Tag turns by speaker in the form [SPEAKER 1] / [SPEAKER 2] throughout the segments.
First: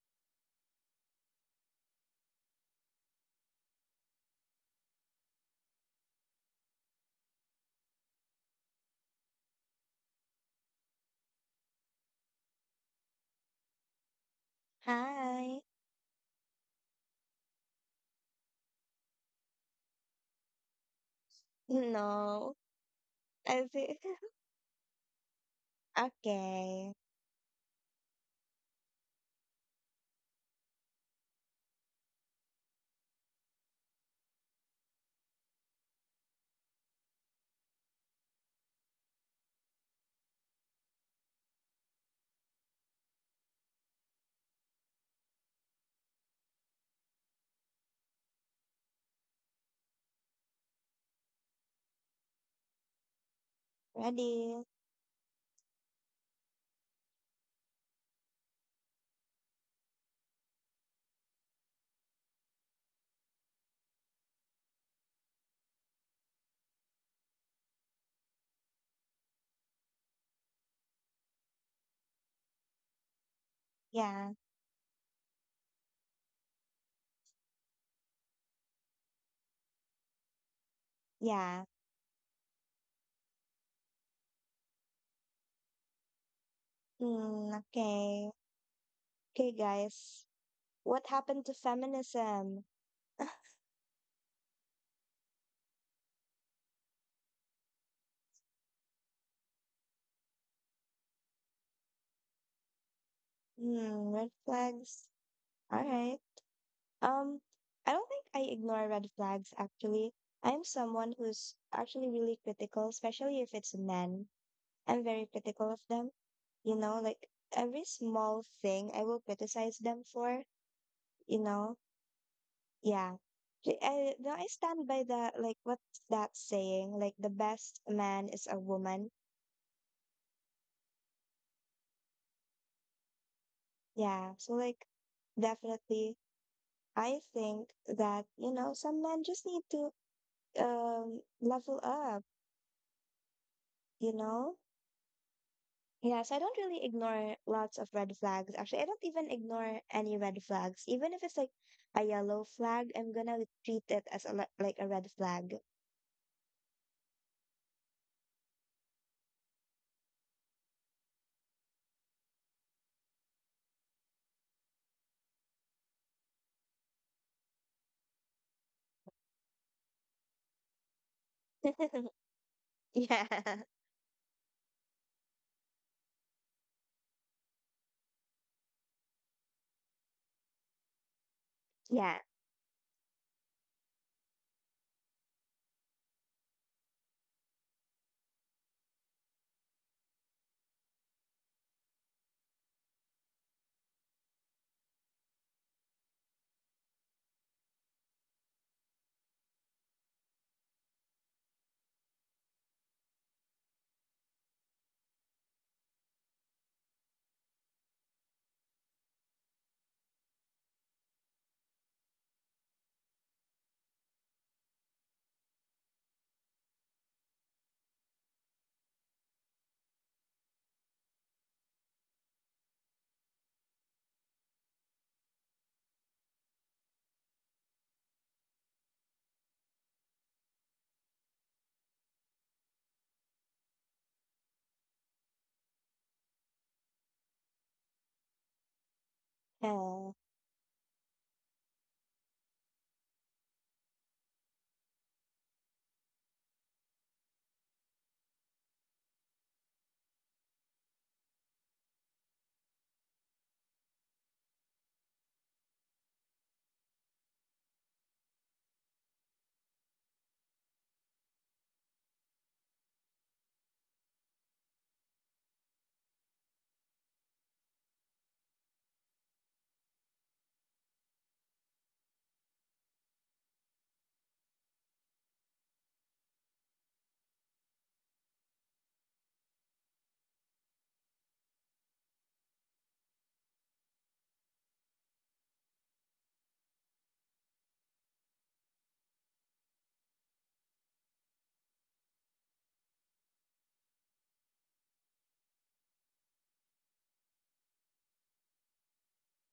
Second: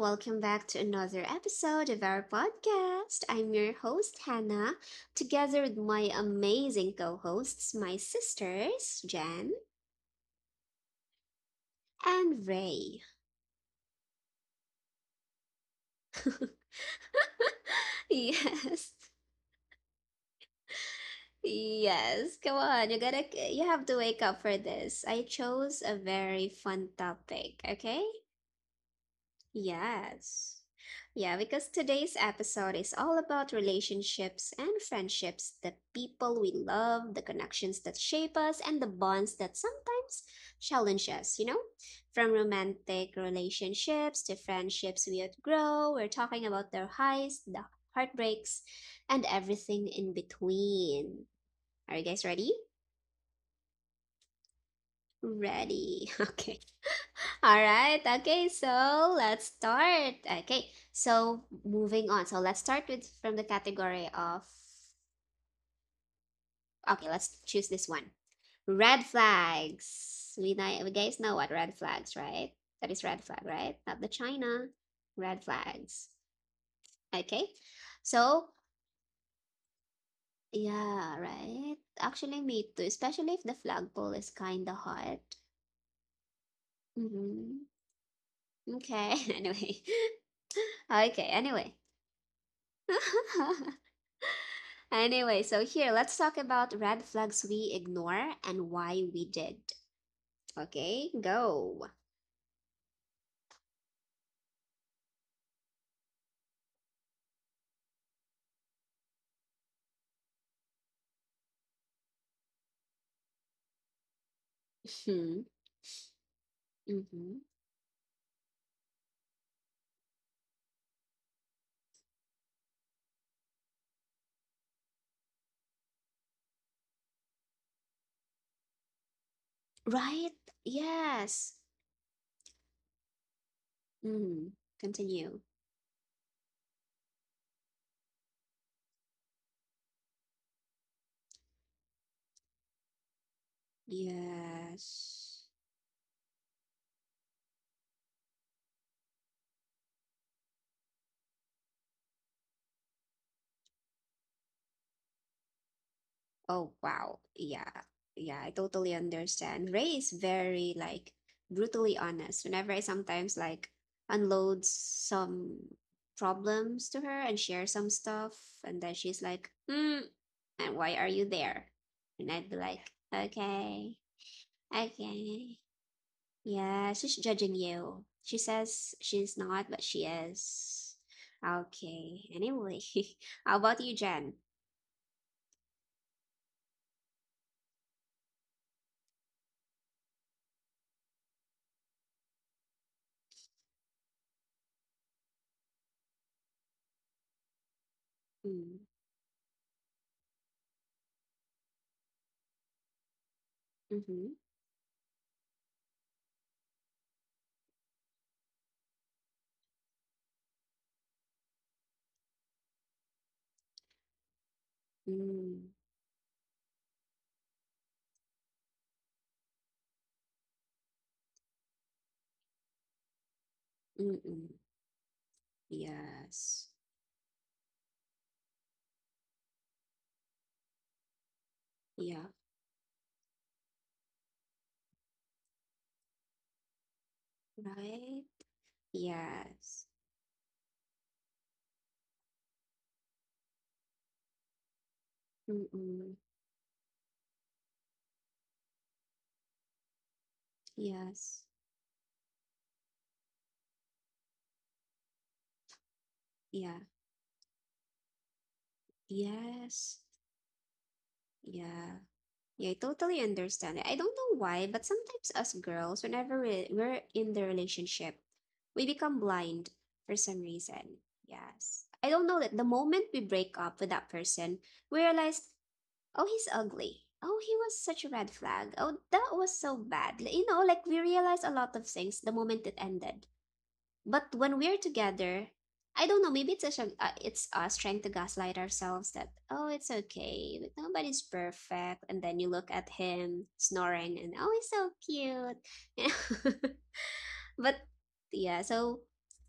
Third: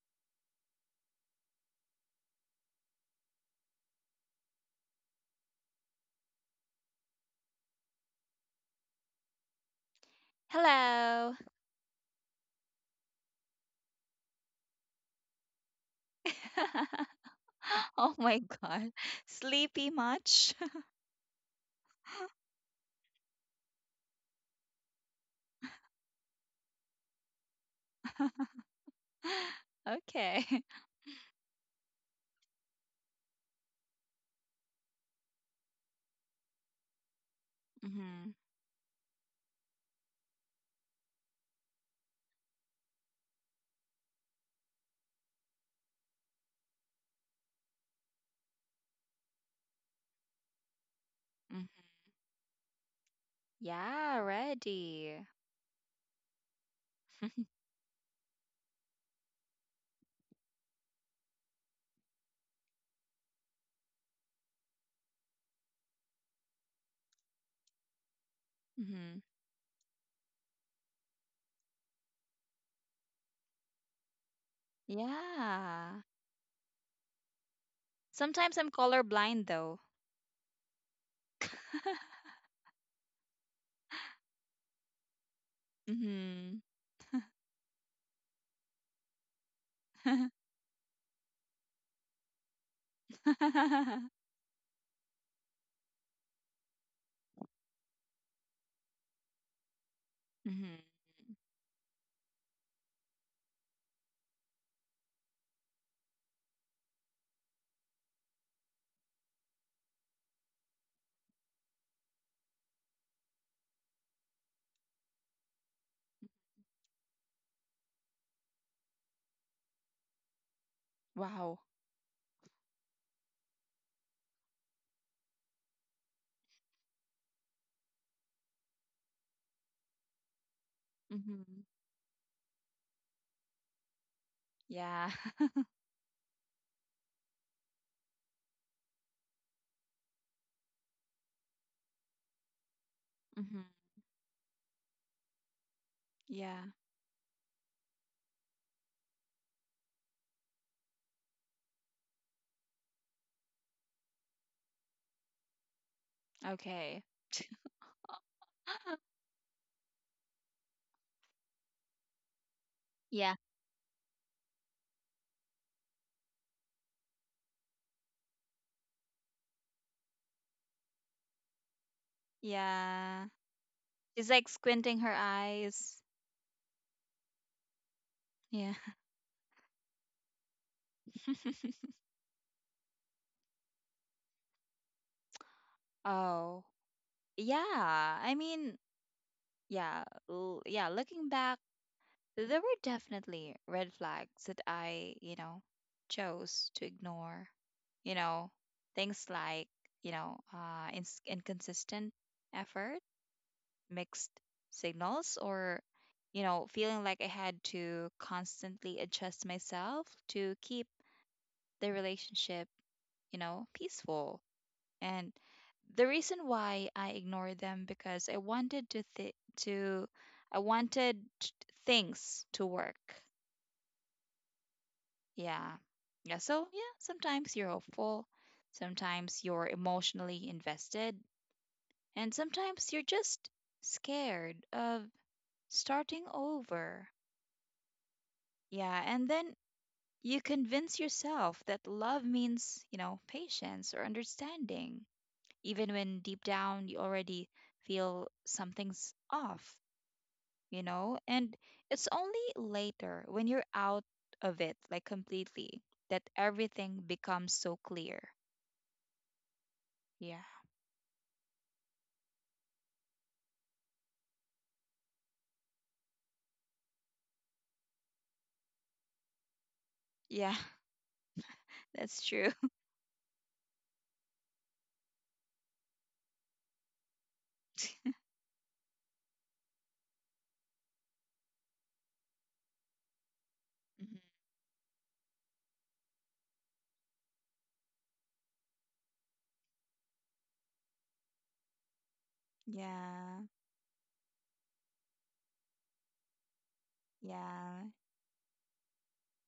[SPEAKER 1] Welcome back to another episode of our podcast. I'm your host, Hannah, together with my amazing co hosts, my sisters, Jen
[SPEAKER 2] Hello.
[SPEAKER 1] and Ray.
[SPEAKER 3] Hi.
[SPEAKER 2] Oh my
[SPEAKER 1] Yes.
[SPEAKER 2] god. Sleepy much?
[SPEAKER 1] Yes,
[SPEAKER 3] No.
[SPEAKER 1] come on. You gotta you
[SPEAKER 3] I
[SPEAKER 1] have to
[SPEAKER 3] see.
[SPEAKER 1] wake up for this. I chose a very fun
[SPEAKER 3] Okay.
[SPEAKER 1] topic, okay?
[SPEAKER 2] okay.
[SPEAKER 1] Yes. Yeah, because today's episode is all about relationships and friendships, the people we love, the connections that
[SPEAKER 2] Mm-hmm.
[SPEAKER 1] shape us, and the bonds that sometimes challenge us, you know? From romantic relationships to friendships we outgrow, we're talking about their highs, the heartbreaks, and everything in between.
[SPEAKER 2] hmm
[SPEAKER 1] Are you guys ready?
[SPEAKER 2] Yeah,
[SPEAKER 3] Ready?
[SPEAKER 2] ready.
[SPEAKER 1] Ready. Okay. All right. Okay. So let's start. Okay. So moving on. So let's start with from the category of. Okay. Let's choose this one. Red
[SPEAKER 2] hmm
[SPEAKER 1] flags. We guys know what red flags, right? That is red flag, right? Not the
[SPEAKER 3] Yeah.
[SPEAKER 1] China. Red
[SPEAKER 2] Yeah.
[SPEAKER 1] flags. Okay. So
[SPEAKER 2] Sometimes I'm colorblind though.
[SPEAKER 1] yeah,
[SPEAKER 3] Yeah.
[SPEAKER 1] right. Actually, me too. Especially if the flagpole is kind of hot.
[SPEAKER 2] mm-hmm.
[SPEAKER 3] Mm,
[SPEAKER 1] Mm-hmm.
[SPEAKER 3] okay.
[SPEAKER 1] Okay.
[SPEAKER 3] Okay,
[SPEAKER 1] Anyway.
[SPEAKER 3] guys. What
[SPEAKER 1] Okay.
[SPEAKER 3] happened to
[SPEAKER 1] Anyway.
[SPEAKER 3] feminism?
[SPEAKER 1] Anyway, so here, let's talk about red flags we ignore and why we did.
[SPEAKER 2] mm-hmm.
[SPEAKER 1] Okay, go.
[SPEAKER 3] Red flags. All right. Um, I don't think I ignore red flags actually. I'm someone who's actually really critical, especially if it's men. I'm very
[SPEAKER 1] Hmm.
[SPEAKER 3] critical of them. You know, like
[SPEAKER 1] Hmm.
[SPEAKER 3] every small thing I will criticize them for, you
[SPEAKER 2] Wow.
[SPEAKER 3] know. Yeah. I, no, I stand by the like what's that saying? Like the best man is a woman.
[SPEAKER 1] Right? Yes.
[SPEAKER 2] Mm-hmm.
[SPEAKER 3] Yeah.
[SPEAKER 1] Hmm.
[SPEAKER 3] So like
[SPEAKER 2] Yeah.
[SPEAKER 1] Continue.
[SPEAKER 3] definitely I think that, you know, some men just need to level up,
[SPEAKER 2] mm-hmm.
[SPEAKER 3] you know?
[SPEAKER 1] Yes.
[SPEAKER 3] Yes, I don't
[SPEAKER 2] Yeah.
[SPEAKER 3] really ignore lots of red flags. Actually, I don't even ignore any red flags. Even if it's like a yellow flag, I'm gonna treat it as like a red flag.
[SPEAKER 1] Oh,
[SPEAKER 2] Okay.
[SPEAKER 1] wow. Yeah. Yeah, I totally understand. Ray is very, like, brutally honest. Whenever I
[SPEAKER 2] Yeah.
[SPEAKER 1] sometimes, like, unload some problems to her and share some stuff, and then she's like, and why are you there? And I'd be like,
[SPEAKER 2] Yeah.
[SPEAKER 3] Yeah.
[SPEAKER 1] okay,
[SPEAKER 2] She's like squinting her
[SPEAKER 1] okay.
[SPEAKER 2] eyes.
[SPEAKER 1] Yeah, she's judging you. She
[SPEAKER 2] Yeah.
[SPEAKER 1] says she's not, but she is.
[SPEAKER 3] Yeah.
[SPEAKER 1] Okay. Anyway, how about you, Jen?
[SPEAKER 2] oh. Yeah, I mean, yeah, l- yeah, looking back, there were definitely red flags that I, you know, chose to ignore. You know,
[SPEAKER 1] Mm.
[SPEAKER 2] things like, you know, ins inconsistent effort,
[SPEAKER 1] Mm-hmm.
[SPEAKER 2] mixed signals, or, you know, feeling like I had to constantly adjust myself to keep the relationship, you know, peaceful. And
[SPEAKER 1] Mm.
[SPEAKER 2] the reason why I ignored them because I wanted things to work.
[SPEAKER 1] Mm-mm.
[SPEAKER 2] Yeah. Yeah, so
[SPEAKER 1] Yes.
[SPEAKER 2] yeah, sometimes you're hopeful, sometimes you're emotionally invested,
[SPEAKER 1] Yeah.
[SPEAKER 2] and sometimes you're just scared of starting over.
[SPEAKER 1] Right?
[SPEAKER 2] Yeah, and then
[SPEAKER 1] Yes.
[SPEAKER 3] Uh,
[SPEAKER 2] you convince yourself that love means, you know, patience or understanding. Even
[SPEAKER 1] Mm-mm.
[SPEAKER 2] when deep down you already feel something's off, you know?
[SPEAKER 1] Yes.
[SPEAKER 2] And it's only later when you're out of it, like completely, that
[SPEAKER 1] Yeah.
[SPEAKER 2] everything becomes so clear.
[SPEAKER 1] Yes.
[SPEAKER 2] Yeah.
[SPEAKER 1] Yeah. Yeah, I totally understand it. I don't know why, but sometimes us girls, whenever we're in the relationship, we become blind for some
[SPEAKER 2] Yeah.
[SPEAKER 1] reason. Yes. I
[SPEAKER 2] That's
[SPEAKER 1] don't know
[SPEAKER 2] true.
[SPEAKER 1] that the moment we break up with that person, we realize, oh, he's ugly. Oh, he was such a red flag. Oh, that was so bad. Like, like we realize a lot of things the moment it ended.
[SPEAKER 2] Mhm.
[SPEAKER 1] But when we're together, I don't know, maybe it's us trying to gaslight ourselves that, oh, it's okay, but nobody's perfect. And then you look at
[SPEAKER 2] Yeah.
[SPEAKER 1] him snoring and, oh, he's so cute. But
[SPEAKER 2] Yeah.
[SPEAKER 1] yeah, so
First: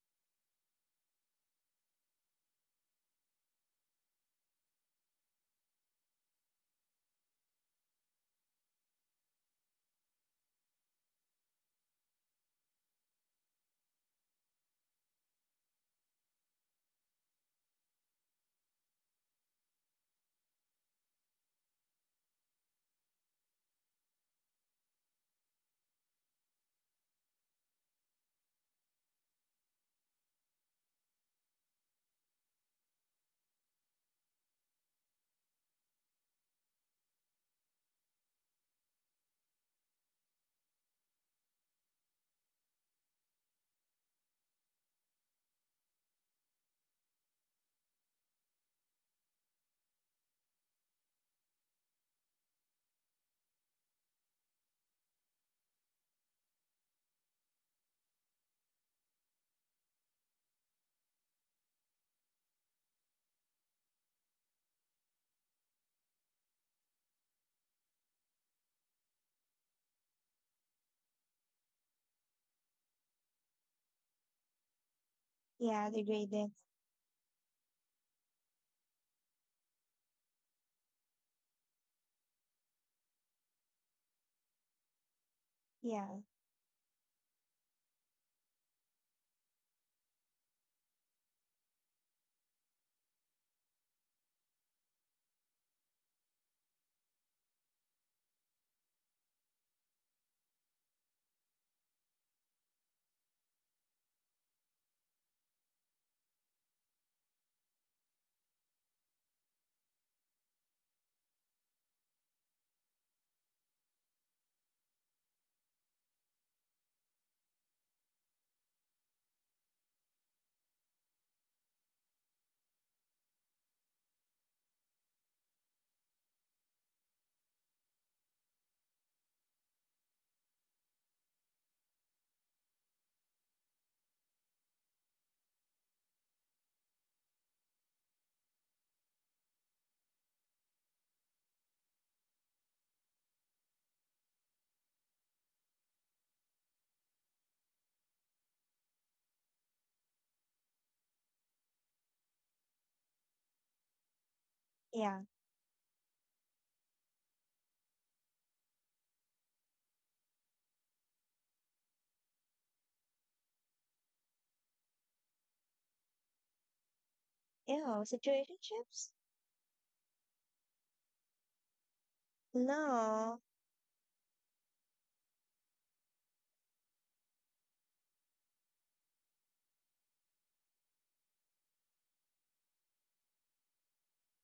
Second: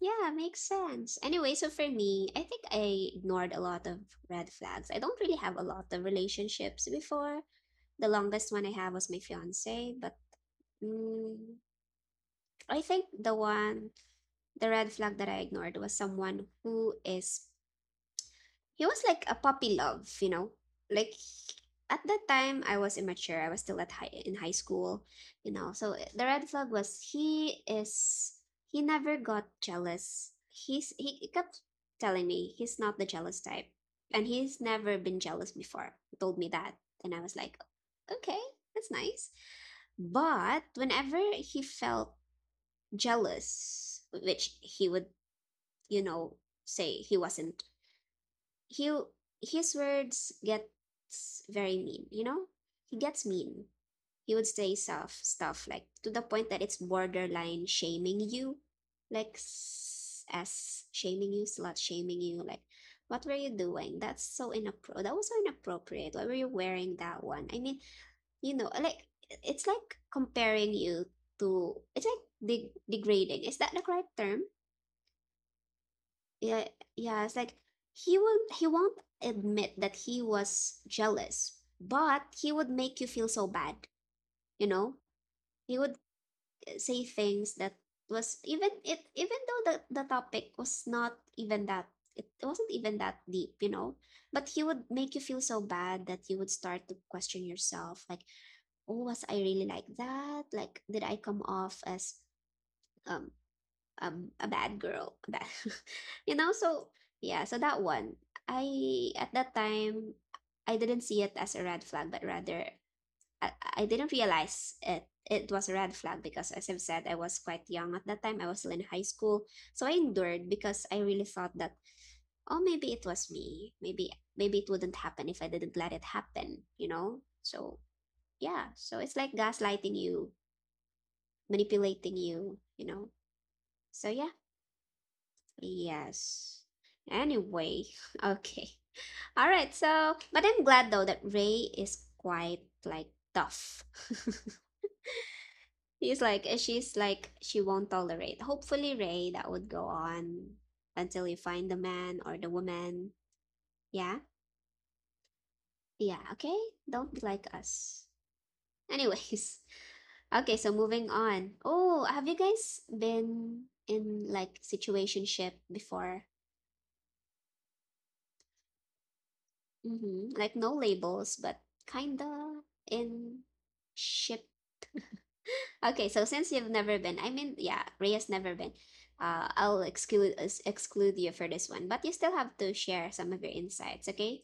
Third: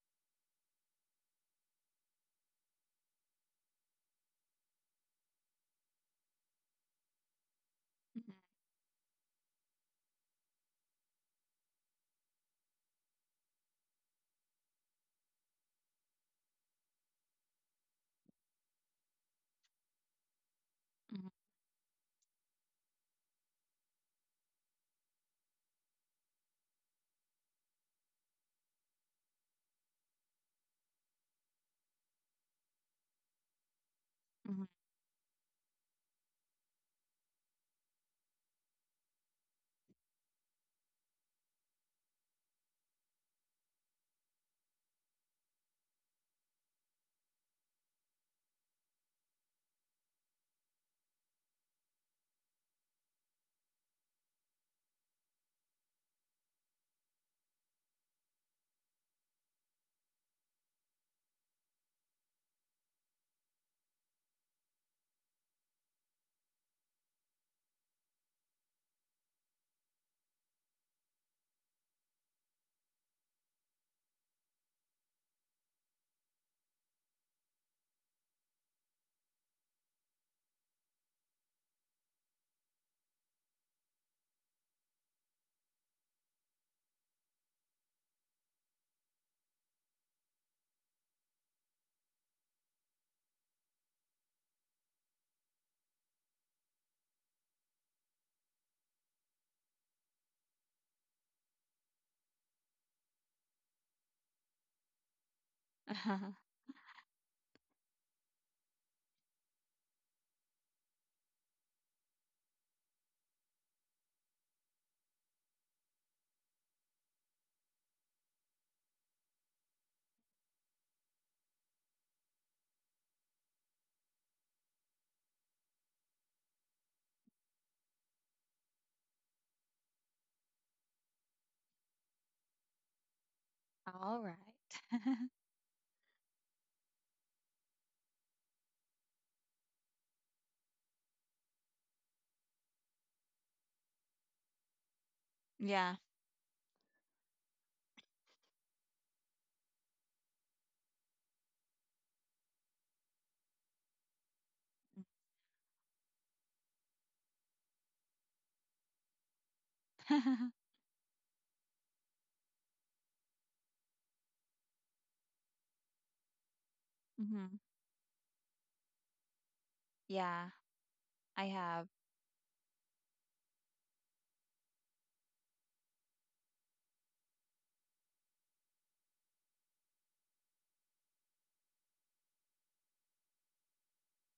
[SPEAKER 1] yeah, makes sense. Anyway, so for me, I think I ignored a lot of red flags. I don't really have a lot of relationships before. The
[SPEAKER 2] Mhm,
[SPEAKER 1] longest one I have was my fiance, but mm, I think the red flag that I ignored was someone who is he was like a puppy love. Like at that time I was immature. I was still at high in high school. So the red flag was he never got jealous. He kept telling me he's not the jealous type. And
[SPEAKER 2] mhm,
[SPEAKER 1] he's
[SPEAKER 2] mhm.
[SPEAKER 1] never been jealous before. He told me that. And I was like, okay, that's nice. But whenever he felt jealous, which he would you know say he wasn't he his words gets very mean. He gets mean. He would say stuff like, to the point that it's borderline shaming you, like, as shaming you slut shaming you, like, what were you doing that's so inappropriate. Why were you wearing that one? I mean, like, it's like comparing you to it's like degrading, is that the correct term?
[SPEAKER 3] yeah, degrading.
[SPEAKER 1] Yeah, yeah, it's like he won't admit that he was jealous, but he would make you feel so bad, you know? He would
[SPEAKER 3] Yeah.
[SPEAKER 1] say things that was even it even though the topic was not even that, deep, you know? But he would make you feel so bad that you would start to question yourself, like, oh, was I really like that? Like, did I come off as um a bad girl that so yeah, so that one, I at that time I didn't see it as a red flag, but rather i, I didn't realize it was a red flag, because as I've said, I was quite young. At that time I was still in high school, so I endured because I really thought that, oh, maybe it was me. Maybe it wouldn't happen if I didn't let it happen, so yeah, so it's like gaslighting you, manipulating you you know So
[SPEAKER 2] All
[SPEAKER 1] yeah.
[SPEAKER 2] right.
[SPEAKER 1] Yes. Anyway, okay. All right, so but I'm glad though that Ray is quite like tough.
[SPEAKER 2] Yeah.
[SPEAKER 1] He's like she's like she won't tolerate. Hopefully, Ray, that would go on until you find the man or the woman. Yeah?
[SPEAKER 3] Yeah.
[SPEAKER 1] Yeah, okay. Don't be like us. Anyways, okay, so moving on. Oh, have you guys been in like situationship before?
[SPEAKER 2] hmm
[SPEAKER 3] Ew, situationships?
[SPEAKER 1] Mm-hmm. Like
[SPEAKER 2] Yeah,
[SPEAKER 1] no labels,
[SPEAKER 2] I
[SPEAKER 1] but
[SPEAKER 2] have.
[SPEAKER 1] kinda in
[SPEAKER 3] No.
[SPEAKER 1] ship. Okay, so since you've never been, I mean, yeah, Rhea's never been. I'll exclude you for this one, but you still have to share some of your insights, okay?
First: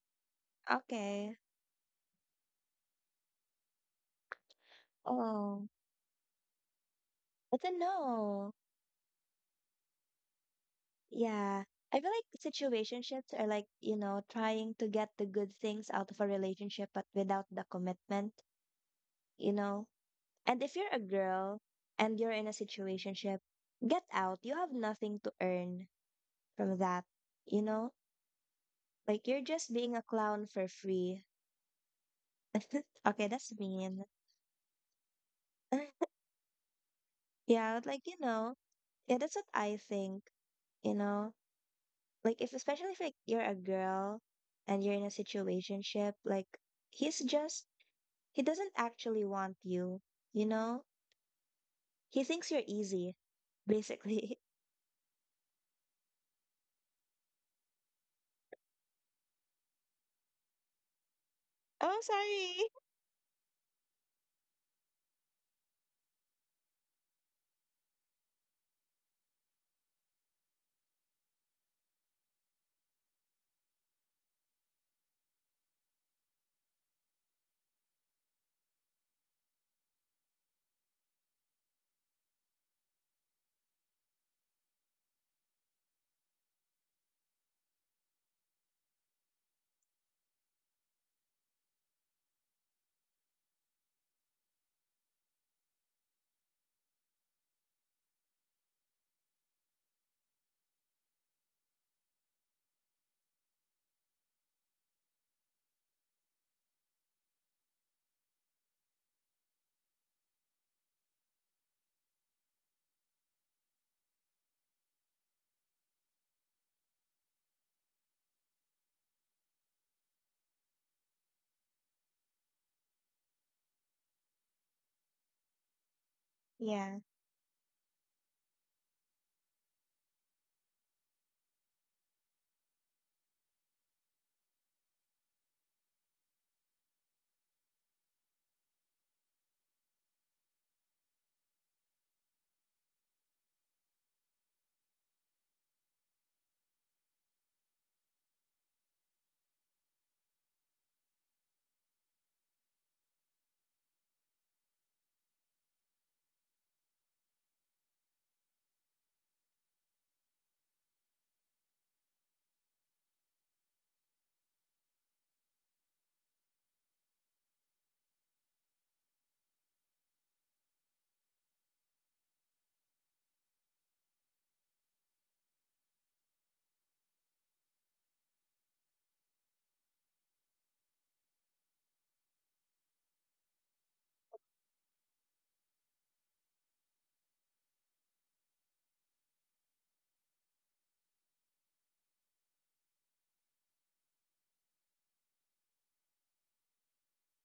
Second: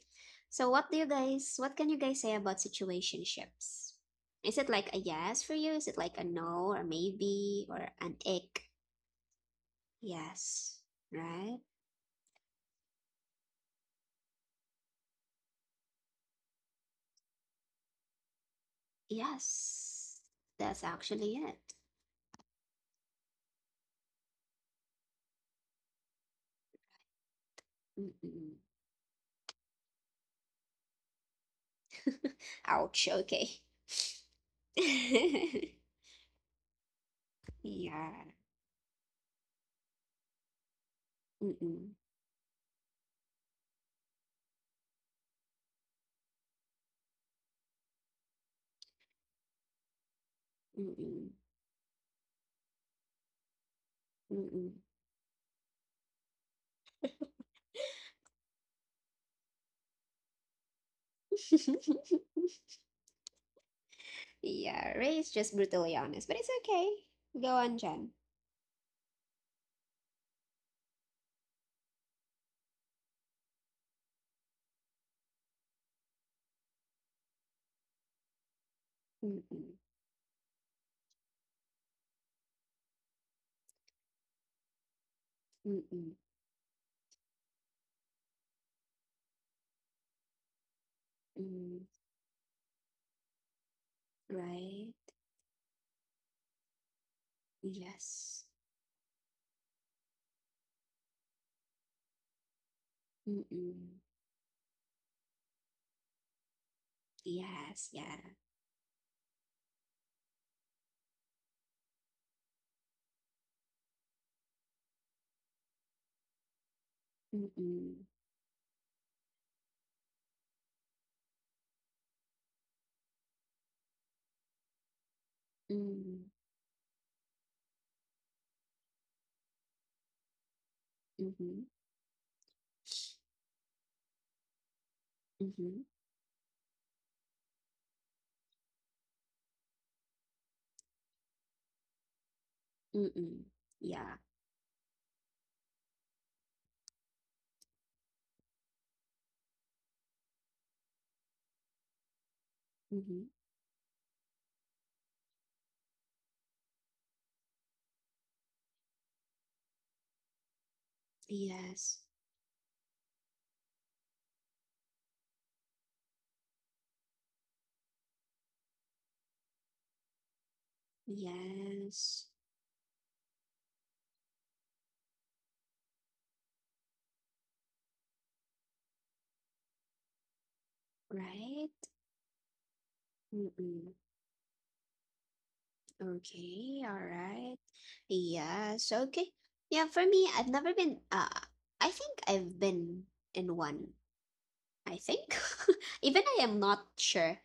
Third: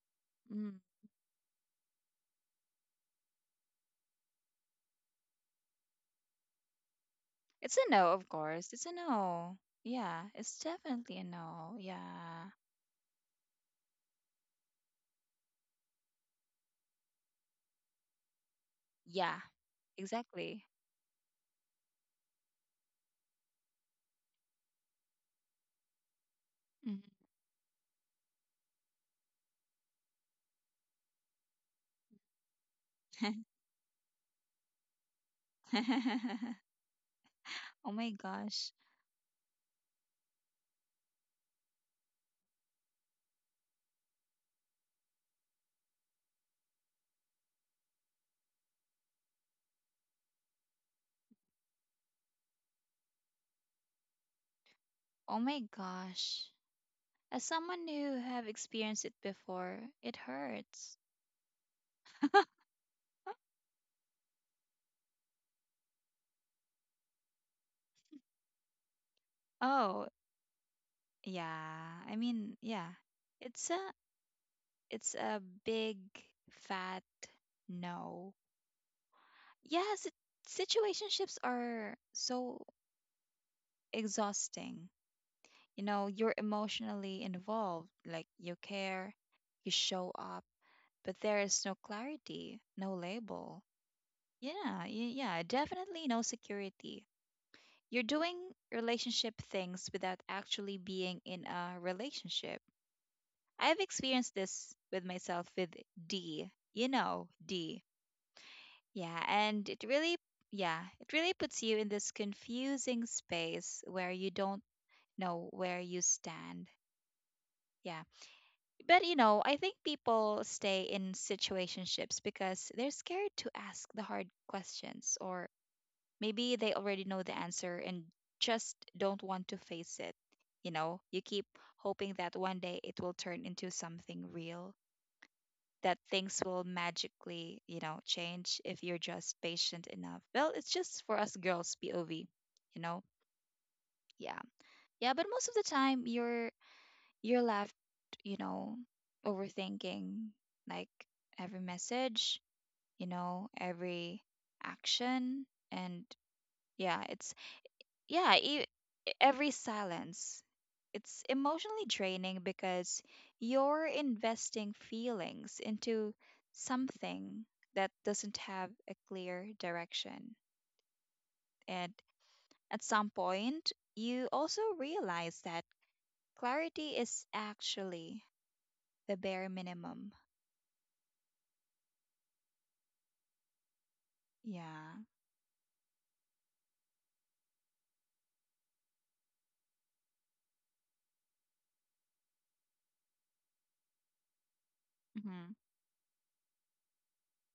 [SPEAKER 1] So
[SPEAKER 2] Mm.
[SPEAKER 1] what do you
[SPEAKER 3] Okay.
[SPEAKER 1] guys, what can you guys say about situationships? Is it like a yes for
[SPEAKER 3] Oh,
[SPEAKER 1] you? Is it like a no or
[SPEAKER 3] it's
[SPEAKER 1] maybe
[SPEAKER 3] a
[SPEAKER 2] It's a
[SPEAKER 1] or
[SPEAKER 2] no,
[SPEAKER 1] an
[SPEAKER 2] of
[SPEAKER 3] no.
[SPEAKER 1] ick?
[SPEAKER 2] course. It's a no. Yeah, it's
[SPEAKER 1] Yes,
[SPEAKER 2] definitely a
[SPEAKER 1] right?
[SPEAKER 3] Yeah.
[SPEAKER 2] no.
[SPEAKER 3] I feel like
[SPEAKER 2] Yeah.
[SPEAKER 3] situationships are like, you know, trying to get the good things out of a relationship, but without the commitment,
[SPEAKER 2] Yeah,
[SPEAKER 3] you know?
[SPEAKER 1] Yes,
[SPEAKER 3] And
[SPEAKER 2] exactly.
[SPEAKER 3] if
[SPEAKER 1] that's
[SPEAKER 3] you're a
[SPEAKER 1] actually it.
[SPEAKER 3] girl and you're in a situationship, get out. You have nothing to earn from
[SPEAKER 2] Mhm.
[SPEAKER 3] that, you know?
[SPEAKER 1] Mm-mm.
[SPEAKER 3] Like you're just being a clown for free.
[SPEAKER 1] Ouch.
[SPEAKER 3] Okay, that's
[SPEAKER 1] Okay.
[SPEAKER 3] mean. Yeah, but
[SPEAKER 2] oh my
[SPEAKER 3] like,
[SPEAKER 1] Yeah.
[SPEAKER 3] you know,
[SPEAKER 2] gosh.
[SPEAKER 3] yeah, that's what I think, you know?
[SPEAKER 1] Mm-mm.
[SPEAKER 3] Like if especially if like you're a girl and you're in a situationship, like he's just, he doesn't actually want you, you know?
[SPEAKER 1] Mm-mm.
[SPEAKER 3] He thinks you're easy, basically.
[SPEAKER 1] Mm-mm.
[SPEAKER 2] Oh my gosh. As someone who have experienced it before, it hurts.
[SPEAKER 3] Oh, sorry.
[SPEAKER 1] Yeah. Ray is just brutally honest, but it's okay. Go on, Jen.
[SPEAKER 2] Oh, yeah. I mean, yeah. It's a it's a big fat no.
[SPEAKER 1] Mm-mm.
[SPEAKER 2] Yes, it, situationships are so exhausting. You know,
[SPEAKER 1] Mm-mm.
[SPEAKER 2] you're emotionally involved, like you care, you show up, but there is no
[SPEAKER 1] Mm.
[SPEAKER 2] clarity, no label. Yeah, y-
[SPEAKER 1] Right.
[SPEAKER 2] yeah, definitely no security. You're doing
[SPEAKER 1] Yes.
[SPEAKER 2] relationship things without actually being in a relationship. I've
[SPEAKER 1] Mm-mm.
[SPEAKER 2] experienced this with myself with D. You know, D.
[SPEAKER 1] Yes. Yeah.
[SPEAKER 2] Yeah, and it really puts you in this confusing space where you don't know where you stand. Yeah.
[SPEAKER 1] Mm-mm.
[SPEAKER 2] But you know, I think people stay in situationships because they're scared to ask the hard questions, or
[SPEAKER 1] Mm.
[SPEAKER 2] maybe they already
[SPEAKER 3] Yeah.
[SPEAKER 2] know the answer and just don't want to face it. You know, you keep
[SPEAKER 1] Mm-hmm.
[SPEAKER 2] hoping that one day it will turn into something real,
[SPEAKER 1] Mm-hmm.
[SPEAKER 2] that things will magically, you know, change if you're just patient enough. Well, it's just for us girls, POV, you know?
[SPEAKER 1] Mm-mm. Yeah.
[SPEAKER 2] Yeah. Yeah, but most of the time, you're left, you know, overthinking like every message, you
[SPEAKER 1] Mm-hmm.
[SPEAKER 2] know, every action. And yeah, yeah, e- every silence. It's emotionally
[SPEAKER 1] Yes.
[SPEAKER 2] draining because you're investing feelings into something that doesn't have a clear direction. And
[SPEAKER 1] Yes.
[SPEAKER 2] at some point, you also realize that clarity is actually the bare minimum.
[SPEAKER 1] Right. Mm-mm.
[SPEAKER 2] Yeah.
[SPEAKER 1] Okay, all right. Yes, okay. Yeah, for me, I've never been I think I've been in one. I think.
[SPEAKER 2] Mm-hmm.
[SPEAKER 1] Even I am not sure.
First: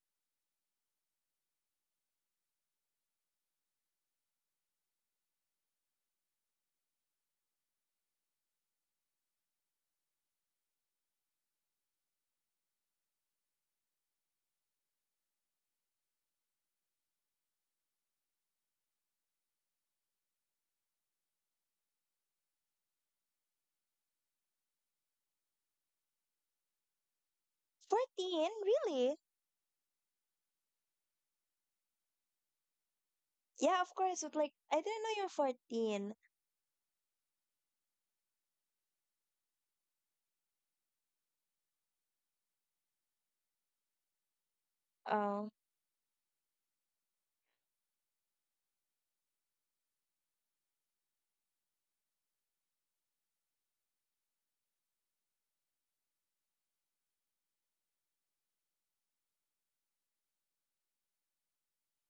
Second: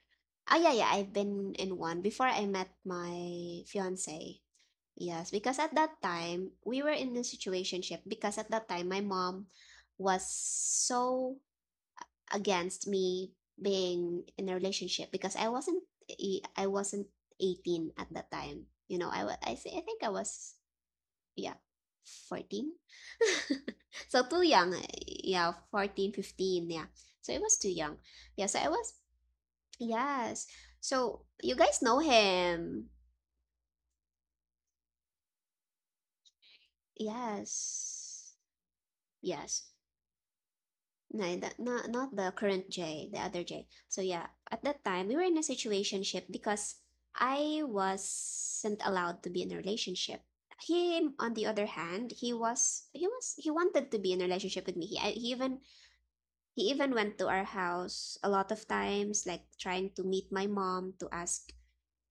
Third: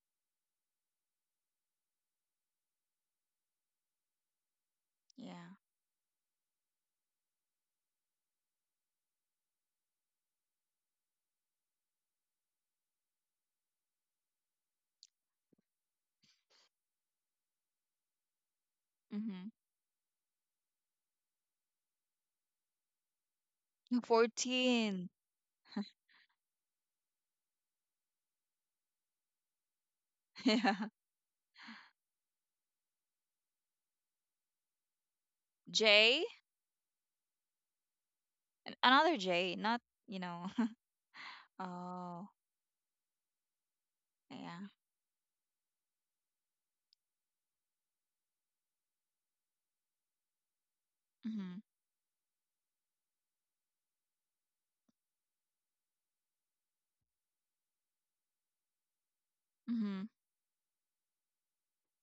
[SPEAKER 1] Oh yeah, yeah, I've been in one before I met my fiance. Yes,
[SPEAKER 2] Yeah.
[SPEAKER 1] because at that time we were in a situationship because at that time my mom was so against me being in a relationship because I wasn't 18 at that time. You know, I wa-
[SPEAKER 2] Mm-hmm.
[SPEAKER 1] I, I think I was yeah, 14. So too young.
[SPEAKER 2] 14.
[SPEAKER 1] Yeah, 14, 15. Yeah. So it was too young. Yeah,
[SPEAKER 3] 14?
[SPEAKER 1] so I was
[SPEAKER 3] Really?
[SPEAKER 1] yes.
[SPEAKER 2] Yeah.
[SPEAKER 1] So you guys know him.
[SPEAKER 3] Yeah, of course. But like I didn't know you're 14.
[SPEAKER 2] J?
[SPEAKER 1] Yes.
[SPEAKER 2] An- Another J,
[SPEAKER 1] Yes.
[SPEAKER 2] not, you know.
[SPEAKER 1] No, that, not the
[SPEAKER 2] oh,
[SPEAKER 1] current Jay, the other Jay. So yeah, at
[SPEAKER 2] yeah.
[SPEAKER 1] that time we were in a
[SPEAKER 3] Oh,
[SPEAKER 1] situationship because I wasn't allowed to be in a relationship. Him, on the other
[SPEAKER 2] Mm-hmm.
[SPEAKER 1] hand, he wanted to be in a relationship with me. He even went to our house a lot of times, like trying to
[SPEAKER 2] Mm-hmm.
[SPEAKER 1] meet my mom to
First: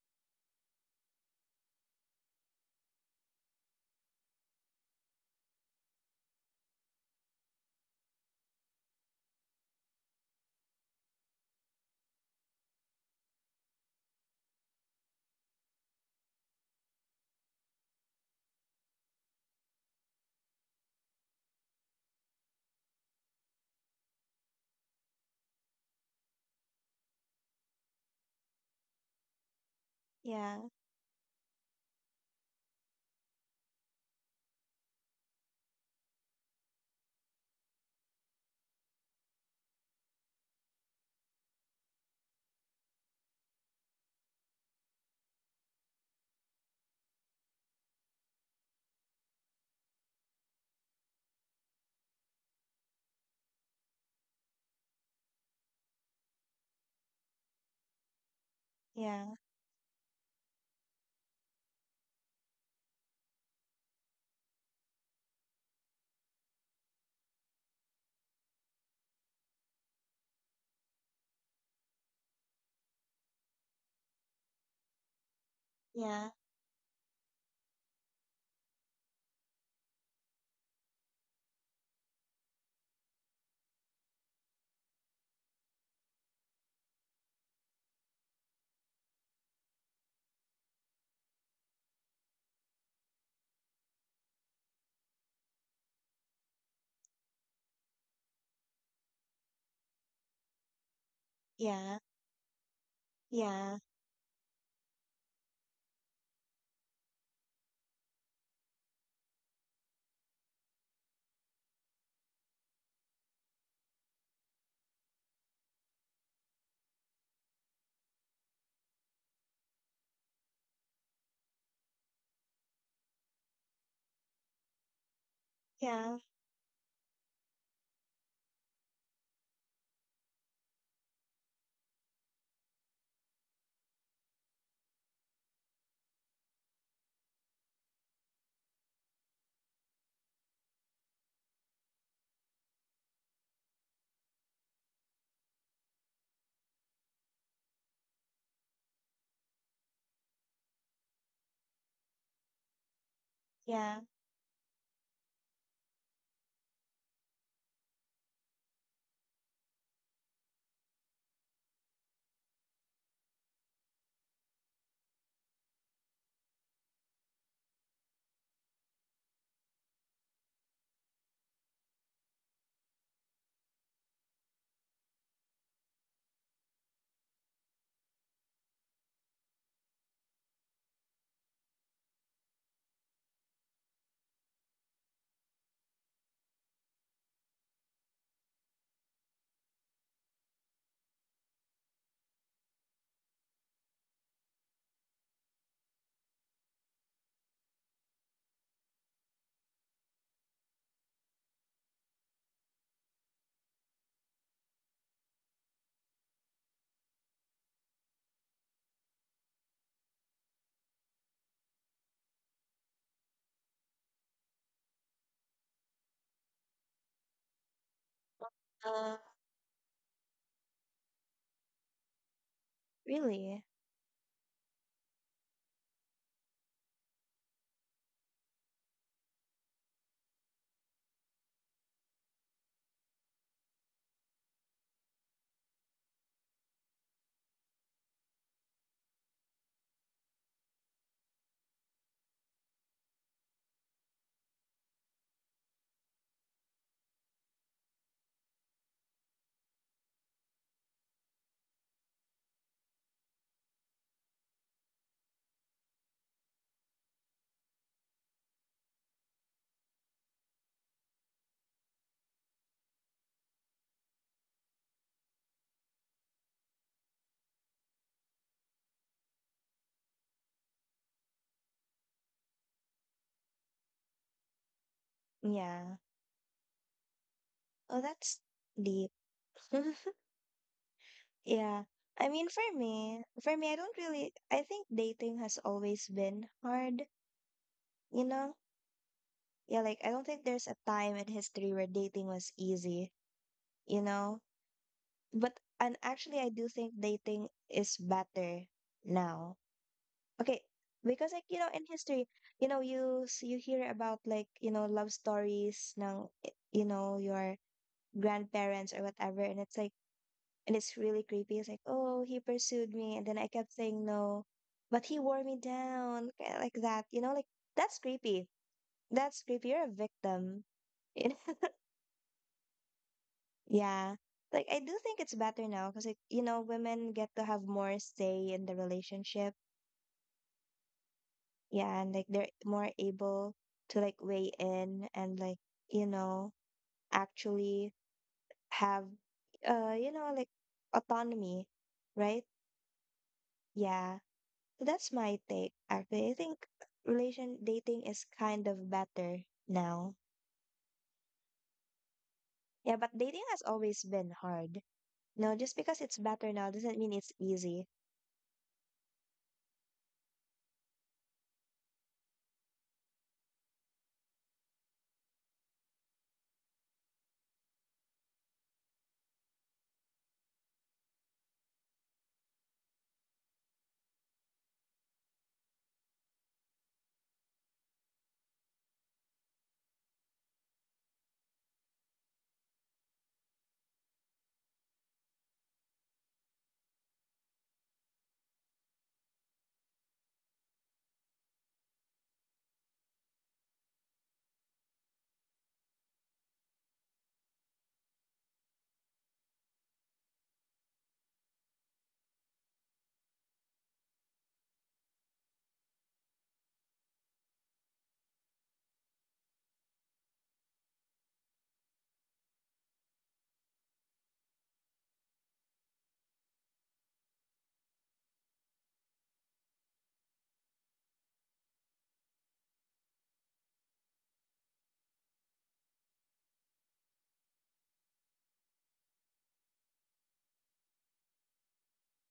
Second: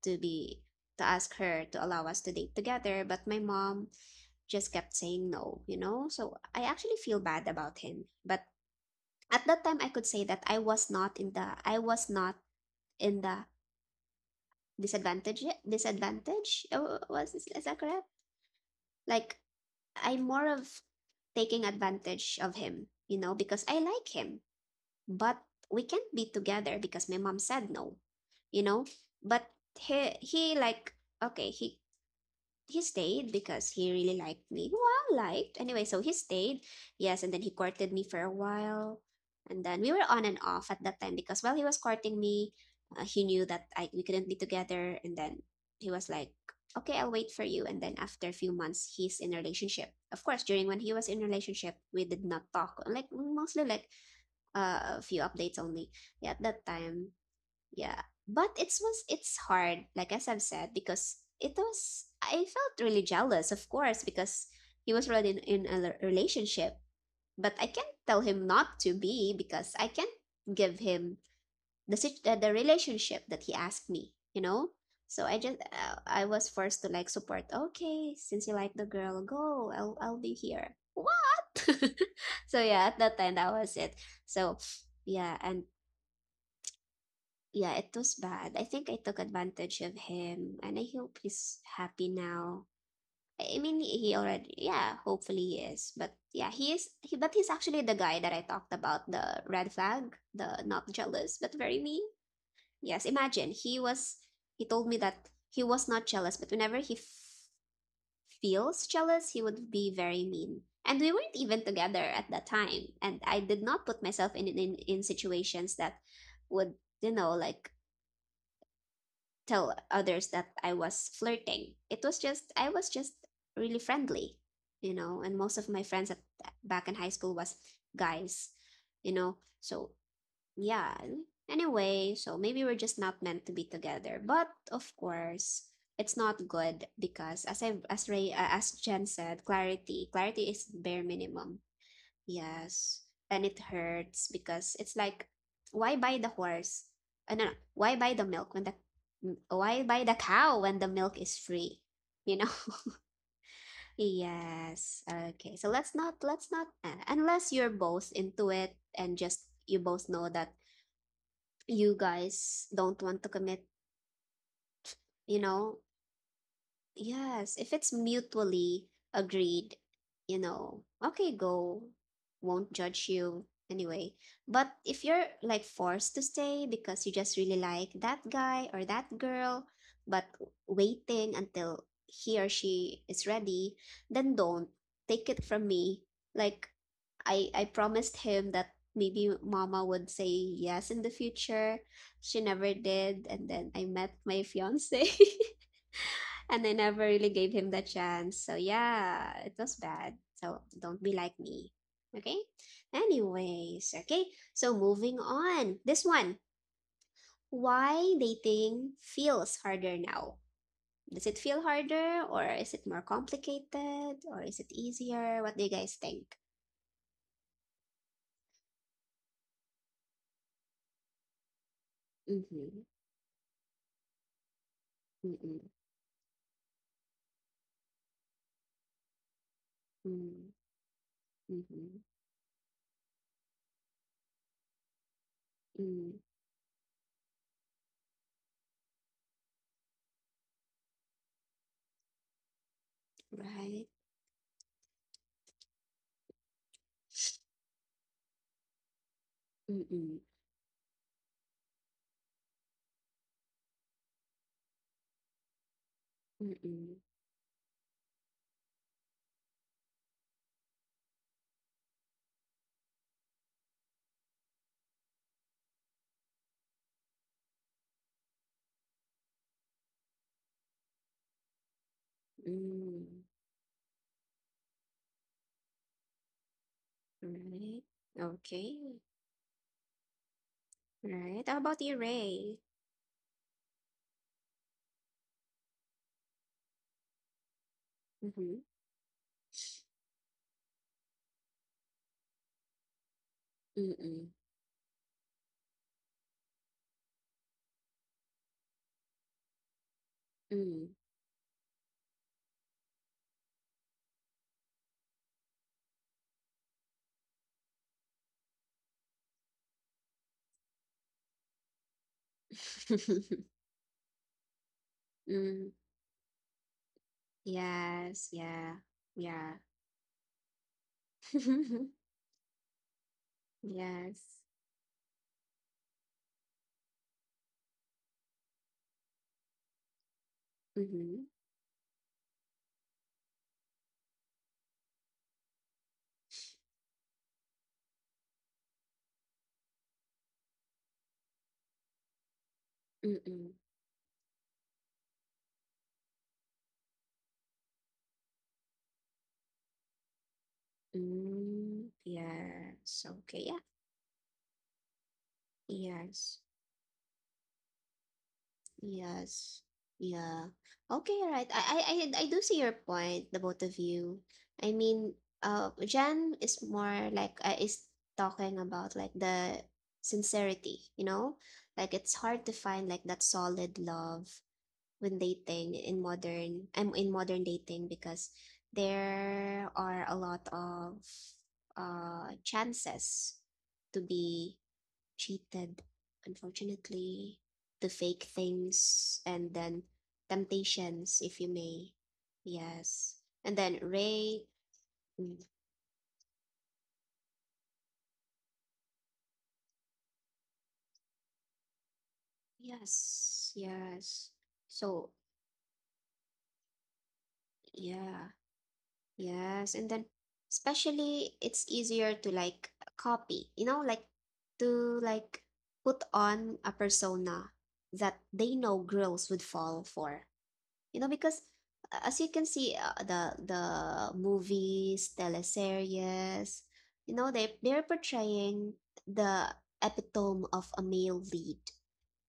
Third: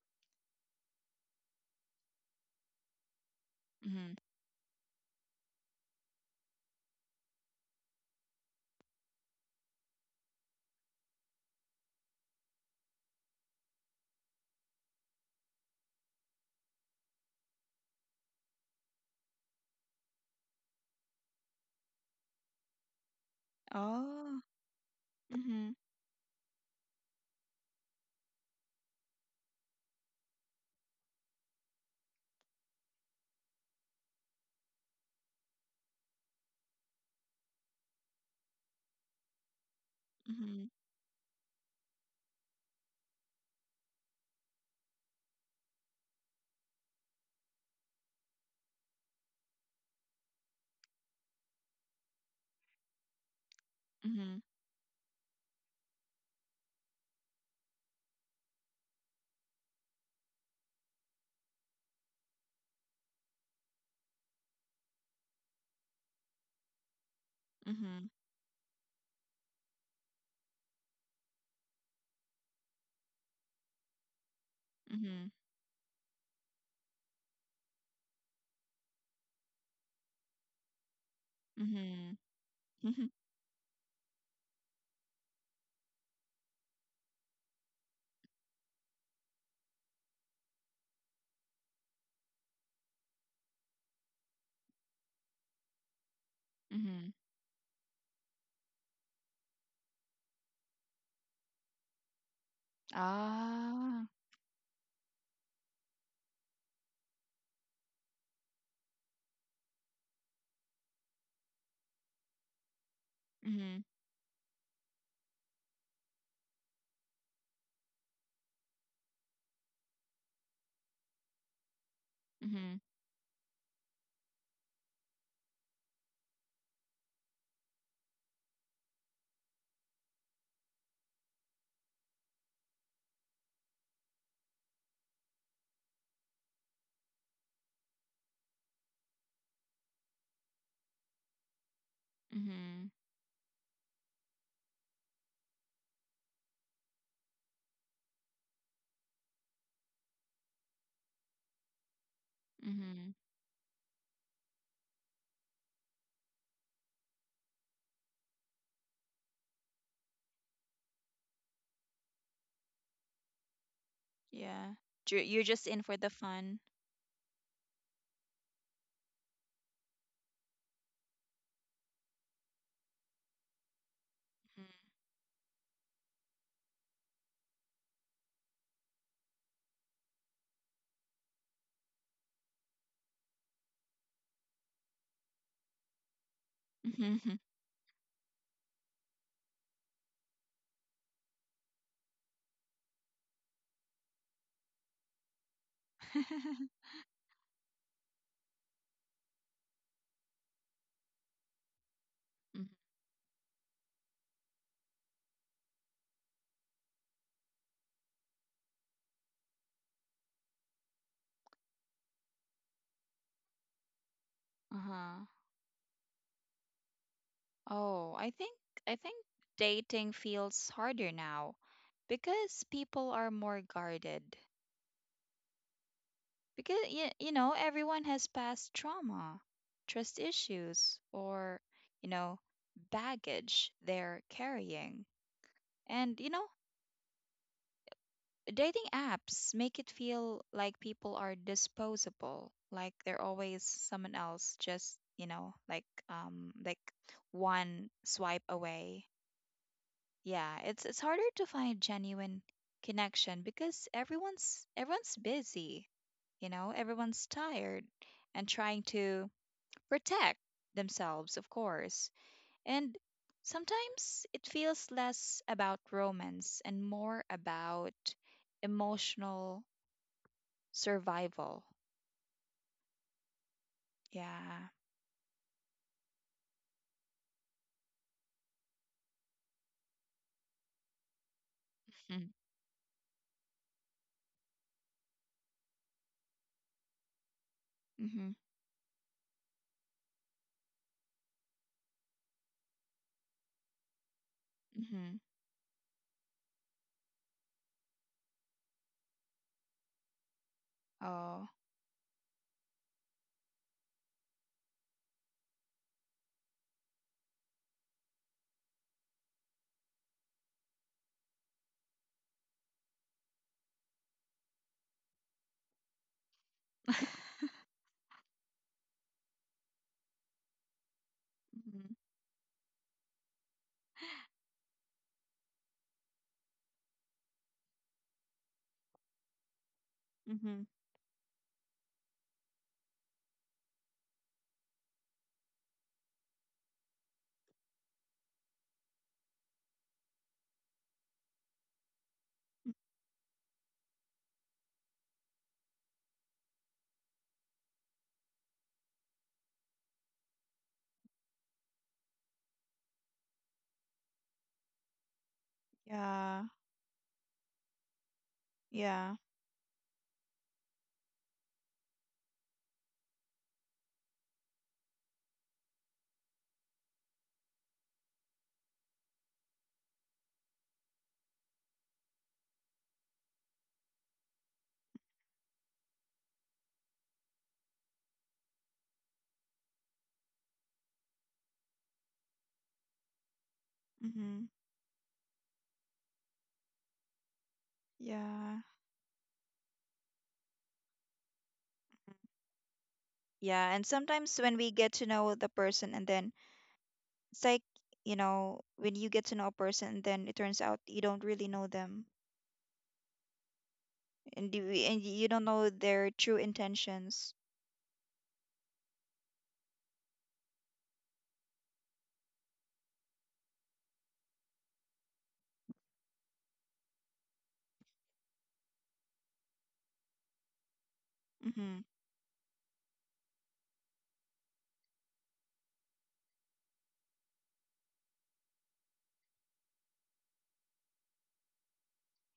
[SPEAKER 1] to be ask her to allow us to date together. But my mom
[SPEAKER 2] Mm-hmm.
[SPEAKER 1] just kept saying no, you know? So I actually feel bad about him. But at that time I could say that I was not in the disadvantage, is that correct? Like, I'm more of taking advantage of him, you know, because I like
[SPEAKER 2] Oh.
[SPEAKER 1] him, but
[SPEAKER 2] Mm-hmm.
[SPEAKER 1] we can't be together because my mom said no, you know. But he he
[SPEAKER 3] yeah.
[SPEAKER 1] like okay he he stayed because he really liked me. Well, liked. Anyway, so he stayed. Yes, and then he courted me for a while. And then we were on and
[SPEAKER 2] Mm-hmm.
[SPEAKER 1] off at that time because while he was courting me, he knew that I we couldn't be together, and then he was like, "Okay, I'll wait for you." And then after a few months, he's in a relationship. Of course, during when he was in a relationship, we did not talk. Like mostly like
[SPEAKER 2] Mm-hmm.
[SPEAKER 1] a few updates only. Yeah, at that time, yeah. But it was
[SPEAKER 3] Yeah.
[SPEAKER 1] it's hard, like as I've said, because it was I felt really jealous, of course, because he was already in a relationship. But I can't
[SPEAKER 2] Mm-hmm.
[SPEAKER 1] tell him not to be because I can't give him the relationship that he asked me, you know? So
[SPEAKER 2] Mm-hmm.
[SPEAKER 1] I
[SPEAKER 3] Yeah.
[SPEAKER 1] was forced to like support. Okay, since you like the girl, go. I'll be here. What?
[SPEAKER 2] Mm-hmm.
[SPEAKER 1] So yeah, at
[SPEAKER 2] Mm-hmm.
[SPEAKER 1] that time that was it. So yeah, and yeah, it was bad. I think I took advantage of him, and I hope he's happy now. I mean, he already, yeah, hopefully he is. But yeah,
[SPEAKER 2] Mm-hmm.
[SPEAKER 1] but he's actually the guy that I talked about, the red flag, the not jealous, but very
[SPEAKER 3] Yeah.
[SPEAKER 1] mean. Yes, imagine
[SPEAKER 3] Yeah.
[SPEAKER 2] Ah.
[SPEAKER 1] he told me that he was not jealous, but whenever he feels jealous, he would be very mean. And we weren't even together at that time. And I did not
[SPEAKER 2] Mm-hmm.
[SPEAKER 1] put myself in situations that would, like, tell others that I was flirting. It was just I
[SPEAKER 2] Mm-hmm.
[SPEAKER 1] was just really friendly, and most of my friends
[SPEAKER 3] Yeah.
[SPEAKER 1] at back in high school was guys. So yeah. Anyway, so maybe we're just not meant to be together. But of course, it's not good because as I as Ray as Jen said, clarity is bare minimum.
[SPEAKER 2] Mm-hmm.
[SPEAKER 1] Yes. And it hurts because it's like, why buy the horse? No, no. Why buy the milk when the m- why buy the cow when the milk is free? You know?
[SPEAKER 2] Mm-hmm.
[SPEAKER 3] Yeah.
[SPEAKER 1] Yes. Okay. So let's not unless you're both into it and just you both know that you guys don't want to commit,
[SPEAKER 2] Yeah. Ju- You're
[SPEAKER 1] you
[SPEAKER 2] just in
[SPEAKER 1] know,
[SPEAKER 2] for the fun.
[SPEAKER 1] Yes, if it's mutually agreed, okay, go, won't judge you anyway.
[SPEAKER 2] Mm-hmm.
[SPEAKER 1] But if you're like forced to stay because you just really like that guy or that girl, but waiting until he or she is ready, then don't take it from me. Like,
[SPEAKER 2] Mm-hmm.
[SPEAKER 1] I promised him that maybe mama would say yes in the future. She never did, and then I met my fiance. And I never really gave him the chance. So yeah, it was bad. So don't be like me. Okay?
[SPEAKER 2] Mhm.
[SPEAKER 1] Anyways, okay. So moving on. This one. Why dating feels harder now? Does it feel harder, or is it more complicated, or is it
[SPEAKER 2] Uh-huh.
[SPEAKER 1] easier? What do you guys think?
[SPEAKER 2] Oh, I think I
[SPEAKER 3] Uh,
[SPEAKER 2] think dating feels harder now because
[SPEAKER 1] Mm-hmm.
[SPEAKER 2] people are more
[SPEAKER 3] really?
[SPEAKER 2] guarded.
[SPEAKER 1] Mm-mm.
[SPEAKER 2] Because you know, everyone has past trauma, trust
[SPEAKER 1] Mm.
[SPEAKER 2] issues, or,
[SPEAKER 1] Mm-hmm.
[SPEAKER 2] you know, baggage they're carrying. And,
[SPEAKER 1] Mm.
[SPEAKER 2] you know, dating apps make it feel like people are disposable, like they're always
[SPEAKER 1] Right.
[SPEAKER 2] someone else just, you know, like one swipe away.
[SPEAKER 1] Mm-mm.
[SPEAKER 2] Yeah, it's harder to find genuine connection because everyone's busy, you know,
[SPEAKER 1] Mm-mm.
[SPEAKER 2] everyone's tired and trying to protect themselves, of course. And sometimes it feels less about romance and more about emotional survival.
[SPEAKER 1] Mm.
[SPEAKER 2] Yeah.
[SPEAKER 3] Yeah.
[SPEAKER 1] Right.
[SPEAKER 3] Oh, that's
[SPEAKER 1] Okay.
[SPEAKER 3] deep.
[SPEAKER 1] Right. How
[SPEAKER 3] Yeah.
[SPEAKER 1] about you,
[SPEAKER 3] I mean, for
[SPEAKER 1] Ray?
[SPEAKER 3] me, for me, I don't really, I think dating has always been hard, you
[SPEAKER 2] Mm-hmm.
[SPEAKER 3] know?
[SPEAKER 1] Mhm.
[SPEAKER 3] Yeah, like I don't think there's a time in history where dating was easy, you
[SPEAKER 1] Mm-mm.
[SPEAKER 3] know?
[SPEAKER 2] Mm-hmm.
[SPEAKER 3] But, and actually, I do think dating is better now. Okay,
[SPEAKER 1] Mm.
[SPEAKER 3] because
[SPEAKER 2] Oh.
[SPEAKER 3] like, you know, in history, you know, you hear about like, you know, love stories ng, you know, your grandparents or whatever, and it's like and it's really creepy. It's like, oh, he pursued me, and then I kept saying no, but he wore me
[SPEAKER 1] Mm.
[SPEAKER 3] down, kinda like that. You know, like that's
[SPEAKER 1] Yes,
[SPEAKER 3] creepy.
[SPEAKER 1] yeah.
[SPEAKER 3] That's
[SPEAKER 1] Yeah.
[SPEAKER 3] creepy. You're a victim. You know? Yeah.
[SPEAKER 1] Yes.
[SPEAKER 3] Like I do think it's better now because like you know women get to have more say in the relationship.
[SPEAKER 2] Mm-hmm.
[SPEAKER 1] Mm-hmm.
[SPEAKER 3] Yeah, and like they're more able to like weigh in and like you know actually have you know like autonomy, right?
[SPEAKER 1] Mm-mm.
[SPEAKER 3] Yeah. So, that's my take, actually. I think relation dating is kind of better now.
[SPEAKER 1] Mm.
[SPEAKER 3] Yeah,
[SPEAKER 1] Yes.
[SPEAKER 3] but dating
[SPEAKER 1] Okay,
[SPEAKER 3] has
[SPEAKER 1] yeah.
[SPEAKER 3] always been hard. No, just because it's
[SPEAKER 2] Yeah.
[SPEAKER 1] Yes.
[SPEAKER 3] better now doesn't mean it's easy.
[SPEAKER 2] Yeah.
[SPEAKER 1] Yes. Yeah. Okay, right. I do see your point, the both of you. I mean, Jan is more like, is talking about like the sincerity, you know? Like, it's hard to find like that solid love when dating in modern I'm in modern dating, because there are a lot of chances to
[SPEAKER 2] Mm-hmm.
[SPEAKER 1] be cheated, unfortunately, to fake
[SPEAKER 2] Yeah.
[SPEAKER 1] things, and then temptations, if you may. Yes. And
[SPEAKER 2] Yeah,
[SPEAKER 1] then,
[SPEAKER 2] and sometimes
[SPEAKER 1] Ray,
[SPEAKER 2] when we get to know the person and then it's like, you know, when you get to know a person and then it turns out you don't really know them
[SPEAKER 1] yes, yes.
[SPEAKER 2] and
[SPEAKER 1] So
[SPEAKER 2] you don't know their true intentions.
[SPEAKER 1] yeah. Yes, and then especially it's easier to like copy, like to like put on a persona that they know girls would fall for. You know, because
[SPEAKER 2] Mm-hmm.
[SPEAKER 1] as you can see, the movies, teleseries, you know, they're portraying the epitome of a male lead,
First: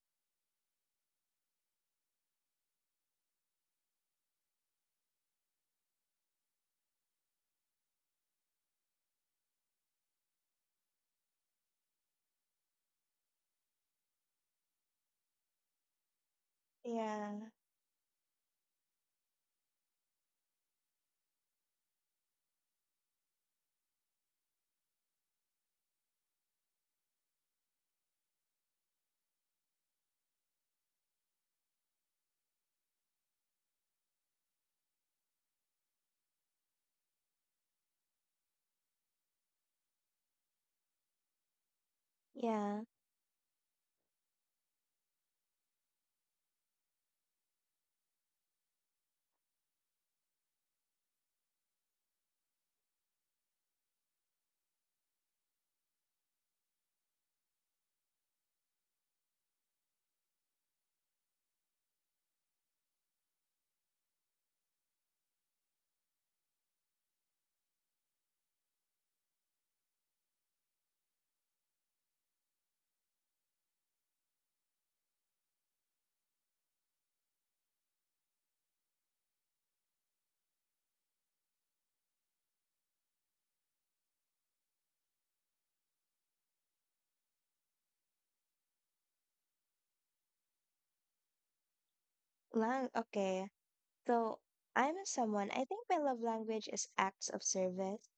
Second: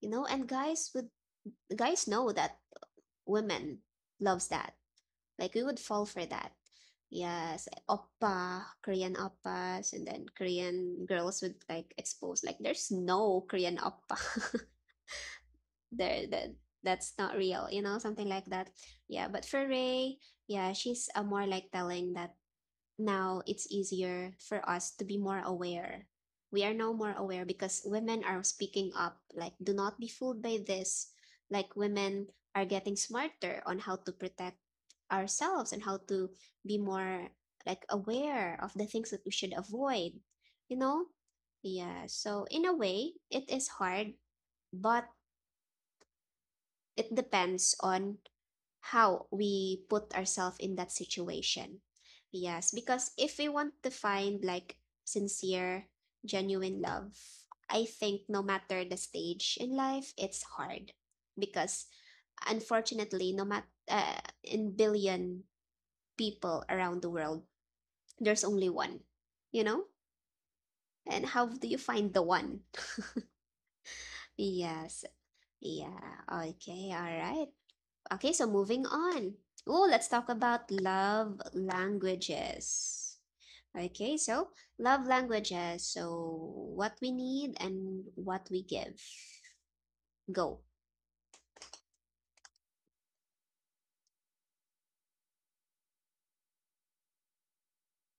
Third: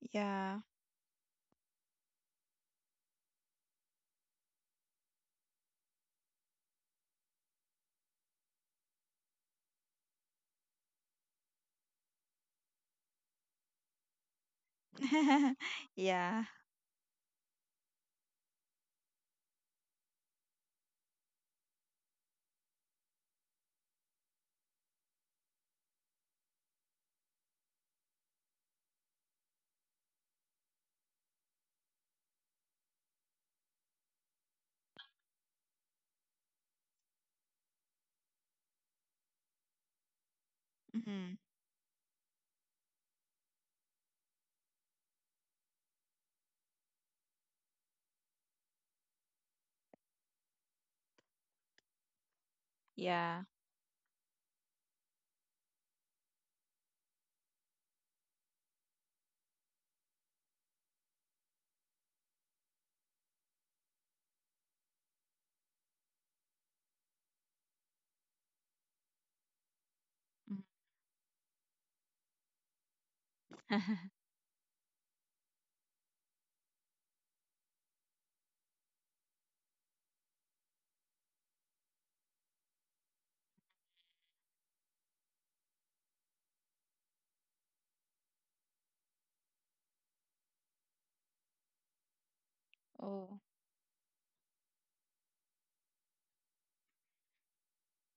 [SPEAKER 1] you know, and
[SPEAKER 2] Yeah.
[SPEAKER 1] guys know that women loves that, like we would fall for that. Yes, oppa, Korean oppas, and then Korean girls would like expose, like there's no Korean oppa. there
[SPEAKER 2] Yeah.
[SPEAKER 1] that That's not
[SPEAKER 3] Yeah,
[SPEAKER 1] real, you know, something like that. Yeah, but for Ray, yeah, she's more like telling that now it's easier for us to be more aware. We are now more aware because women are speaking up. Like, do not be fooled by this. Like, women are getting smarter on how to protect ourselves and how to be more like aware of the things that we should avoid you know
[SPEAKER 2] Mm-hmm.
[SPEAKER 1] yeah, so in a
[SPEAKER 3] yeah.
[SPEAKER 1] way it is hard, but it depends on how we put ourselves in that situation. Yes, because if
[SPEAKER 2] Yeah.
[SPEAKER 1] we want to find like sincere, genuine love, I think no matter the stage in life, it's hard, because unfortunately, no matter, in billion people around the world, there's only one, you know?
[SPEAKER 2] Mhm.
[SPEAKER 1] And how do you find the one? Yes. Yeah. Okay. All right. Okay. So moving on. Oh, let's talk about love languages. Okay. So love languages. So what we need and what we give. Go.
[SPEAKER 3] Lang
[SPEAKER 2] Oh.
[SPEAKER 3] okay. So I'm someone I think my love language is acts of service,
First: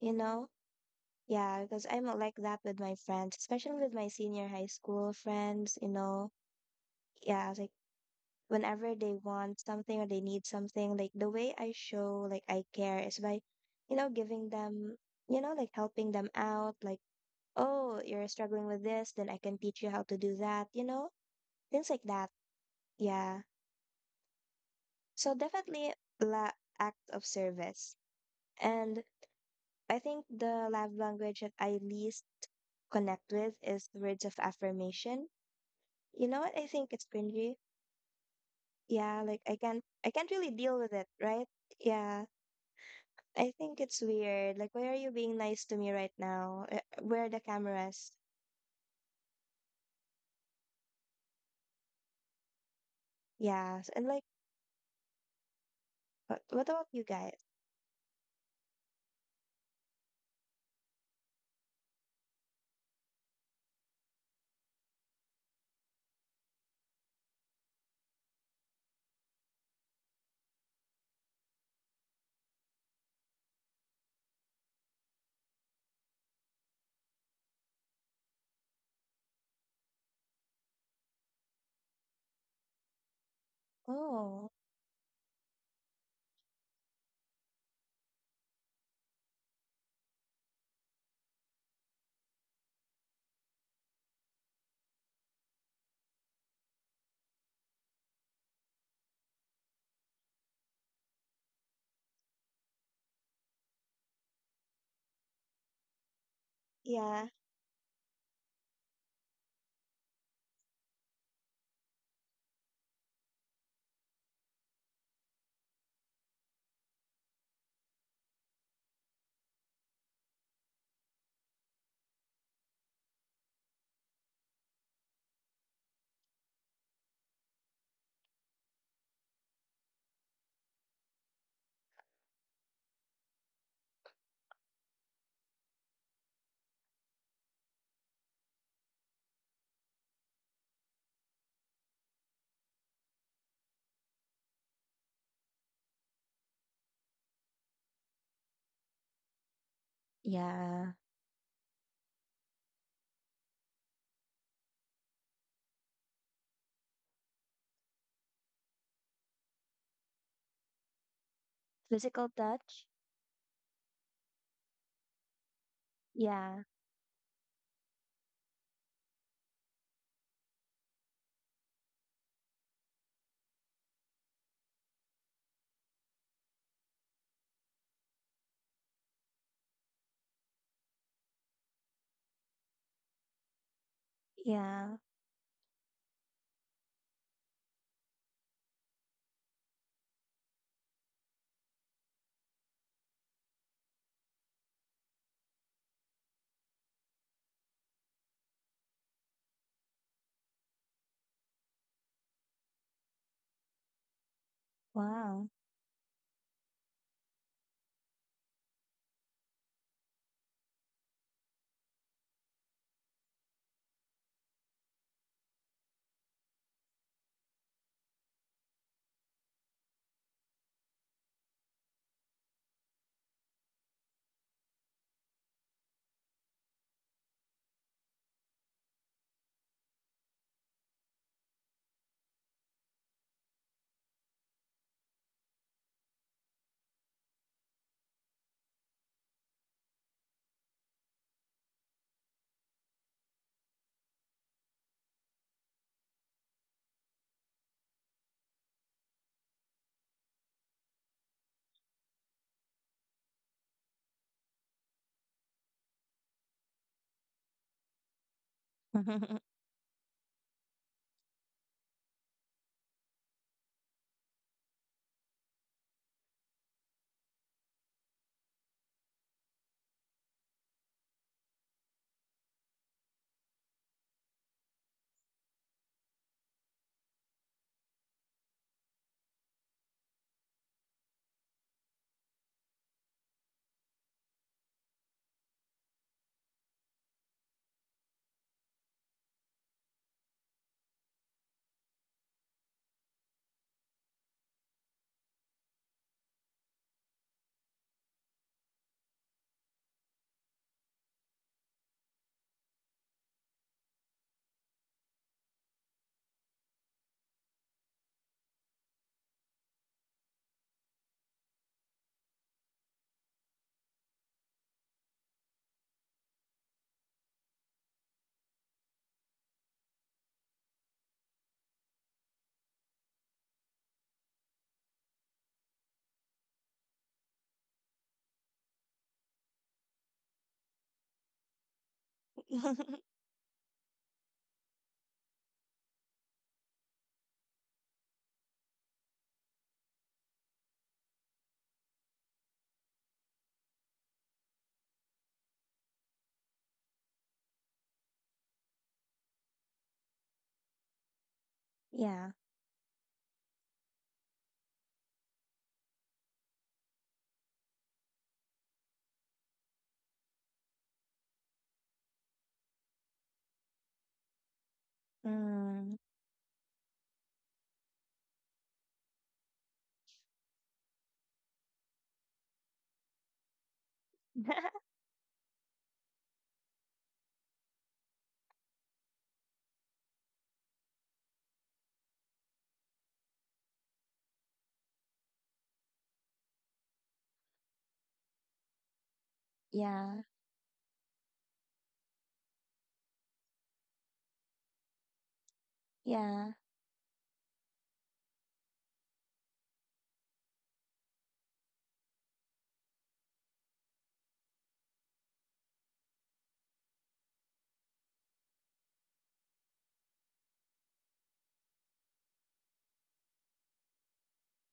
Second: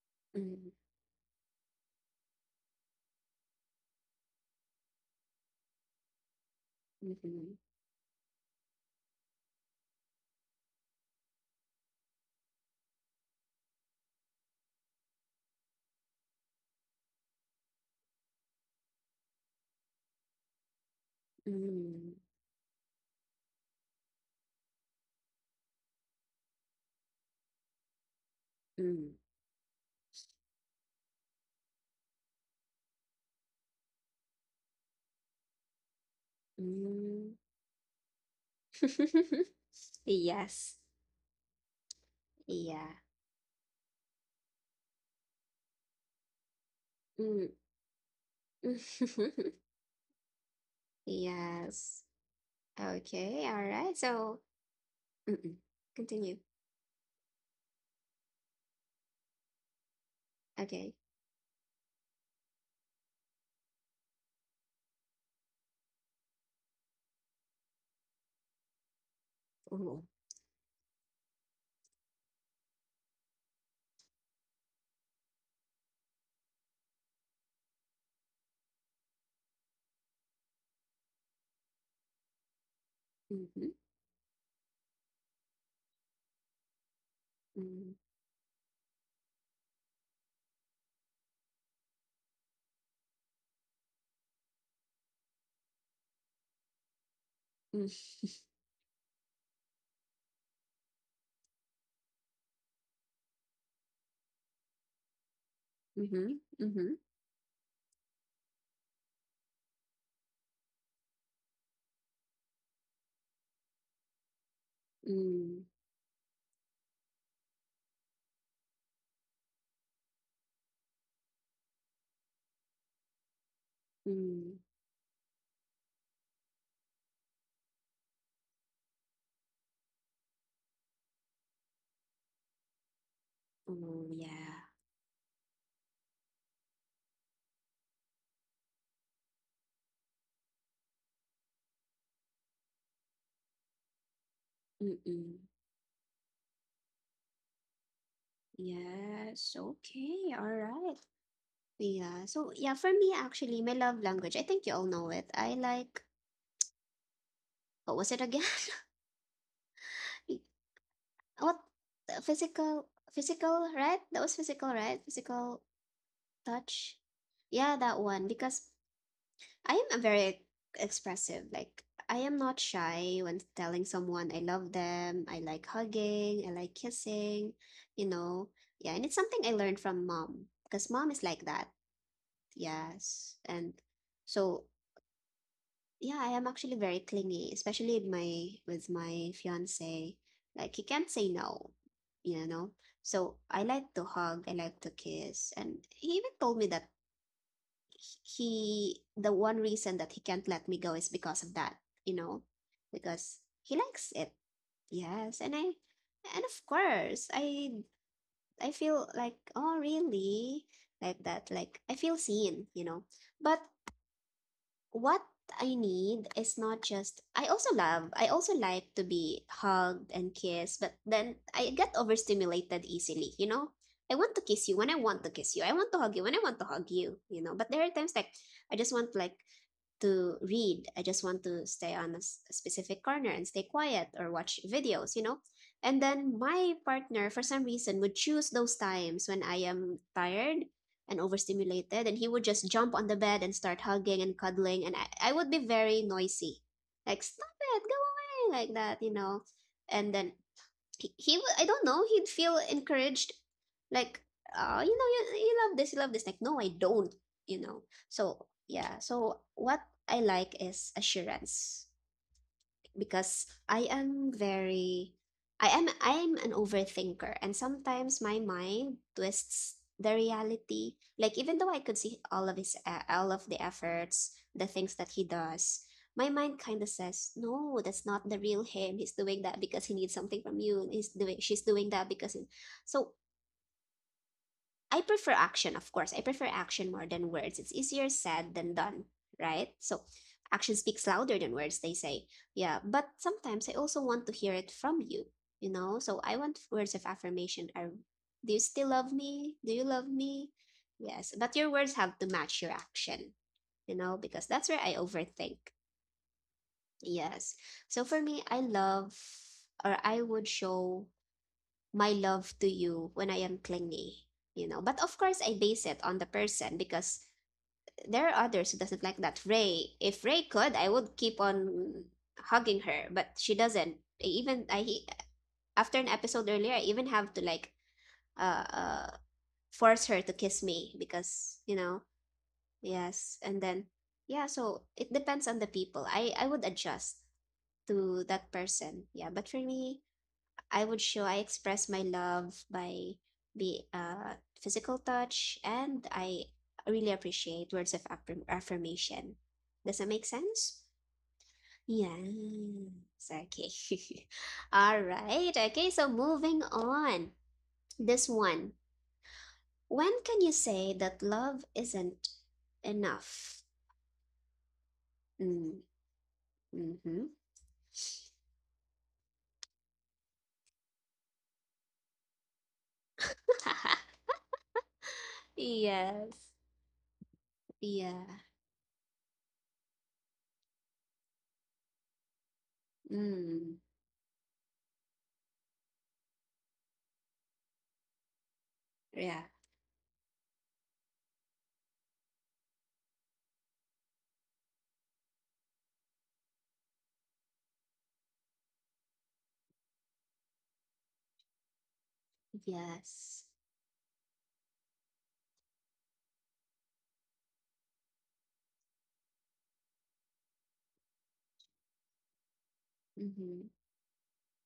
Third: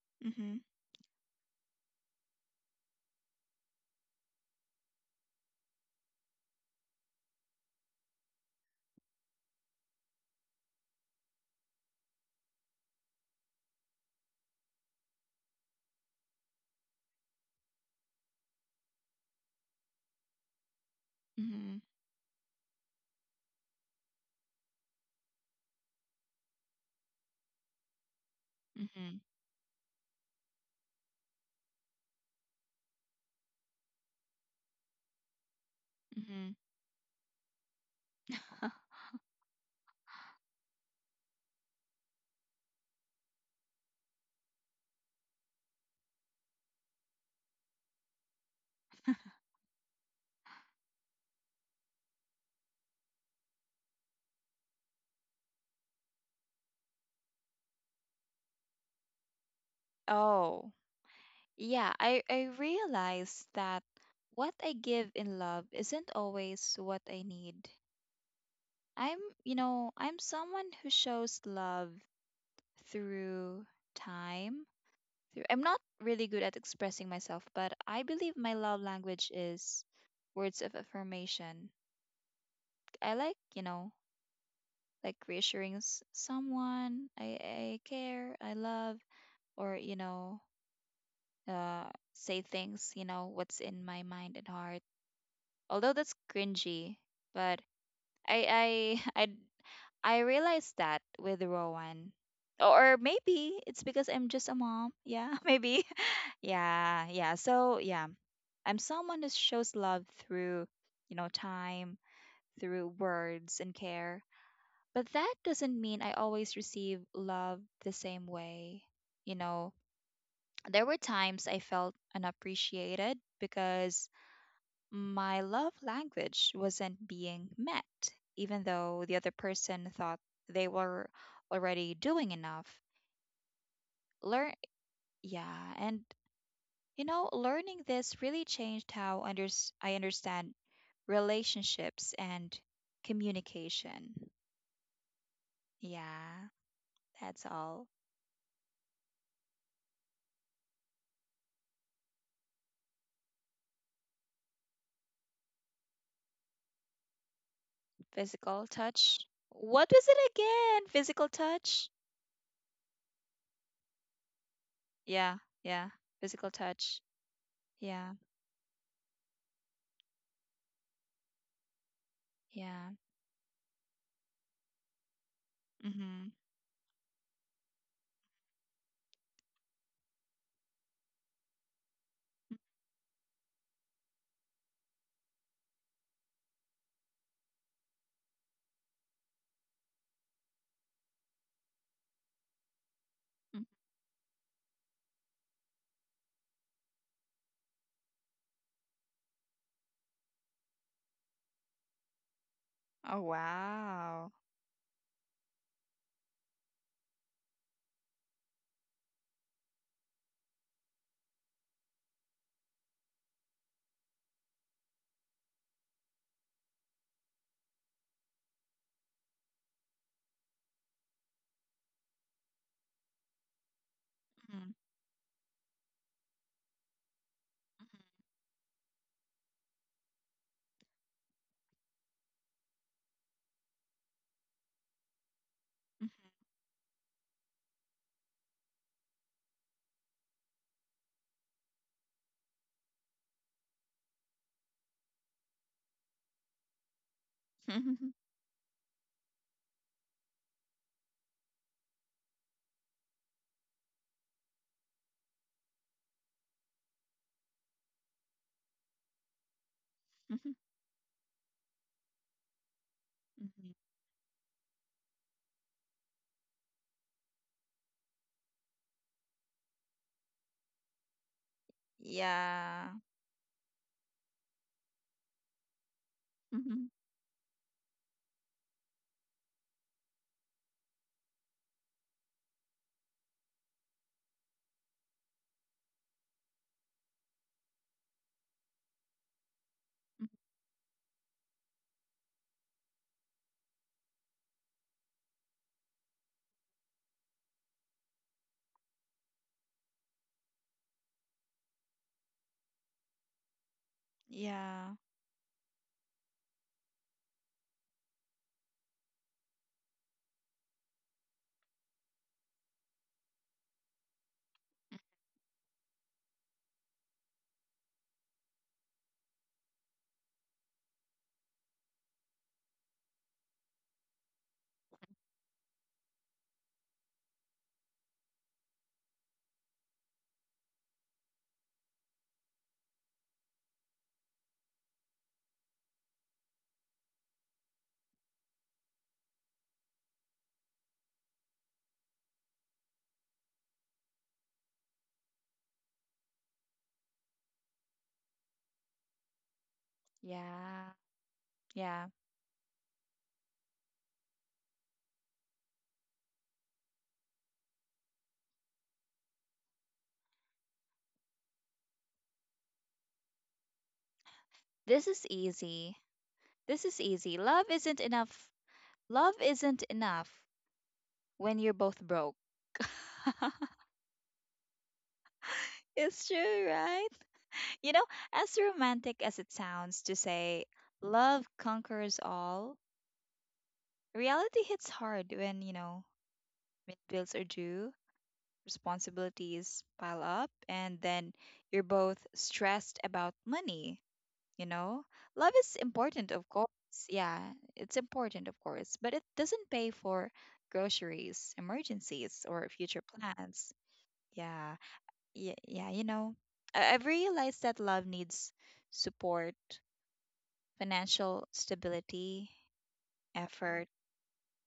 [SPEAKER 3] you know?
[SPEAKER 2] Mm-hmm.
[SPEAKER 3] Yeah, because I'm like that with my friends, especially with my senior high school friends, you know.
[SPEAKER 1] Mm,
[SPEAKER 3] Yeah,
[SPEAKER 1] mhm,
[SPEAKER 3] like whenever they want something or they need something like the way I show like I care is by you know giving them you know like helping them out like oh you're struggling with this then I can teach you how to do that you know
[SPEAKER 2] Mm-hmm.
[SPEAKER 3] things like
[SPEAKER 1] mm,
[SPEAKER 3] that yeah so definitely la- act of service and
[SPEAKER 1] mm,
[SPEAKER 2] Mm-hmm.
[SPEAKER 3] I think the love language that I least connect with is words of affirmation you know
[SPEAKER 2] Mm-hmm.
[SPEAKER 3] what I think it's
[SPEAKER 1] mm.
[SPEAKER 3] cringy yeah like i can't i can't really deal
[SPEAKER 1] Yes.
[SPEAKER 3] with it right yeah.
[SPEAKER 1] Yeah.
[SPEAKER 3] I think it's weird. Like, why are you being nice to me right now? Where are the
[SPEAKER 1] Mm.
[SPEAKER 3] cameras?
[SPEAKER 1] Yes. Okay, all
[SPEAKER 3] Yeah.
[SPEAKER 1] right.
[SPEAKER 3] And like,
[SPEAKER 1] So, mm-mm. Continue.
[SPEAKER 3] what about you guys?
[SPEAKER 2] Oh,
[SPEAKER 1] Okay.
[SPEAKER 2] yeah, I realized that what I give in love isn't always what I need. I'm, you know,
[SPEAKER 1] Oh.
[SPEAKER 2] I'm someone who shows love through time. Through I'm not really good at expressing myself, but I believe my love language is words of affirmation. I like, you
[SPEAKER 1] Mm-hmm.
[SPEAKER 2] know,
[SPEAKER 3] Oh,
[SPEAKER 2] like reassuring someone I
[SPEAKER 1] Mm-hmm.
[SPEAKER 2] care, I love, or, you know, uh, say things, you know, what's in my mind and heart. Although that's cringy, but I I realized that with Rowan. Or maybe it's because I'm just a mom. Yeah, maybe.
[SPEAKER 1] Mm-hmm. Mm-hmm.
[SPEAKER 2] yeah,
[SPEAKER 3] yeah.
[SPEAKER 2] yeah. So, yeah, I'm someone who shows love through, you know, time, through words and care. But that doesn't mean I always receive love the same way. You know, there were times I felt unappreciated because
[SPEAKER 1] Mm-hmm.
[SPEAKER 2] my love language wasn't being met, even though the other person thought they were already doing enough.
[SPEAKER 1] Oh,
[SPEAKER 2] Learn,
[SPEAKER 1] yeah.
[SPEAKER 2] yeah, and you know, learning this really changed how I understand relationships and communication.
[SPEAKER 1] Mm-mm.
[SPEAKER 2] Yeah, that's all.
[SPEAKER 1] Yes. Okay. All
[SPEAKER 3] Yeah.
[SPEAKER 1] right. Yeah. So, yeah, for me, actually, my love language, I think you all know it. I like, what was it again?
[SPEAKER 2] Physical touch. What was it
[SPEAKER 1] Y-
[SPEAKER 2] again? Physical
[SPEAKER 1] What?
[SPEAKER 2] touch?
[SPEAKER 3] Physical touch?
[SPEAKER 1] Physical, physical, right? That was physical, right?
[SPEAKER 2] Yeah,
[SPEAKER 1] Physical
[SPEAKER 2] yeah. Physical
[SPEAKER 3] Yeah.
[SPEAKER 1] touch.
[SPEAKER 2] touch.
[SPEAKER 1] Yeah, that
[SPEAKER 2] Yeah,
[SPEAKER 1] one. Because I am a very expressive. Like, I am not
[SPEAKER 2] yeah.
[SPEAKER 1] shy when telling someone I love them. I like
[SPEAKER 2] Mm-hmm.
[SPEAKER 1] hugging. I like kissing. You know, yeah, and it's something I learned from mom, because mom is like that. Yes, and so
[SPEAKER 3] Yeah.
[SPEAKER 1] yeah, I am actually very clingy, especially with my fiance. Like, he can't say no, you know. So I like to hug. I like to kiss, and he even told me that he the one reason that he can't let me go is because of that, you know
[SPEAKER 2] mm-hmm. Oh,
[SPEAKER 1] because he likes
[SPEAKER 2] wow.
[SPEAKER 1] it. Yes,
[SPEAKER 3] Wow.
[SPEAKER 1] and of course, I feel like, oh, really, like that, like I feel seen. But what I need is not just, I also like to be hugged and kissed. But then I get overstimulated easily. I want to kiss
[SPEAKER 2] Mhm,
[SPEAKER 1] you when I want to kiss you. I want to hug you when I want to hug you, you know but there are times like I just want, like, to read. I just want to stay on a specific corner and stay quiet, or watch videos, you know? And
[SPEAKER 2] mhm,
[SPEAKER 1] then my partner, for some reason, would choose those times when I am tired and overstimulated, and he would just jump on the bed and start hugging and cuddling. And I would be very noisy, like, stop it, go
[SPEAKER 2] mhm,
[SPEAKER 1] away, like that, you know? And then he would, I don't know he'd feel encouraged, like, you know, you love this, you love this. Like, no, I don't, you know so yeah. So what I
[SPEAKER 2] mhm,
[SPEAKER 1] like is assurance, because
[SPEAKER 2] mhm.
[SPEAKER 1] I am I'm an overthinker, and sometimes my mind twists the reality. Like, even though I could see
[SPEAKER 2] Yeah.
[SPEAKER 1] all of the efforts, the things that he does, my mind kind
[SPEAKER 2] Mhm,
[SPEAKER 1] of says, "No, that's not the real him. He's doing that because he needs something from you. He's doing She's doing that because he..." So I prefer action, of course. I prefer action more than words. It's easier said than done, right? So
[SPEAKER 2] mhm.
[SPEAKER 1] action speaks louder than words, they say. Yeah, but sometimes I also want to hear it from you, you know? So I want, words of affirmation are, do you still love me? Do you love me? Yes, but your words have to match your action, because that's where I
[SPEAKER 2] Yeah.
[SPEAKER 1] overthink. Yes. So for me, I would show my love to you when I am clingy. But of course, I base it on the person, because there are others who doesn't like that. Ray, if Ray could, I would keep on hugging her, but she doesn't. Even I, after an episode earlier, I even have to like, uh, uh force her to kiss me because, yes, and then yeah. So it depends on the people. I would adjust to that person. Yeah, but for me, I would show I express my love by, be physical touch, and I really appreciate words of affirmation. Does that make sense?
[SPEAKER 2] Yeah. Yeah.
[SPEAKER 3] yeah.
[SPEAKER 1] Yes. Okay. All right. Okay, so moving on. This one. When can you say that love isn't enough?
[SPEAKER 2] This is
[SPEAKER 1] Mm,
[SPEAKER 3] Mm.
[SPEAKER 2] easy. This is
[SPEAKER 1] mm-hmm.
[SPEAKER 2] easy. Love isn't enough. Love isn't enough when you're both broke. It's
[SPEAKER 1] Yes.
[SPEAKER 2] true, right? You know,
[SPEAKER 1] Yeah.
[SPEAKER 2] as romantic as it sounds to say love conquers all,
[SPEAKER 1] Mm,
[SPEAKER 2] reality hits hard when, you know, when bills are due,
[SPEAKER 1] yeah.
[SPEAKER 2] responsibilities
[SPEAKER 3] Yeah.
[SPEAKER 2] pile up, and then you're both stressed about money, you know? Love is important,
[SPEAKER 3] Yeah.
[SPEAKER 2] of course. Yeah, it's important, of course, but it doesn't pay for groceries, emergencies, or future
[SPEAKER 1] Yes.
[SPEAKER 2] plans. Yeah, yeah, you know. I've realized that love needs support, financial stability,
[SPEAKER 1] Mm-hmm.
[SPEAKER 2] effort,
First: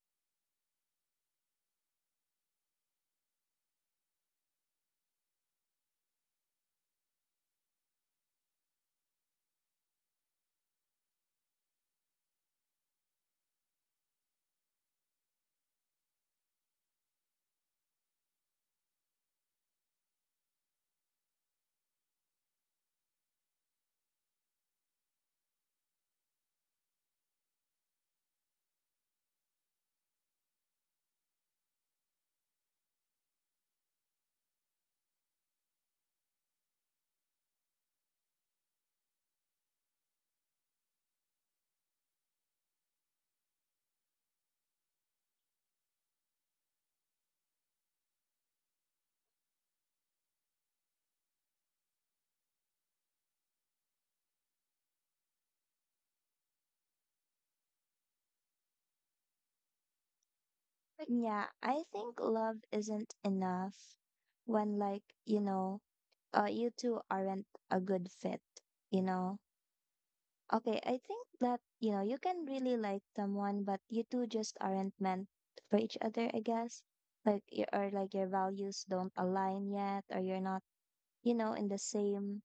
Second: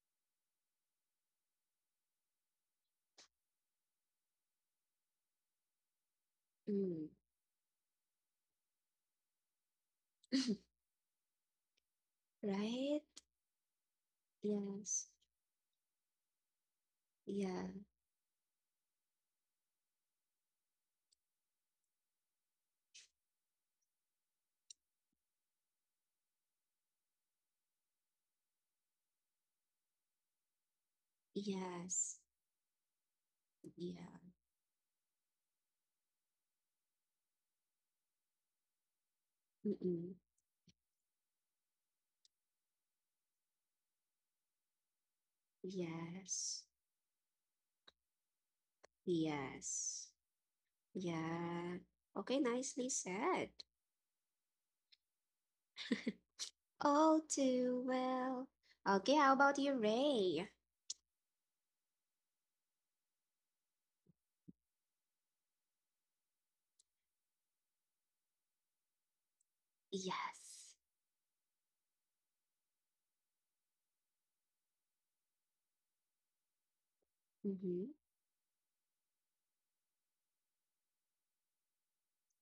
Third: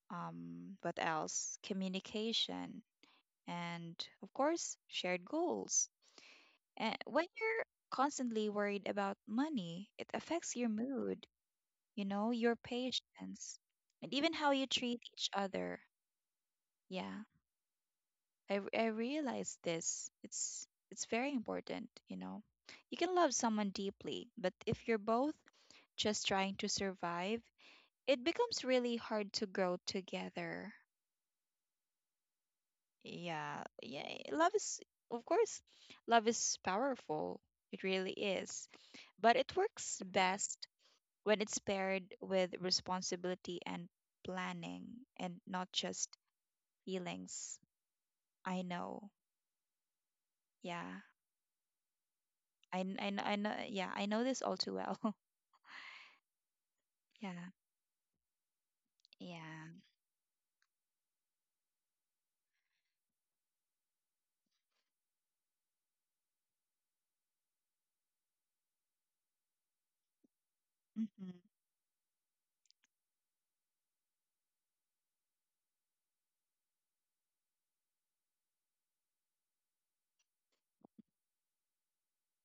[SPEAKER 2] what else? Communication, and of course, shared goals. And
[SPEAKER 1] Mm.
[SPEAKER 2] when you're constantly worried about money, it affects your mood, you know, your
[SPEAKER 1] Right?
[SPEAKER 2] patience, and even how you treat
[SPEAKER 1] Yes.
[SPEAKER 2] each other. Yeah,
[SPEAKER 1] Yeah.
[SPEAKER 2] I realize this. It's very important, you know. You can love someone deeply, but if you're both just trying to survive, it becomes really hard to grow together.
[SPEAKER 1] Yes.
[SPEAKER 2] Yeah,
[SPEAKER 1] Yeah.
[SPEAKER 2] yeah. Love is, of course, love is powerful. It really is, but it works
[SPEAKER 1] Mm-mm.
[SPEAKER 2] best when it's paired with responsibility and planning and not just
[SPEAKER 1] Yes.
[SPEAKER 2] feelings. I know.
[SPEAKER 1] Yes.
[SPEAKER 2] Yeah.
[SPEAKER 1] Yeah. Okay,
[SPEAKER 2] I,
[SPEAKER 1] nicely
[SPEAKER 2] kn- I, kn- I
[SPEAKER 1] said.
[SPEAKER 2] know. Yeah. I know this all too well.
[SPEAKER 1] All
[SPEAKER 2] yeah.
[SPEAKER 1] too well. Okay, how about you,
[SPEAKER 2] Yeah.
[SPEAKER 1] Ray?
[SPEAKER 3] Yeah. I think love isn't enough when, like, you know, you two aren't a good fit, you know? Okay,
[SPEAKER 1] Yes.
[SPEAKER 3] I think
[SPEAKER 2] hmm
[SPEAKER 3] that, you know, you can really like someone, but you two just aren't meant for each other, I guess. Like, or
[SPEAKER 1] Mm-hmm.
[SPEAKER 3] like your values don't align yet, or you're not, you know, in the same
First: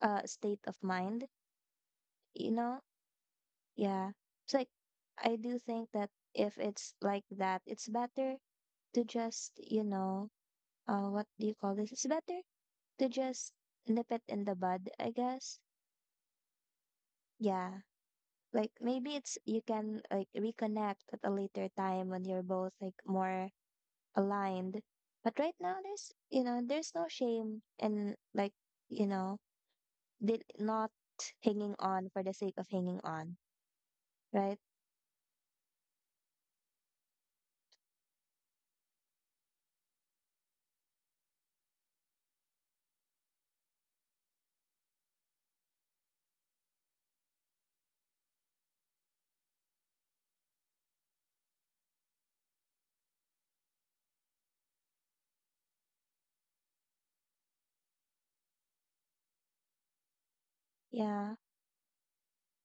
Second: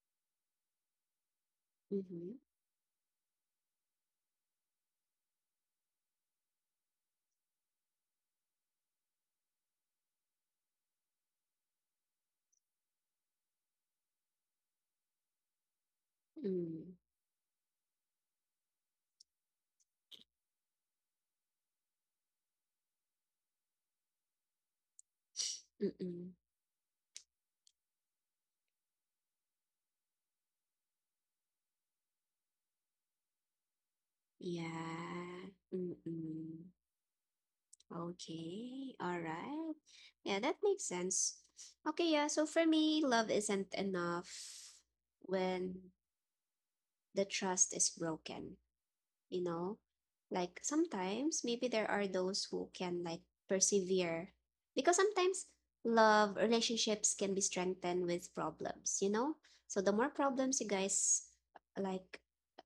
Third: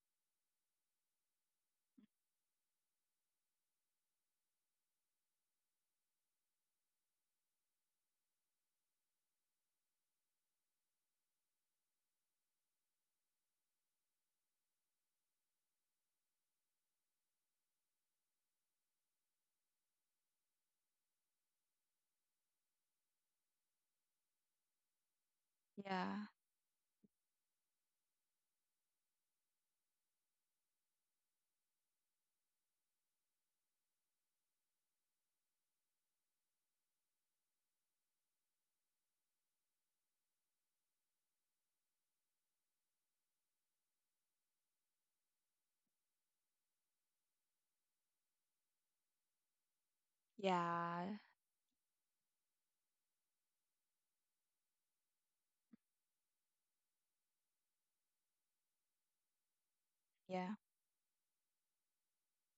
[SPEAKER 3] state of mind,
[SPEAKER 1] Mm-hmm.
[SPEAKER 3] you know? Yeah. It's like, I do think that if it's like that, it's better to just, you know, what do you call this? It's better to just nip it in the bud, I guess.
[SPEAKER 1] Mm.
[SPEAKER 3] Yeah. Like maybe it's you can like reconnect at a later time when you're both like more aligned, but right now there's
[SPEAKER 2] Yeah.
[SPEAKER 1] Mm-mm.
[SPEAKER 3] you know there's no shame in like you know did not hanging on for the sake of hanging on, right?
[SPEAKER 1] Yeah. Mm-mm. Okay, all right. Yeah, that makes sense. Okay, yeah, so for me, love isn't enough when the trust is broken, you know? Like,
[SPEAKER 2] Yeah.
[SPEAKER 1] sometimes maybe there are those who can like persevere, because sometimes love relationships can be strengthened with problems, you know? So the more
[SPEAKER 2] Yeah.
[SPEAKER 1] problems you guys
[SPEAKER 3] Yeah.
[SPEAKER 1] like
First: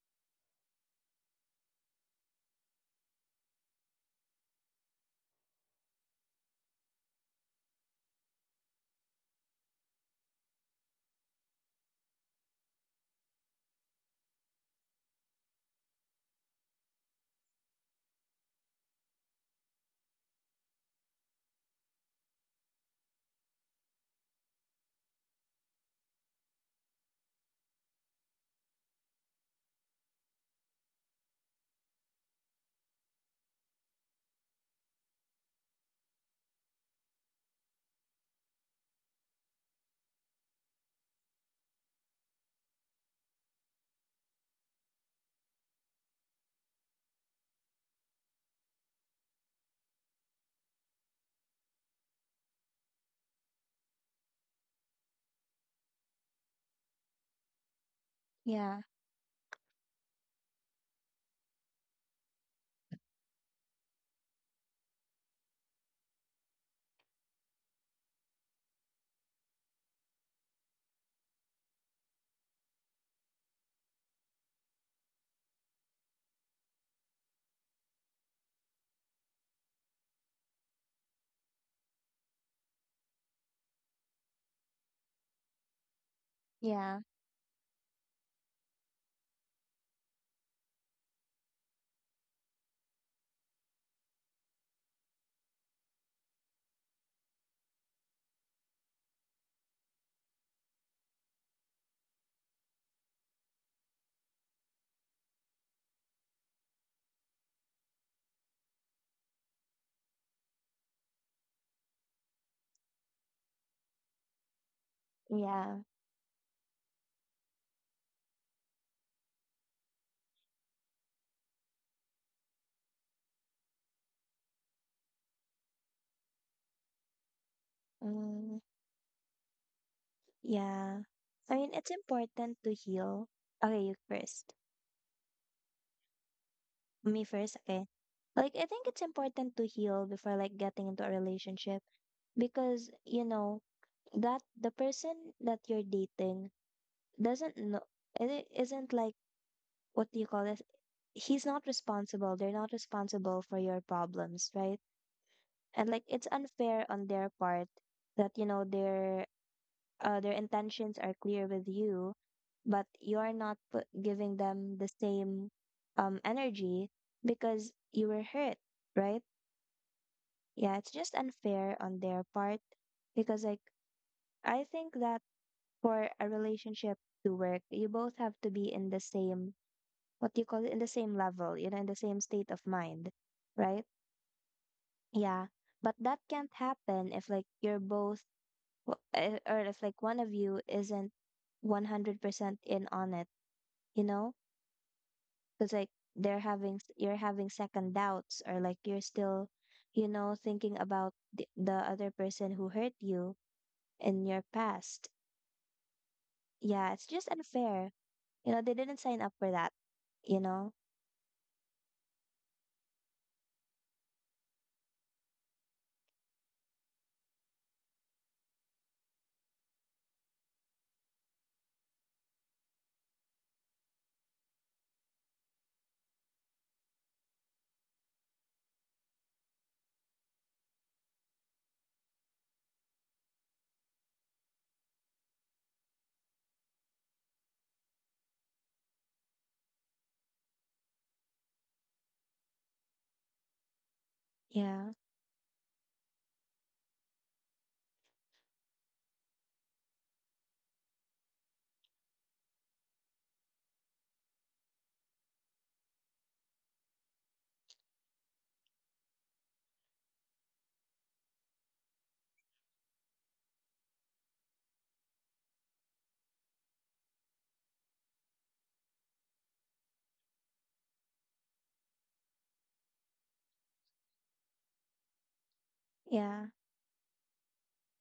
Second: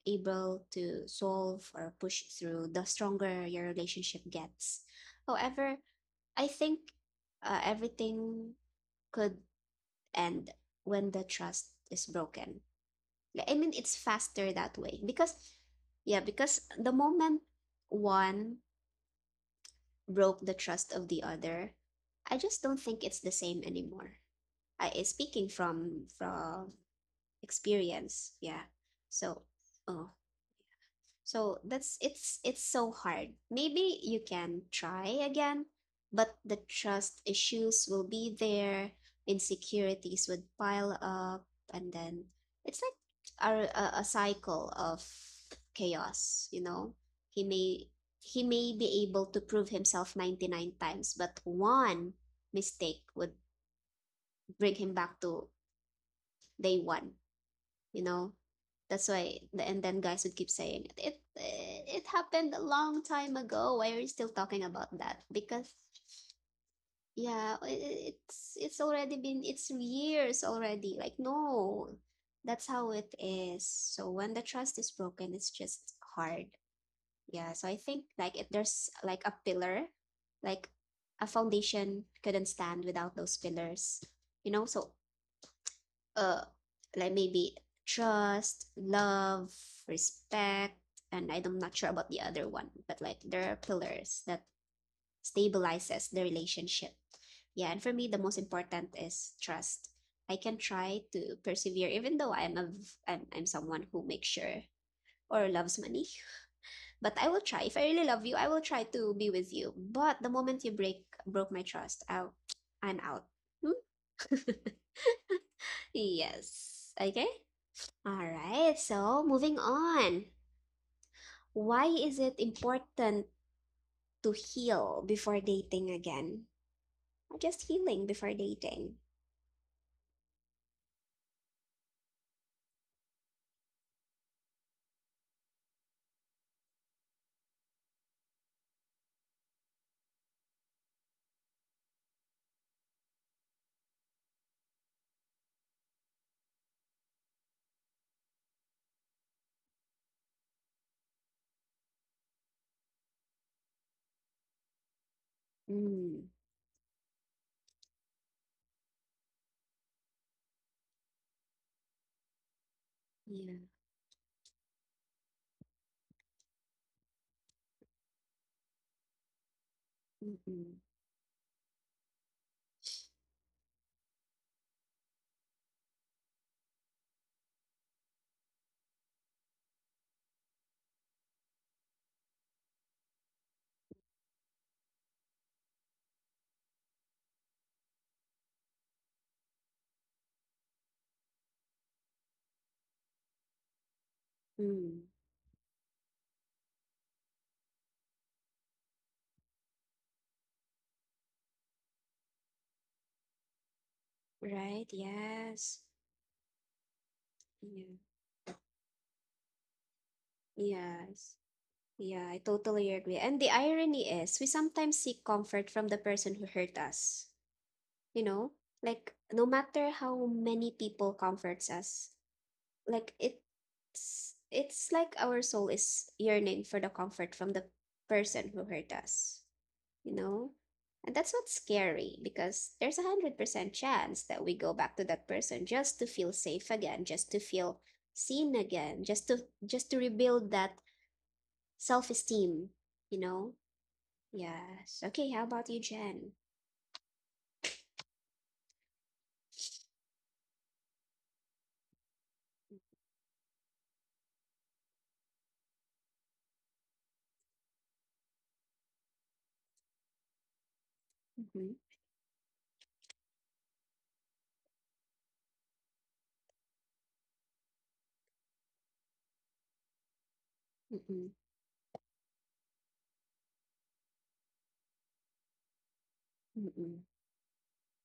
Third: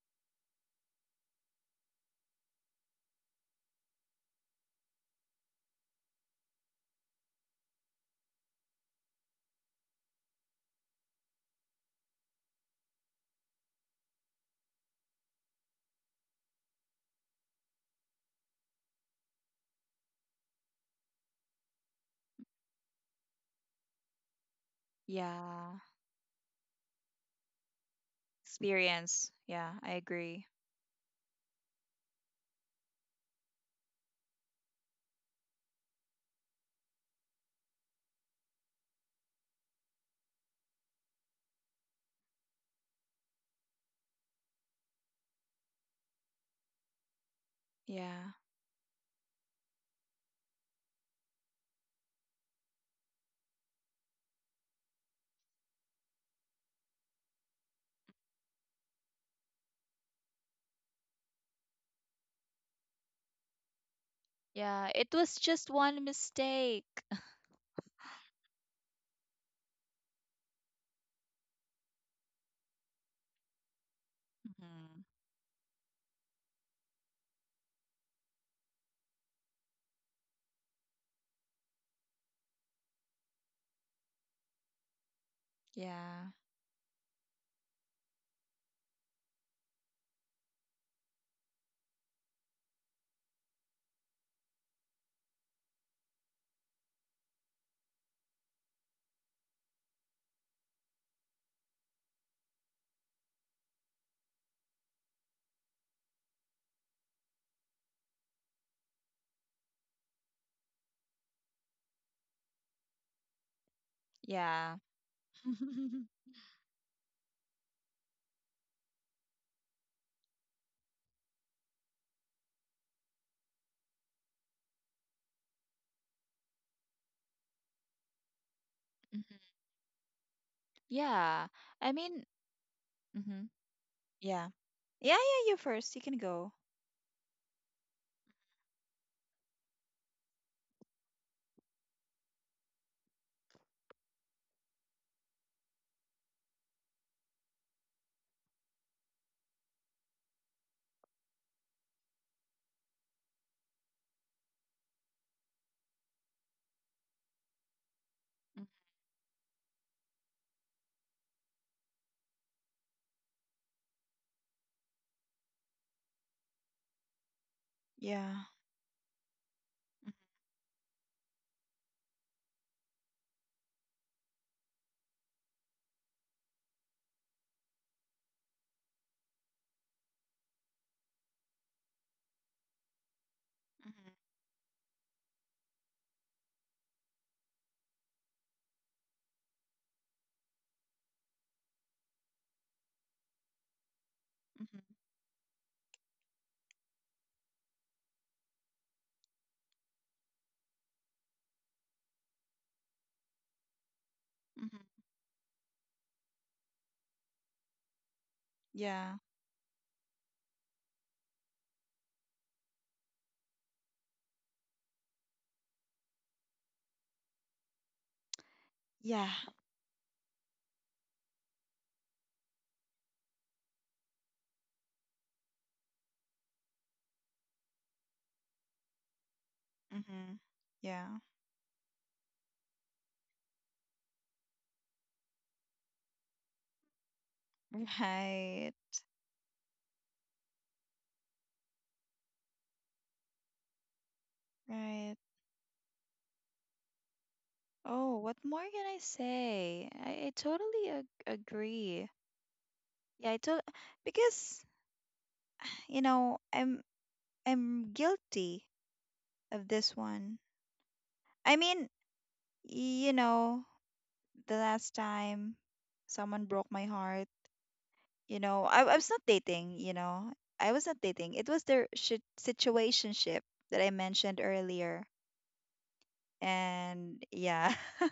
[SPEAKER 1] able to solve or push through, the stronger your relationship gets. However, I think, everything could end when the trust is broken. Like, I mean, it's faster that way because, yeah, because the moment one broke the trust of the other, I just don't think it's the same anymore. Speaking
[SPEAKER 2] Yeah.
[SPEAKER 1] from experience, yeah.
[SPEAKER 2] Experience.
[SPEAKER 1] So,
[SPEAKER 2] Yeah. I
[SPEAKER 1] oh,
[SPEAKER 2] agree.
[SPEAKER 1] That's, it's so hard. Maybe you can try again, but the trust issues will be there, insecurities would pile up, and then it's like, a cycle of chaos, you know? He may
[SPEAKER 2] Yeah.
[SPEAKER 1] he may be able to prove himself 99 times, but one mistake would bring him back to day one you know
[SPEAKER 3] Yeah.
[SPEAKER 1] that's why, and then guys would keep saying, it happened a long time ago, why are you still talking about
[SPEAKER 2] Yeah. It
[SPEAKER 1] that?
[SPEAKER 2] was just
[SPEAKER 1] Because
[SPEAKER 2] one mistake.
[SPEAKER 1] yeah, it's already been it's years already. Like, no, that's how it is. So when the trust is
[SPEAKER 2] Mhm.
[SPEAKER 1] broken, it's just hard. Yeah, so I think like if there's like a pillar, like a foundation couldn't stand without those pillars, so
[SPEAKER 2] Yeah.
[SPEAKER 1] uh
[SPEAKER 3] Yeah.
[SPEAKER 1] like maybe trust, love, respect, and I'm not sure about the other one, but like there are pillars that stabilizes the relationship. Yeah, and for me the most important is trust. I can try to persevere even though I'm a, v- I'm someone who makes sure or loves money. But I will try. If I really love you, I will try to be with you. But the moment you break broke my trust, I'm out.
[SPEAKER 2] Yeah.
[SPEAKER 3] Yeah.
[SPEAKER 2] Mhm.
[SPEAKER 1] Yes. Okay. All right, so moving on. Why is it important to heal before dating again? Or just healing before
[SPEAKER 3] Mm,
[SPEAKER 1] dating?
[SPEAKER 3] yeah,
[SPEAKER 2] Yeah.
[SPEAKER 3] I mean
[SPEAKER 2] I
[SPEAKER 3] it's
[SPEAKER 2] mean,
[SPEAKER 3] important to heal.
[SPEAKER 2] hmm
[SPEAKER 3] Okay, you
[SPEAKER 2] yeah.
[SPEAKER 3] first.
[SPEAKER 2] Yeah, yeah, you first. You can go.
[SPEAKER 3] Me first, okay. Like I think it's important to heal before like getting into a relationship because you know that the person that you're dating doesn't know it isn't like what do you call this he's not responsible they're not responsible for your problems, right? And like
[SPEAKER 1] Mm,
[SPEAKER 3] it's unfair on their part that you
[SPEAKER 2] Mm,
[SPEAKER 3] know their intentions are clear with you but you're not
[SPEAKER 1] yeah.
[SPEAKER 3] put, giving them the same energy because you were
[SPEAKER 2] Yeah.
[SPEAKER 3] hurt, right?
[SPEAKER 1] Mm-mm.
[SPEAKER 3] Yeah it's just unfair on their part because like I think that for a relationship to work, you both have to be in the same, what do you call it, in the same level, you know, in the same state of mind, right?
[SPEAKER 2] Mm-hmm.
[SPEAKER 3] Yeah. But that can't happen if, like, you're both, w- eh, or if, like, one of you isn't 100% in on it, you know?
[SPEAKER 2] Mm-hmm.
[SPEAKER 1] Mm.
[SPEAKER 3] Because, like, you're having second doubts, or, like, you're still, you know, thinking about the other person who hurt you in your
[SPEAKER 2] Mm-hmm.
[SPEAKER 1] Right,
[SPEAKER 3] past.
[SPEAKER 1] yes.
[SPEAKER 3] Yeah, it's just
[SPEAKER 1] Yeah.
[SPEAKER 3] unfair. You know, they didn't
[SPEAKER 2] Yeah.
[SPEAKER 3] sign up for that, you know?
[SPEAKER 1] Yes. Yeah, I totally agree. And the irony is, we sometimes seek comfort from the person who hurt us. You know, like
[SPEAKER 2] Yeah.
[SPEAKER 1] no matter how many people comforts us, like it's like our soul is yearning for the comfort from the person who hurt us, you
[SPEAKER 2] Mm-hmm.
[SPEAKER 1] know.
[SPEAKER 2] Yeah.
[SPEAKER 1] And that's what's scary, because there's 100% chance that we go back to that person just to feel safe again, just to feel seen
[SPEAKER 2] Right.
[SPEAKER 1] again, just to rebuild that self-esteem, you know.
[SPEAKER 3] Yeah,
[SPEAKER 1] Yes.
[SPEAKER 2] Right.
[SPEAKER 1] Okay, how about you, Jen?
[SPEAKER 2] Oh, what more can I say? I totally ag agree. Yeah, I to because you know, I'm guilty of this one. I
[SPEAKER 1] Mm-hmm.
[SPEAKER 2] mean, you know, the last time someone broke my heart. You know, I was not dating, you know, I was not dating,
[SPEAKER 1] Mm-mm.
[SPEAKER 2] it was the shi situationship that I mentioned earlier.
[SPEAKER 3] yeah.
[SPEAKER 1] Mm-mm.
[SPEAKER 2] And yeah.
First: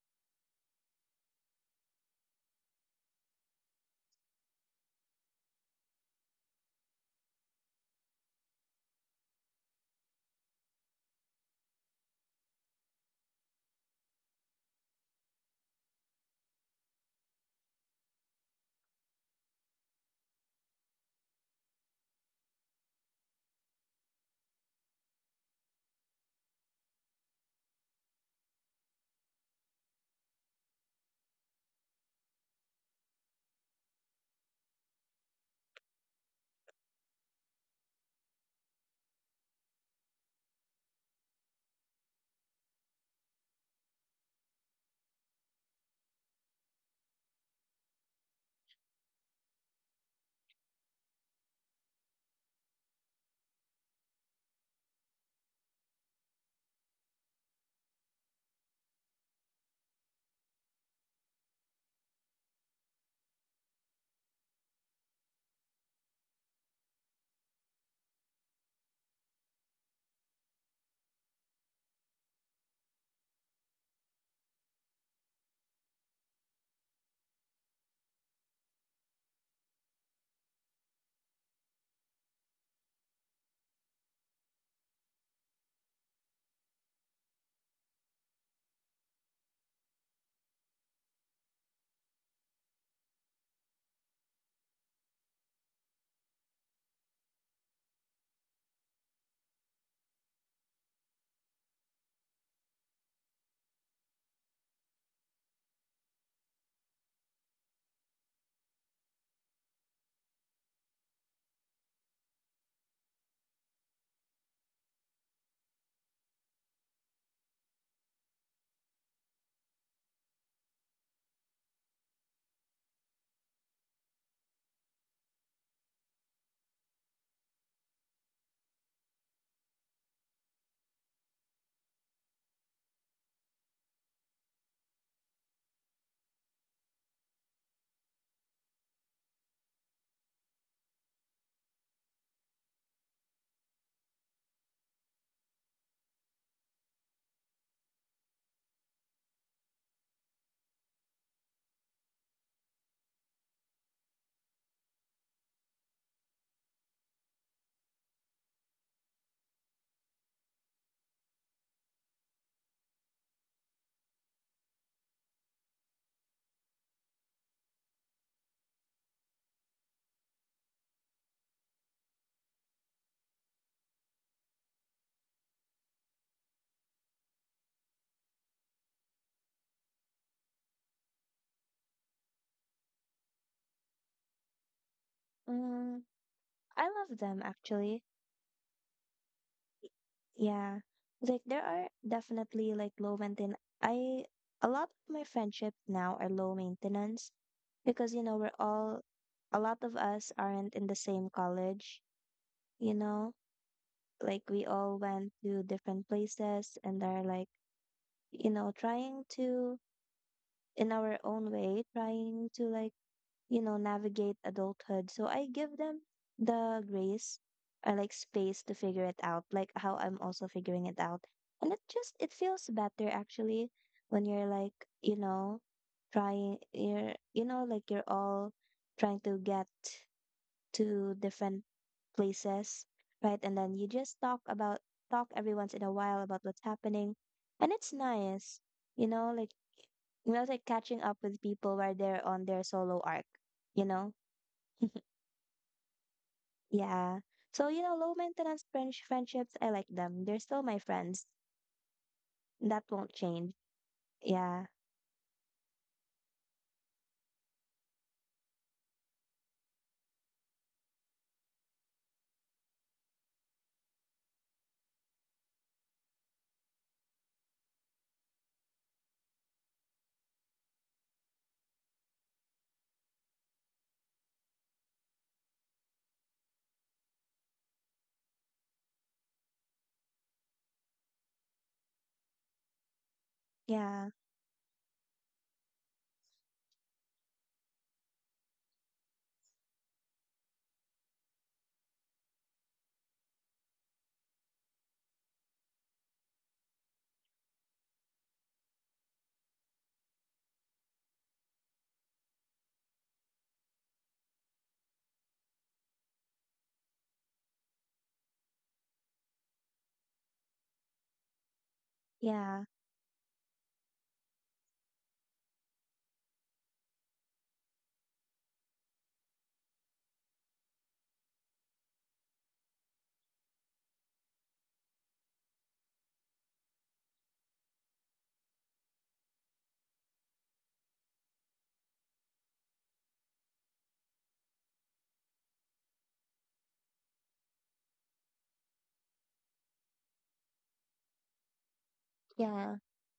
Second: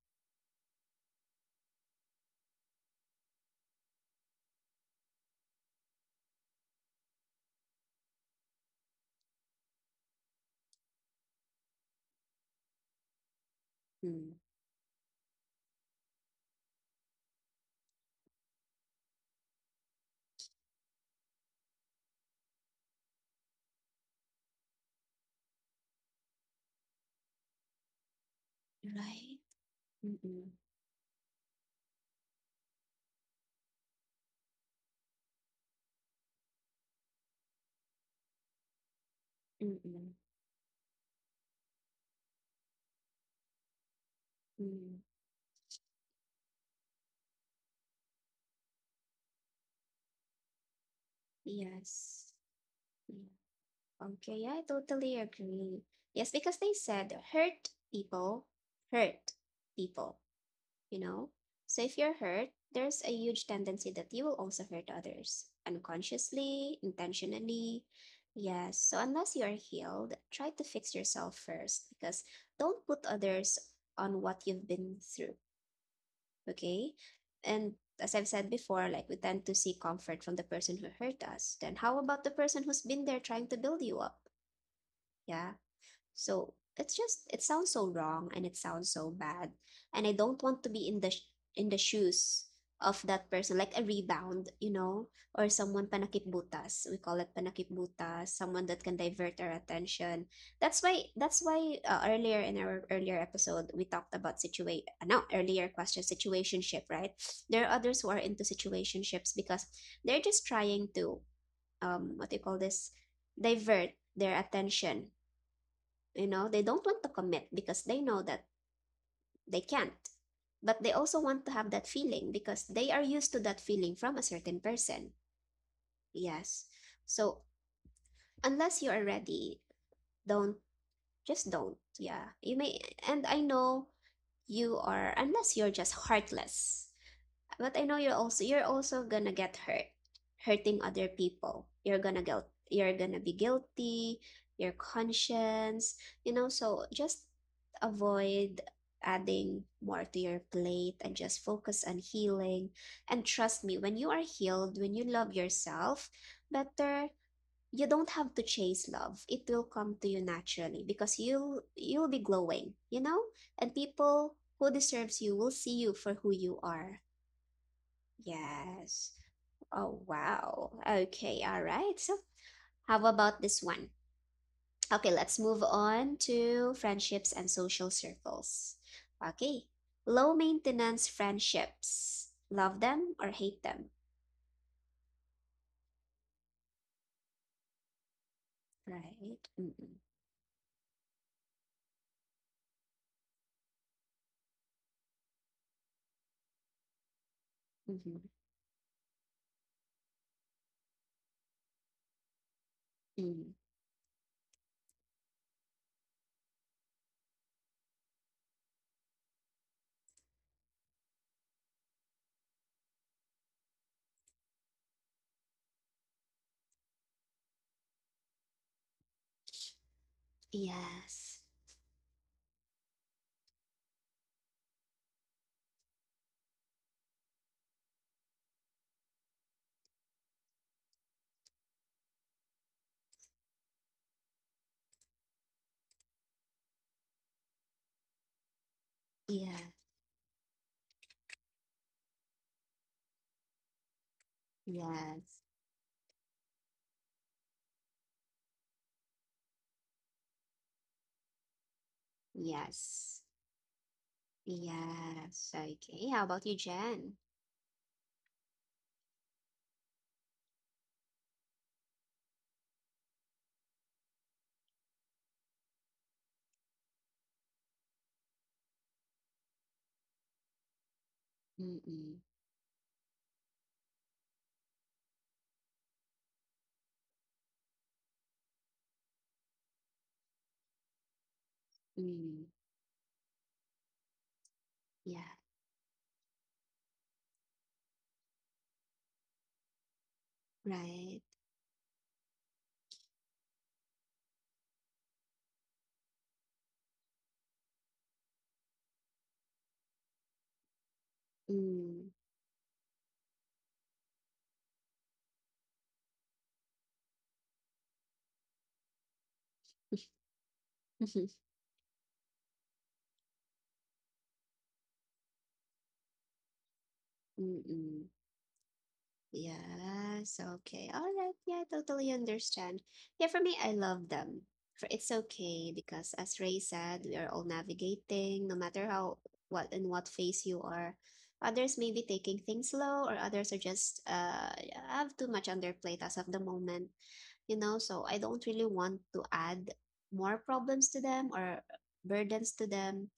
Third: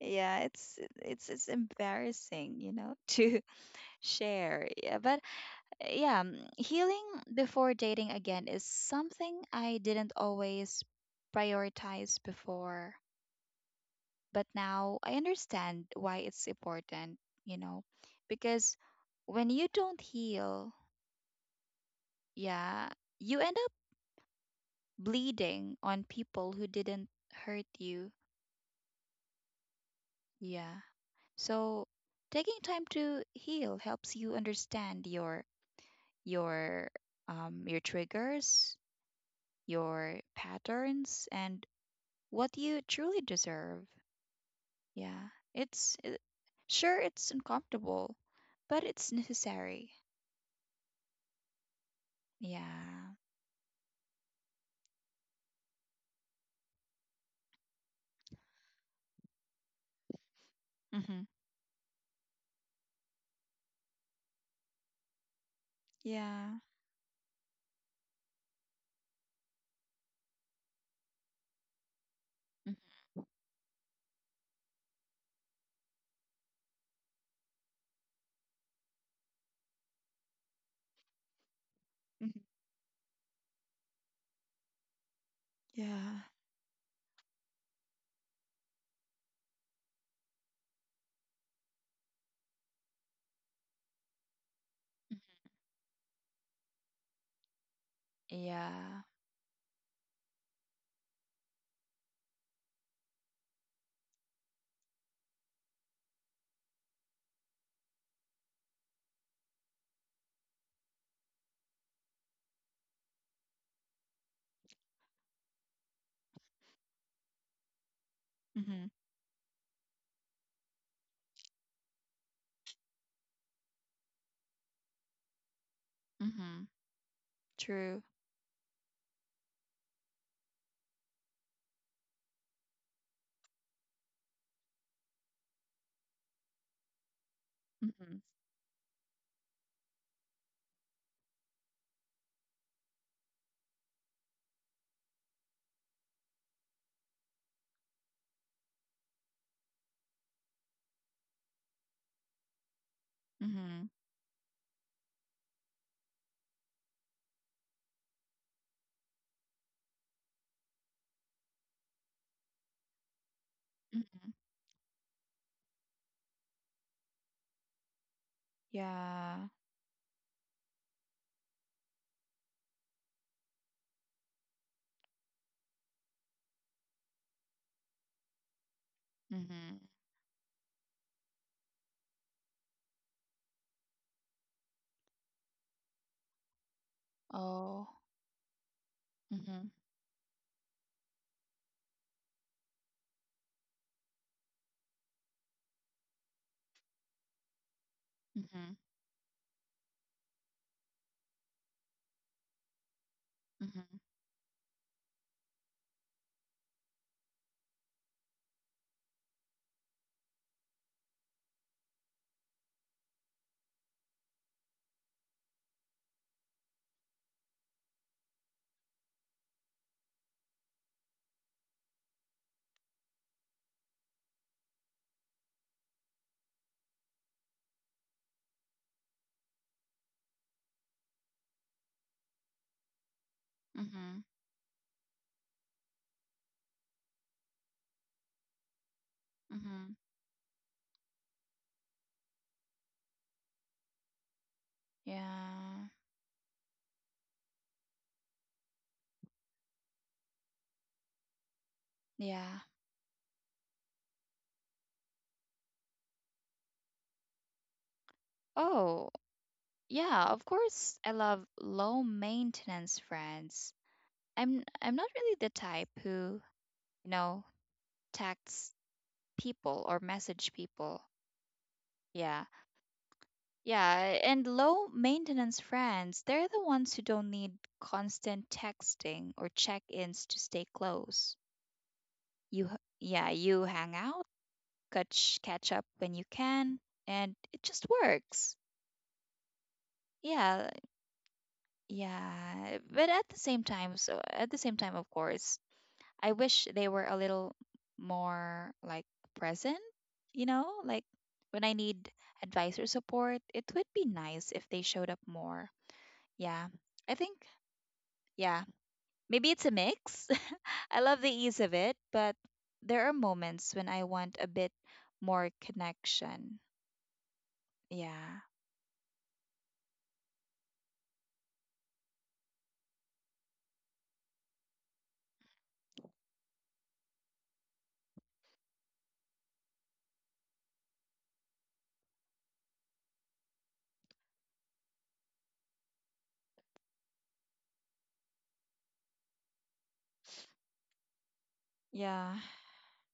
[SPEAKER 2] Yeah, it's embarrassing, you know, to share, yeah. But yeah healing before dating again is something I didn't always prioritize before,
[SPEAKER 1] Mm.
[SPEAKER 2] but now I understand why it's important, you know, because when you don't heal, yeah, you end bleeding on people who didn't hurt you.
[SPEAKER 1] Right. Mm-mm.
[SPEAKER 2] Yeah. So taking time to heal helps you understand your your triggers,
[SPEAKER 1] Mm-mm.
[SPEAKER 2] your patterns and what you truly deserve.
[SPEAKER 1] Mm.
[SPEAKER 2] Yeah. Sure it's uncomfortable, but it's necessary.
[SPEAKER 1] Yes.
[SPEAKER 2] Yeah.
[SPEAKER 1] Yeah. Okay. Yeah, I totally agree. Yes, because they said, hurt people, you
[SPEAKER 2] Mhm.
[SPEAKER 1] know? So if you're hurt, there's a huge tendency that you will also hurt others
[SPEAKER 2] Yeah.
[SPEAKER 1] unconsciously, intentionally. Yes. So unless you're healed, try to fix yourself first, because
[SPEAKER 2] Mhm.
[SPEAKER 1] don't put others on what you've been through. Okay. And as I've said before, like we tend to seek comfort from the person who hurt us. Then how about the
[SPEAKER 2] Mhm.
[SPEAKER 1] person who's been there trying to build you up? Yeah.
[SPEAKER 2] Yeah.
[SPEAKER 1] So it's just, it sounds so wrong and it sounds so bad. And I don't want to be in the sh- in the shoes of that person, like a rebound, you know,
[SPEAKER 2] Mhm.
[SPEAKER 1] or someone panakitbutas. We call it panakitbutas, someone that can
[SPEAKER 2] Yeah.
[SPEAKER 1] divert our attention. That's why earlier, in our earlier episode, we talked about situation. No, earlier question, situationship, right? There are others who are into situationships because they're just trying to, what do you call this, divert their attention, you know. They don't want to commit because they know that
[SPEAKER 2] Mhm.
[SPEAKER 1] they can't, but they also want to have that feeling because they are used to that feeling from a certain person. Yes.
[SPEAKER 2] Mhm.
[SPEAKER 1] So
[SPEAKER 2] True.
[SPEAKER 1] unless you are ready, don't, just don't. Yeah, you may, and I know you are, unless you're just heartless. But I know you're
[SPEAKER 2] Mhm.
[SPEAKER 1] also you're also gonna get hurt, hurting other people. You're gonna be guilty, your conscience, you know, so just avoid adding more to your plate and just focus on healing. And trust me, when
[SPEAKER 2] Mhm.
[SPEAKER 1] you are healed, when you love yourself better, you don't have to chase love. It will come to you naturally because you'll be glowing, you know? And people
[SPEAKER 2] Mhm.
[SPEAKER 1] who deserves you will see you for who you are. Yes.
[SPEAKER 2] Yeah.
[SPEAKER 1] Oh, wow. Okay, all right. So, how about this one? Okay, let's move on to friendships and social circles. Okay.
[SPEAKER 2] Mhm.
[SPEAKER 1] Low maintenance friendships. Love them or hate them,
[SPEAKER 3] Mm, I love them
[SPEAKER 2] Oh.
[SPEAKER 3] actually.
[SPEAKER 1] right?
[SPEAKER 2] Mhm.
[SPEAKER 1] Mm-mm.
[SPEAKER 3] Yeah. Like there are definitely like low maintenance. I A lot of my friendships now are low maintenance because you
[SPEAKER 1] Mm-hmm.
[SPEAKER 3] know we're
[SPEAKER 2] Mhm.
[SPEAKER 3] all a lot of us aren't in the same college, you know?
[SPEAKER 1] Mm.
[SPEAKER 2] Mhm.
[SPEAKER 3] Like we all went to different places and are like, you know, trying to in our own way, trying to like you know, navigate adulthood. So I give them the grace or like space to figure it out, like how I'm also figuring it
[SPEAKER 1] Yes.
[SPEAKER 3] out. And it just it feels better actually when you're like, you know, trying you're you know, like you're all trying to get to different places, right? And then you just
[SPEAKER 2] Mhm.
[SPEAKER 3] talk every once in a while about what's happening, and it's nice, you know, like
[SPEAKER 1] Yeah.
[SPEAKER 2] Mhm.
[SPEAKER 3] you know, like catching up with people while they're on their solo arc, you know?
[SPEAKER 1] Yes.
[SPEAKER 2] Yeah.
[SPEAKER 3] Yeah. So, you know, low maintenance French friendships, I like them. They're still my friends.
[SPEAKER 2] Yeah.
[SPEAKER 3] That won't
[SPEAKER 1] Yes.
[SPEAKER 3] change. Yeah.
[SPEAKER 1] Yes. Okay. How about you, Jen?
[SPEAKER 2] Oh, yeah, of course I love low maintenance friends. I'm not really the type who, you know, texts people or message people.
[SPEAKER 1] Mm-mm.
[SPEAKER 2] Yeah. Yeah, and low maintenance friends, they're the ones who don't need constant texting or check-ins to stay close.
[SPEAKER 1] Mm.
[SPEAKER 2] Yeah, you hang
[SPEAKER 3] Yeah.
[SPEAKER 2] out,
[SPEAKER 1] Yeah.
[SPEAKER 2] catch up when you can, and it just works. Yeah,
[SPEAKER 1] Right.
[SPEAKER 2] yeah. But at the same time, so at the same time, of course, I wish they were a little more like present. You know, like when I
[SPEAKER 1] Mm.
[SPEAKER 2] need advice or support, it would be nice if they showed up more. Yeah, I think. Yeah, maybe it's a mix. I love the ease of it, but
[SPEAKER 3] Yeah.
[SPEAKER 2] there are moments when I want a bit more connection.
[SPEAKER 1] Mm-mm.
[SPEAKER 2] Yeah.
[SPEAKER 1] Yes, okay. All right. Yeah, I totally understand. Yeah, for me, I love them. For it's okay, because as Ray said, we are all navigating, no matter how, what in what phase you are. Others may be taking things slow, or others are just have too much on their plate as of the moment, you know, so I don't really want to add more problems to them or
[SPEAKER 2] Yeah.
[SPEAKER 1] burdens to
[SPEAKER 3] Yeah.
[SPEAKER 1] them.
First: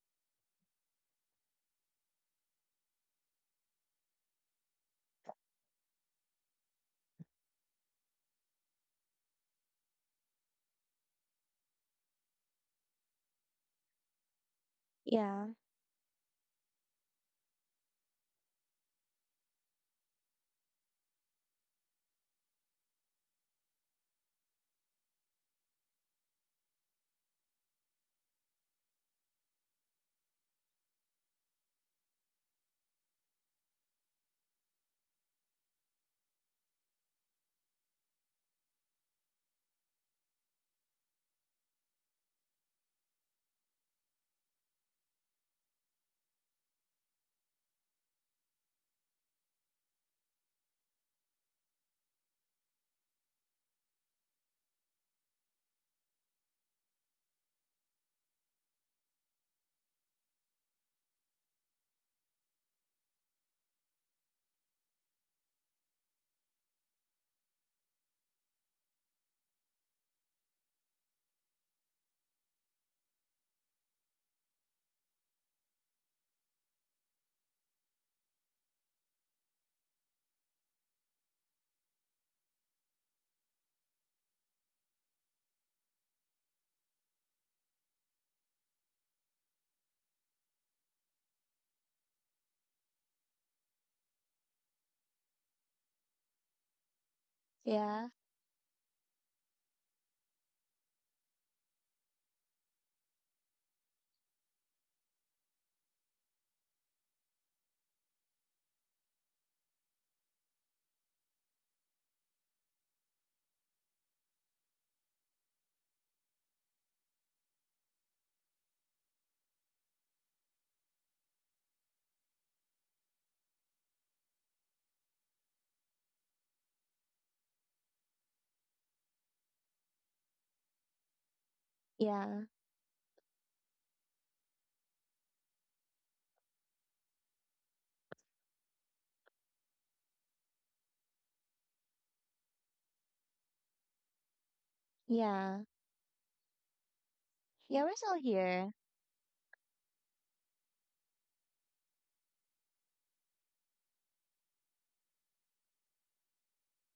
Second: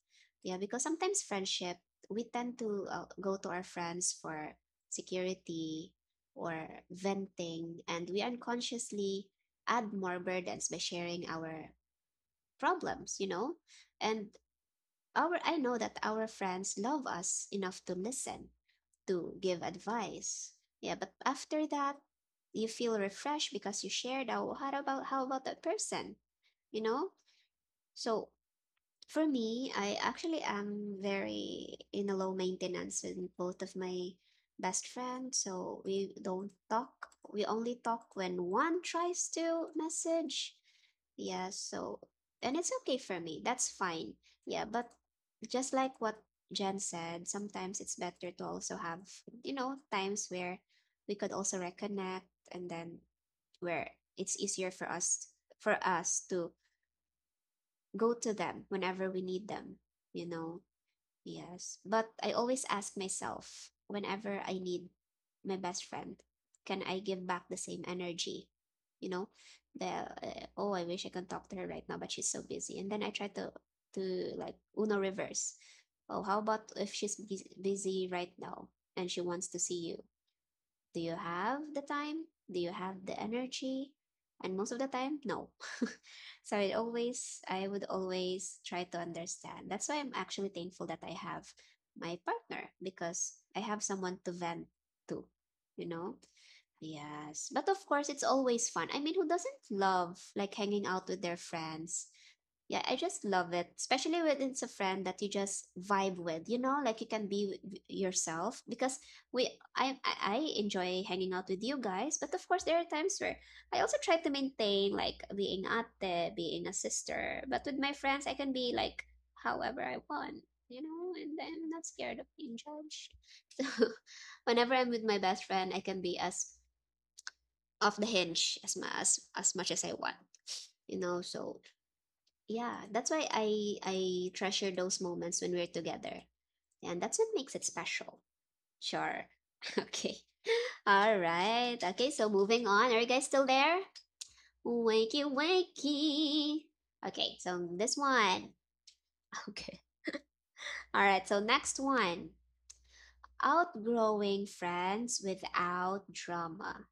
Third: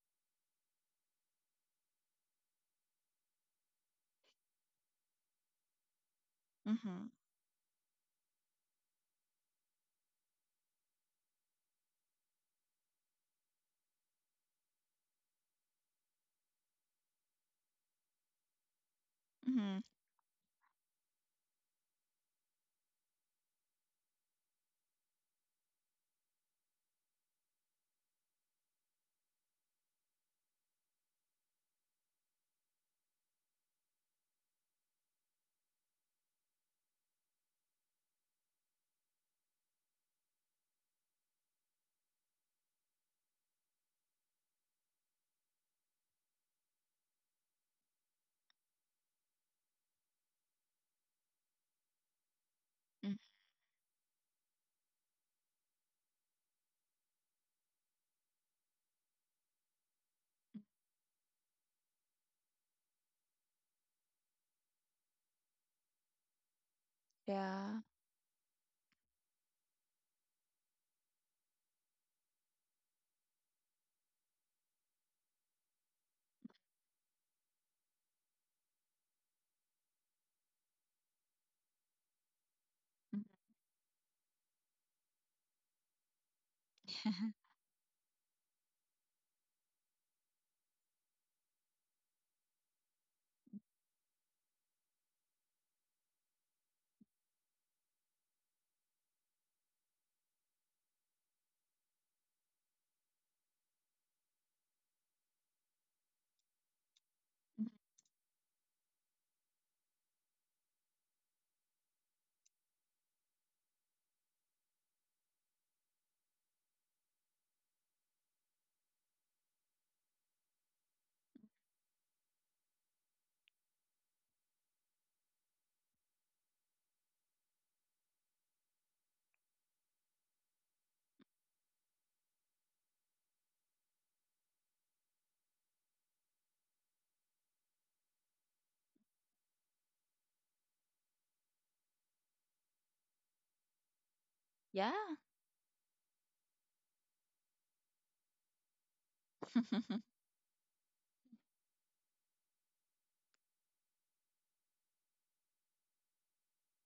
[SPEAKER 1] Yeah, because sometimes friendship, we tend to go to our friends for security or
[SPEAKER 2] hmm
[SPEAKER 1] venting, and we unconsciously add more burdens by sharing our problems, you know. And our,
[SPEAKER 3] Yeah.
[SPEAKER 1] I know that our friends love us enough to listen, to give
[SPEAKER 2] Mhm.
[SPEAKER 1] advice. Yeah, but after that, you feel refreshed because you shared out, how about that person, you know? So for me, I actually am very in a low maintenance with both of my best friends. So we don't talk. We only talk when one tries to message. Yeah, so, and it's okay for me. That's fine. Yeah, but just like what Jen said, sometimes it's better to also have, you know, times where we could also reconnect, and then
[SPEAKER 2] Mm.
[SPEAKER 1] where it's easier for us to go to them whenever we need them, you know. Yes, but I always ask myself, whenever I need my best friend, can I give back the
[SPEAKER 2] Yeah.
[SPEAKER 1] same energy? You know, the oh, I wish I can talk to her right now, but she's so busy. And then I try to to like Uno reverse. Oh, how about if she's busy right now and she wants to see you? Do you have the time? Do you have the
[SPEAKER 2] Mhm.
[SPEAKER 1] energy? And most of the time, no. So I always, I would always try to understand. That's why I'm actually thankful that I have my partner, because I have someone to vent to, you know? Yes. But of
[SPEAKER 3] Yeah.
[SPEAKER 1] course, it's always fun. I mean, who doesn't love like hanging out with their friends? Yeah, I just love it, especially when it's a friend that you just vibe with, you know, like you can be yourself, because we, I enjoy hanging out with you guys, but of course there are times where I also try to maintain like being ate, being a sister, but with my friends I can be like however I want, you know, and I'm not scared of being judged. So whenever I'm with my best friend, I can be as off the hinge as much as I want, you know. So
[SPEAKER 3] Yeah.
[SPEAKER 1] yeah, that's why I treasure those moments when we're together, and that's what makes it special. Sure. Okay. All right. Okay. So moving on. Are you guys still there?
[SPEAKER 2] Yeah.
[SPEAKER 1] Wakey,
[SPEAKER 3] Yeah.
[SPEAKER 1] wakey. Okay. So
[SPEAKER 3] Yeah, we're
[SPEAKER 1] this
[SPEAKER 3] still
[SPEAKER 1] one.
[SPEAKER 3] here.
[SPEAKER 1] Okay. All right. So next one. Outgrowing friends without drama.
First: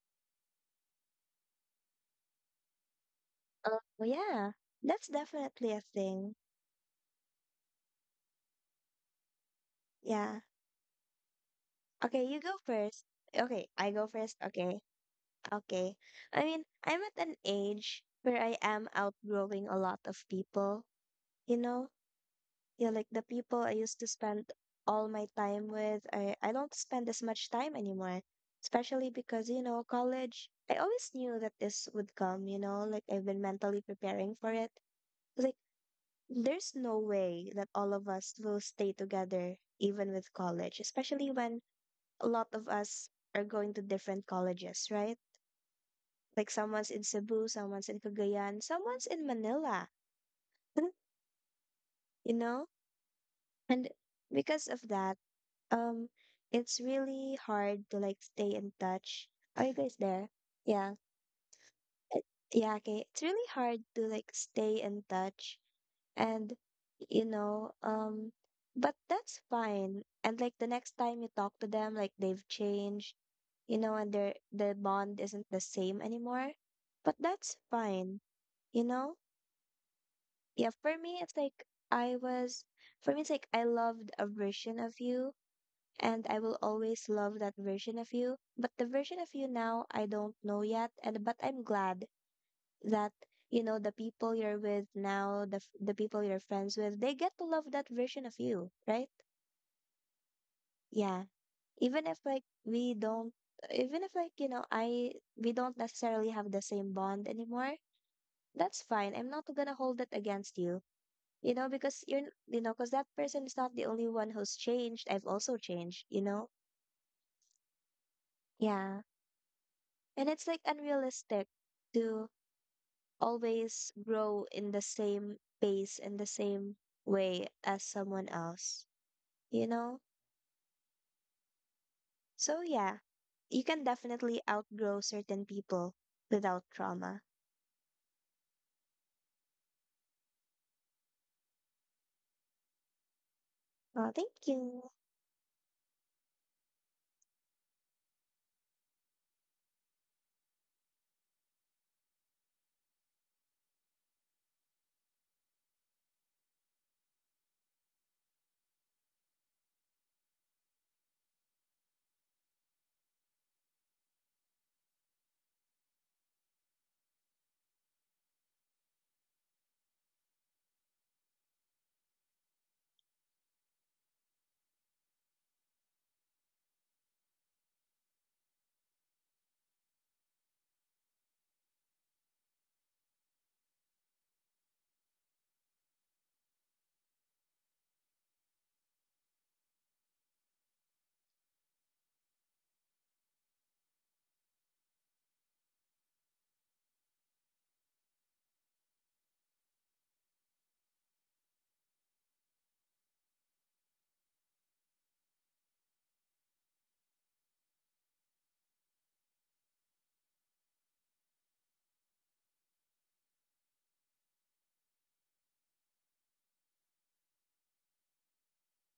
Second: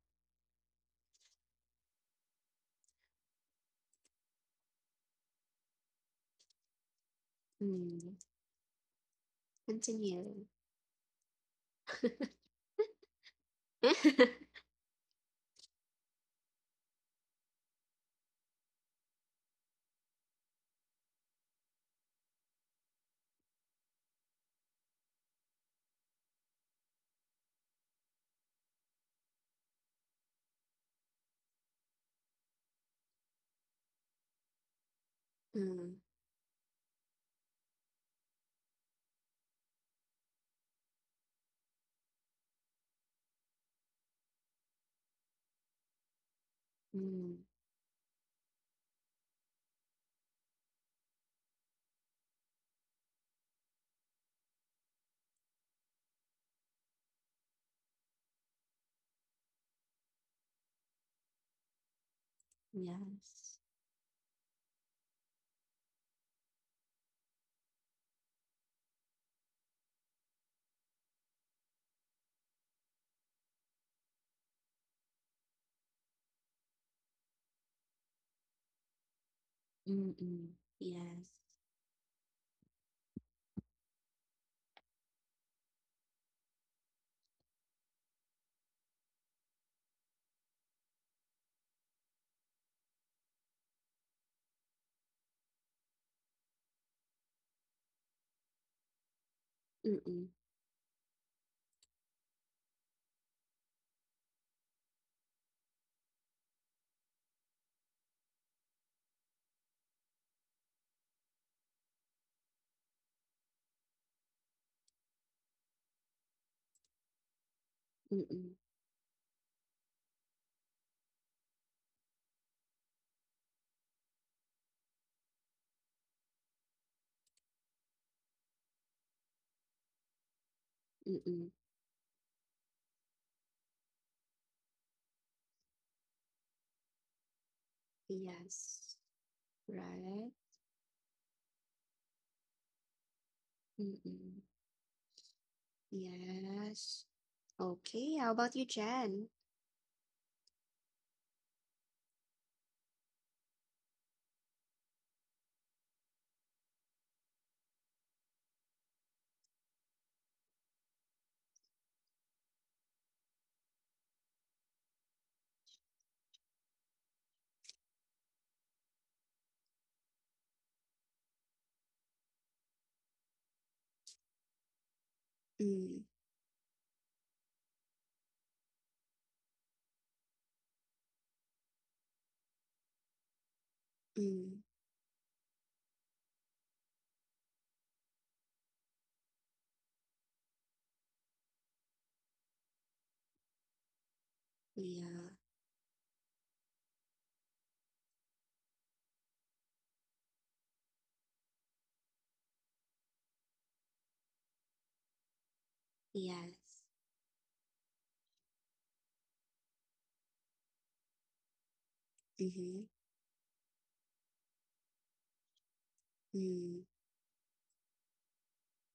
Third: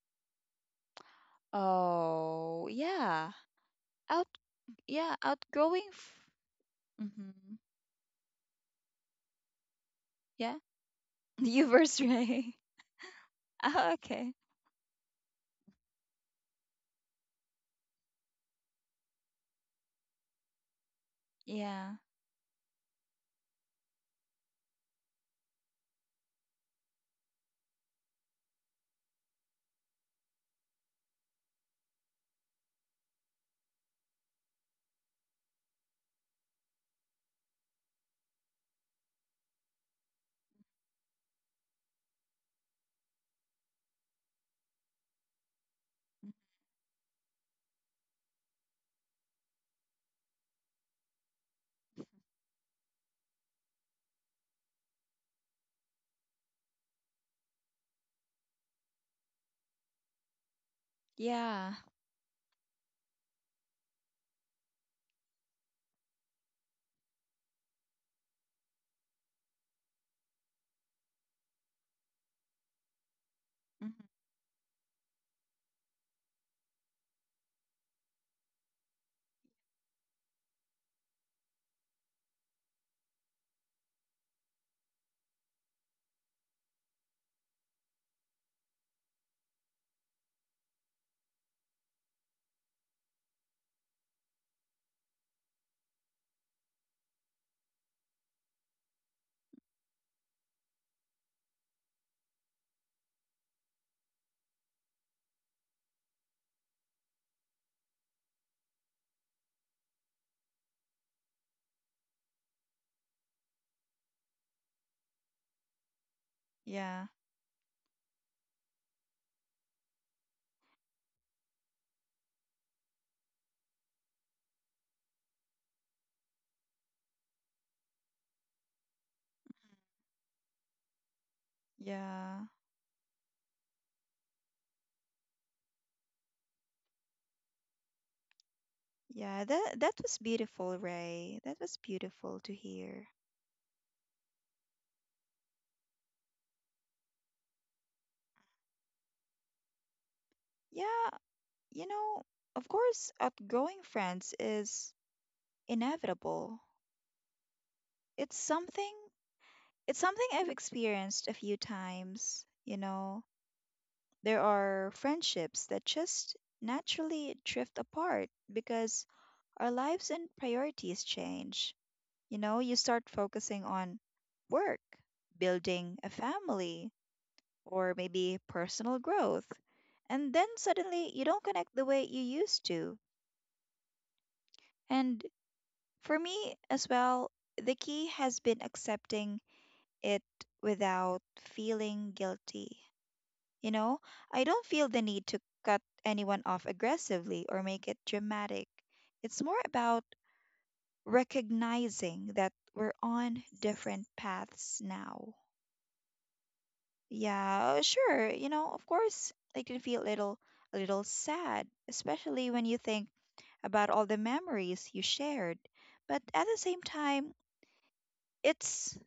[SPEAKER 2] Oh, yeah.
[SPEAKER 3] Oh,
[SPEAKER 2] Out,
[SPEAKER 3] yeah. That's
[SPEAKER 2] yeah,
[SPEAKER 3] definitely a
[SPEAKER 2] outgrowing.
[SPEAKER 3] thing.
[SPEAKER 2] Mm-hmm.
[SPEAKER 1] Hmm.
[SPEAKER 3] Yeah.
[SPEAKER 1] Continue.
[SPEAKER 2] Yeah. You were
[SPEAKER 3] Okay, you
[SPEAKER 2] Ray.
[SPEAKER 3] go first. Okay,
[SPEAKER 2] Oh,
[SPEAKER 3] I go
[SPEAKER 2] okay.
[SPEAKER 3] first. Okay. Okay. I mean, I'm at an age where I am outgrowing a lot of people, you know?
[SPEAKER 2] Yeah.
[SPEAKER 3] Yeah, like the people I used to spend all my time with, I don't spend as much time anymore. Especially because, you know, college, I always knew that this would come, you know? Like I've been mentally preparing for it. Like
[SPEAKER 1] Hmm,
[SPEAKER 3] there's no way that all of us will stay together even with college, especially when a lot of us are going to different colleges, right? Like someone's in
[SPEAKER 1] hmm.
[SPEAKER 3] Cebu, someone's in Cagayan, someone's in Manila, you know? And because of that, um, it's really hard to like stay in touch. Are you guys there? Yeah.
[SPEAKER 2] Yeah.
[SPEAKER 3] It- Yeah, okay. It's really
[SPEAKER 1] Yes.
[SPEAKER 3] hard to like stay in touch, and you know, but that's fine. And like the next time you talk to them, like they've changed you
[SPEAKER 2] hmm
[SPEAKER 3] know, and the bond isn't the same anymore. But that's fine, you know?
[SPEAKER 1] Mm-mm.
[SPEAKER 3] Yeah,
[SPEAKER 1] Yes.
[SPEAKER 3] for me it's like I loved a version of you and I will always love that version of you. But the version of you now I don't know yet, and but I'm glad that you know the people you're with now the people you're friends with they get to love that version of you, right?
[SPEAKER 1] Mm-mm.
[SPEAKER 3] Yeah. Even if like we don't even if like, you know, I we don't necessarily have the same bond anymore, that's fine. I'm not gonna hold it against you. You know, because you know, because that person is not the only one who's changed. I've also changed, you know?
[SPEAKER 2] Yeah,
[SPEAKER 1] Mm-mm.
[SPEAKER 3] Yeah. And it's like unrealistic to always grow in the same pace in the same way as someone else, you know?
[SPEAKER 1] Mm-mm.
[SPEAKER 2] yeah,
[SPEAKER 3] So yeah, you can definitely outgrow certain people without trauma.
[SPEAKER 1] Yes.
[SPEAKER 2] yeah, that that was
[SPEAKER 1] Right.
[SPEAKER 2] beautiful, Ray. That was beautiful to hear.
[SPEAKER 3] Oh, thank
[SPEAKER 1] Mm-mm.
[SPEAKER 3] you.
[SPEAKER 1] Yes. Okay. How about you, Jen?
[SPEAKER 2] Yeah, you know, of course, outgrowing friends is inevitable. It's something. It's something I've experienced a few times, you know. There are friendships that just naturally drift apart because our lives and priorities change. You know, you start focusing on work, building a
[SPEAKER 1] Mm.
[SPEAKER 2] family, or maybe personal growth. And then suddenly you don't connect the way you used to.
[SPEAKER 1] Mm.
[SPEAKER 2] And for me as well, the key has been accepting it without feeling guilty. You know, I don't feel the need to
[SPEAKER 1] Yeah.
[SPEAKER 2] cut anyone off aggressively or make it dramatic. It's more about recognizing that we're on different paths now.
[SPEAKER 1] Yes.
[SPEAKER 2] Yeah, sure. You know, of course, I can feel a little sad, especially when you
[SPEAKER 1] Mm-hmm.
[SPEAKER 2] think about all the memories you shared. But at the same
[SPEAKER 1] Mm.
[SPEAKER 2] time, it's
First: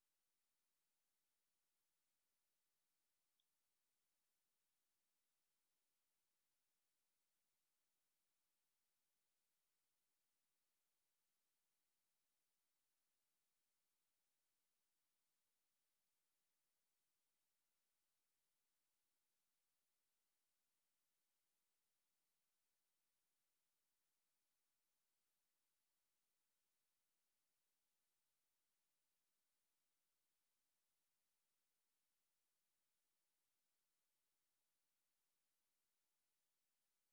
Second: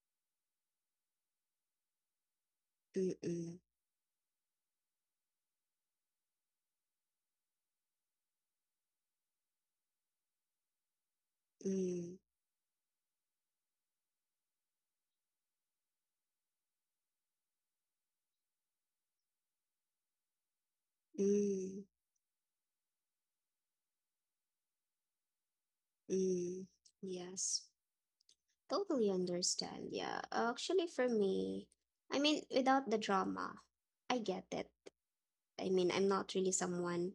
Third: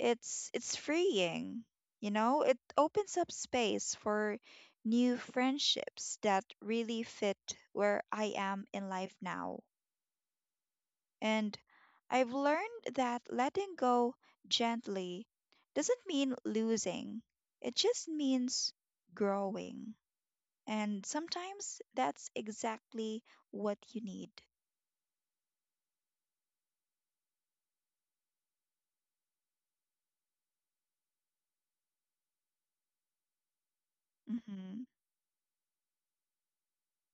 [SPEAKER 2] it's freeing. You know, it opens up
[SPEAKER 1] Mm-mm.
[SPEAKER 2] space for new friendships that really fit where I am in life now, and
[SPEAKER 1] Mm.
[SPEAKER 2] I've learned that letting go gently doesn't mean losing, it just means growing, and sometimes
[SPEAKER 1] Mm.
[SPEAKER 2] that's exactly what you need.
[SPEAKER 1] Mm. Yes. Totally understand. Yeah. Actually, for me, I mean, without the drama, I get it.
[SPEAKER 2] Mhm.
[SPEAKER 1] I mean, I'm not really someone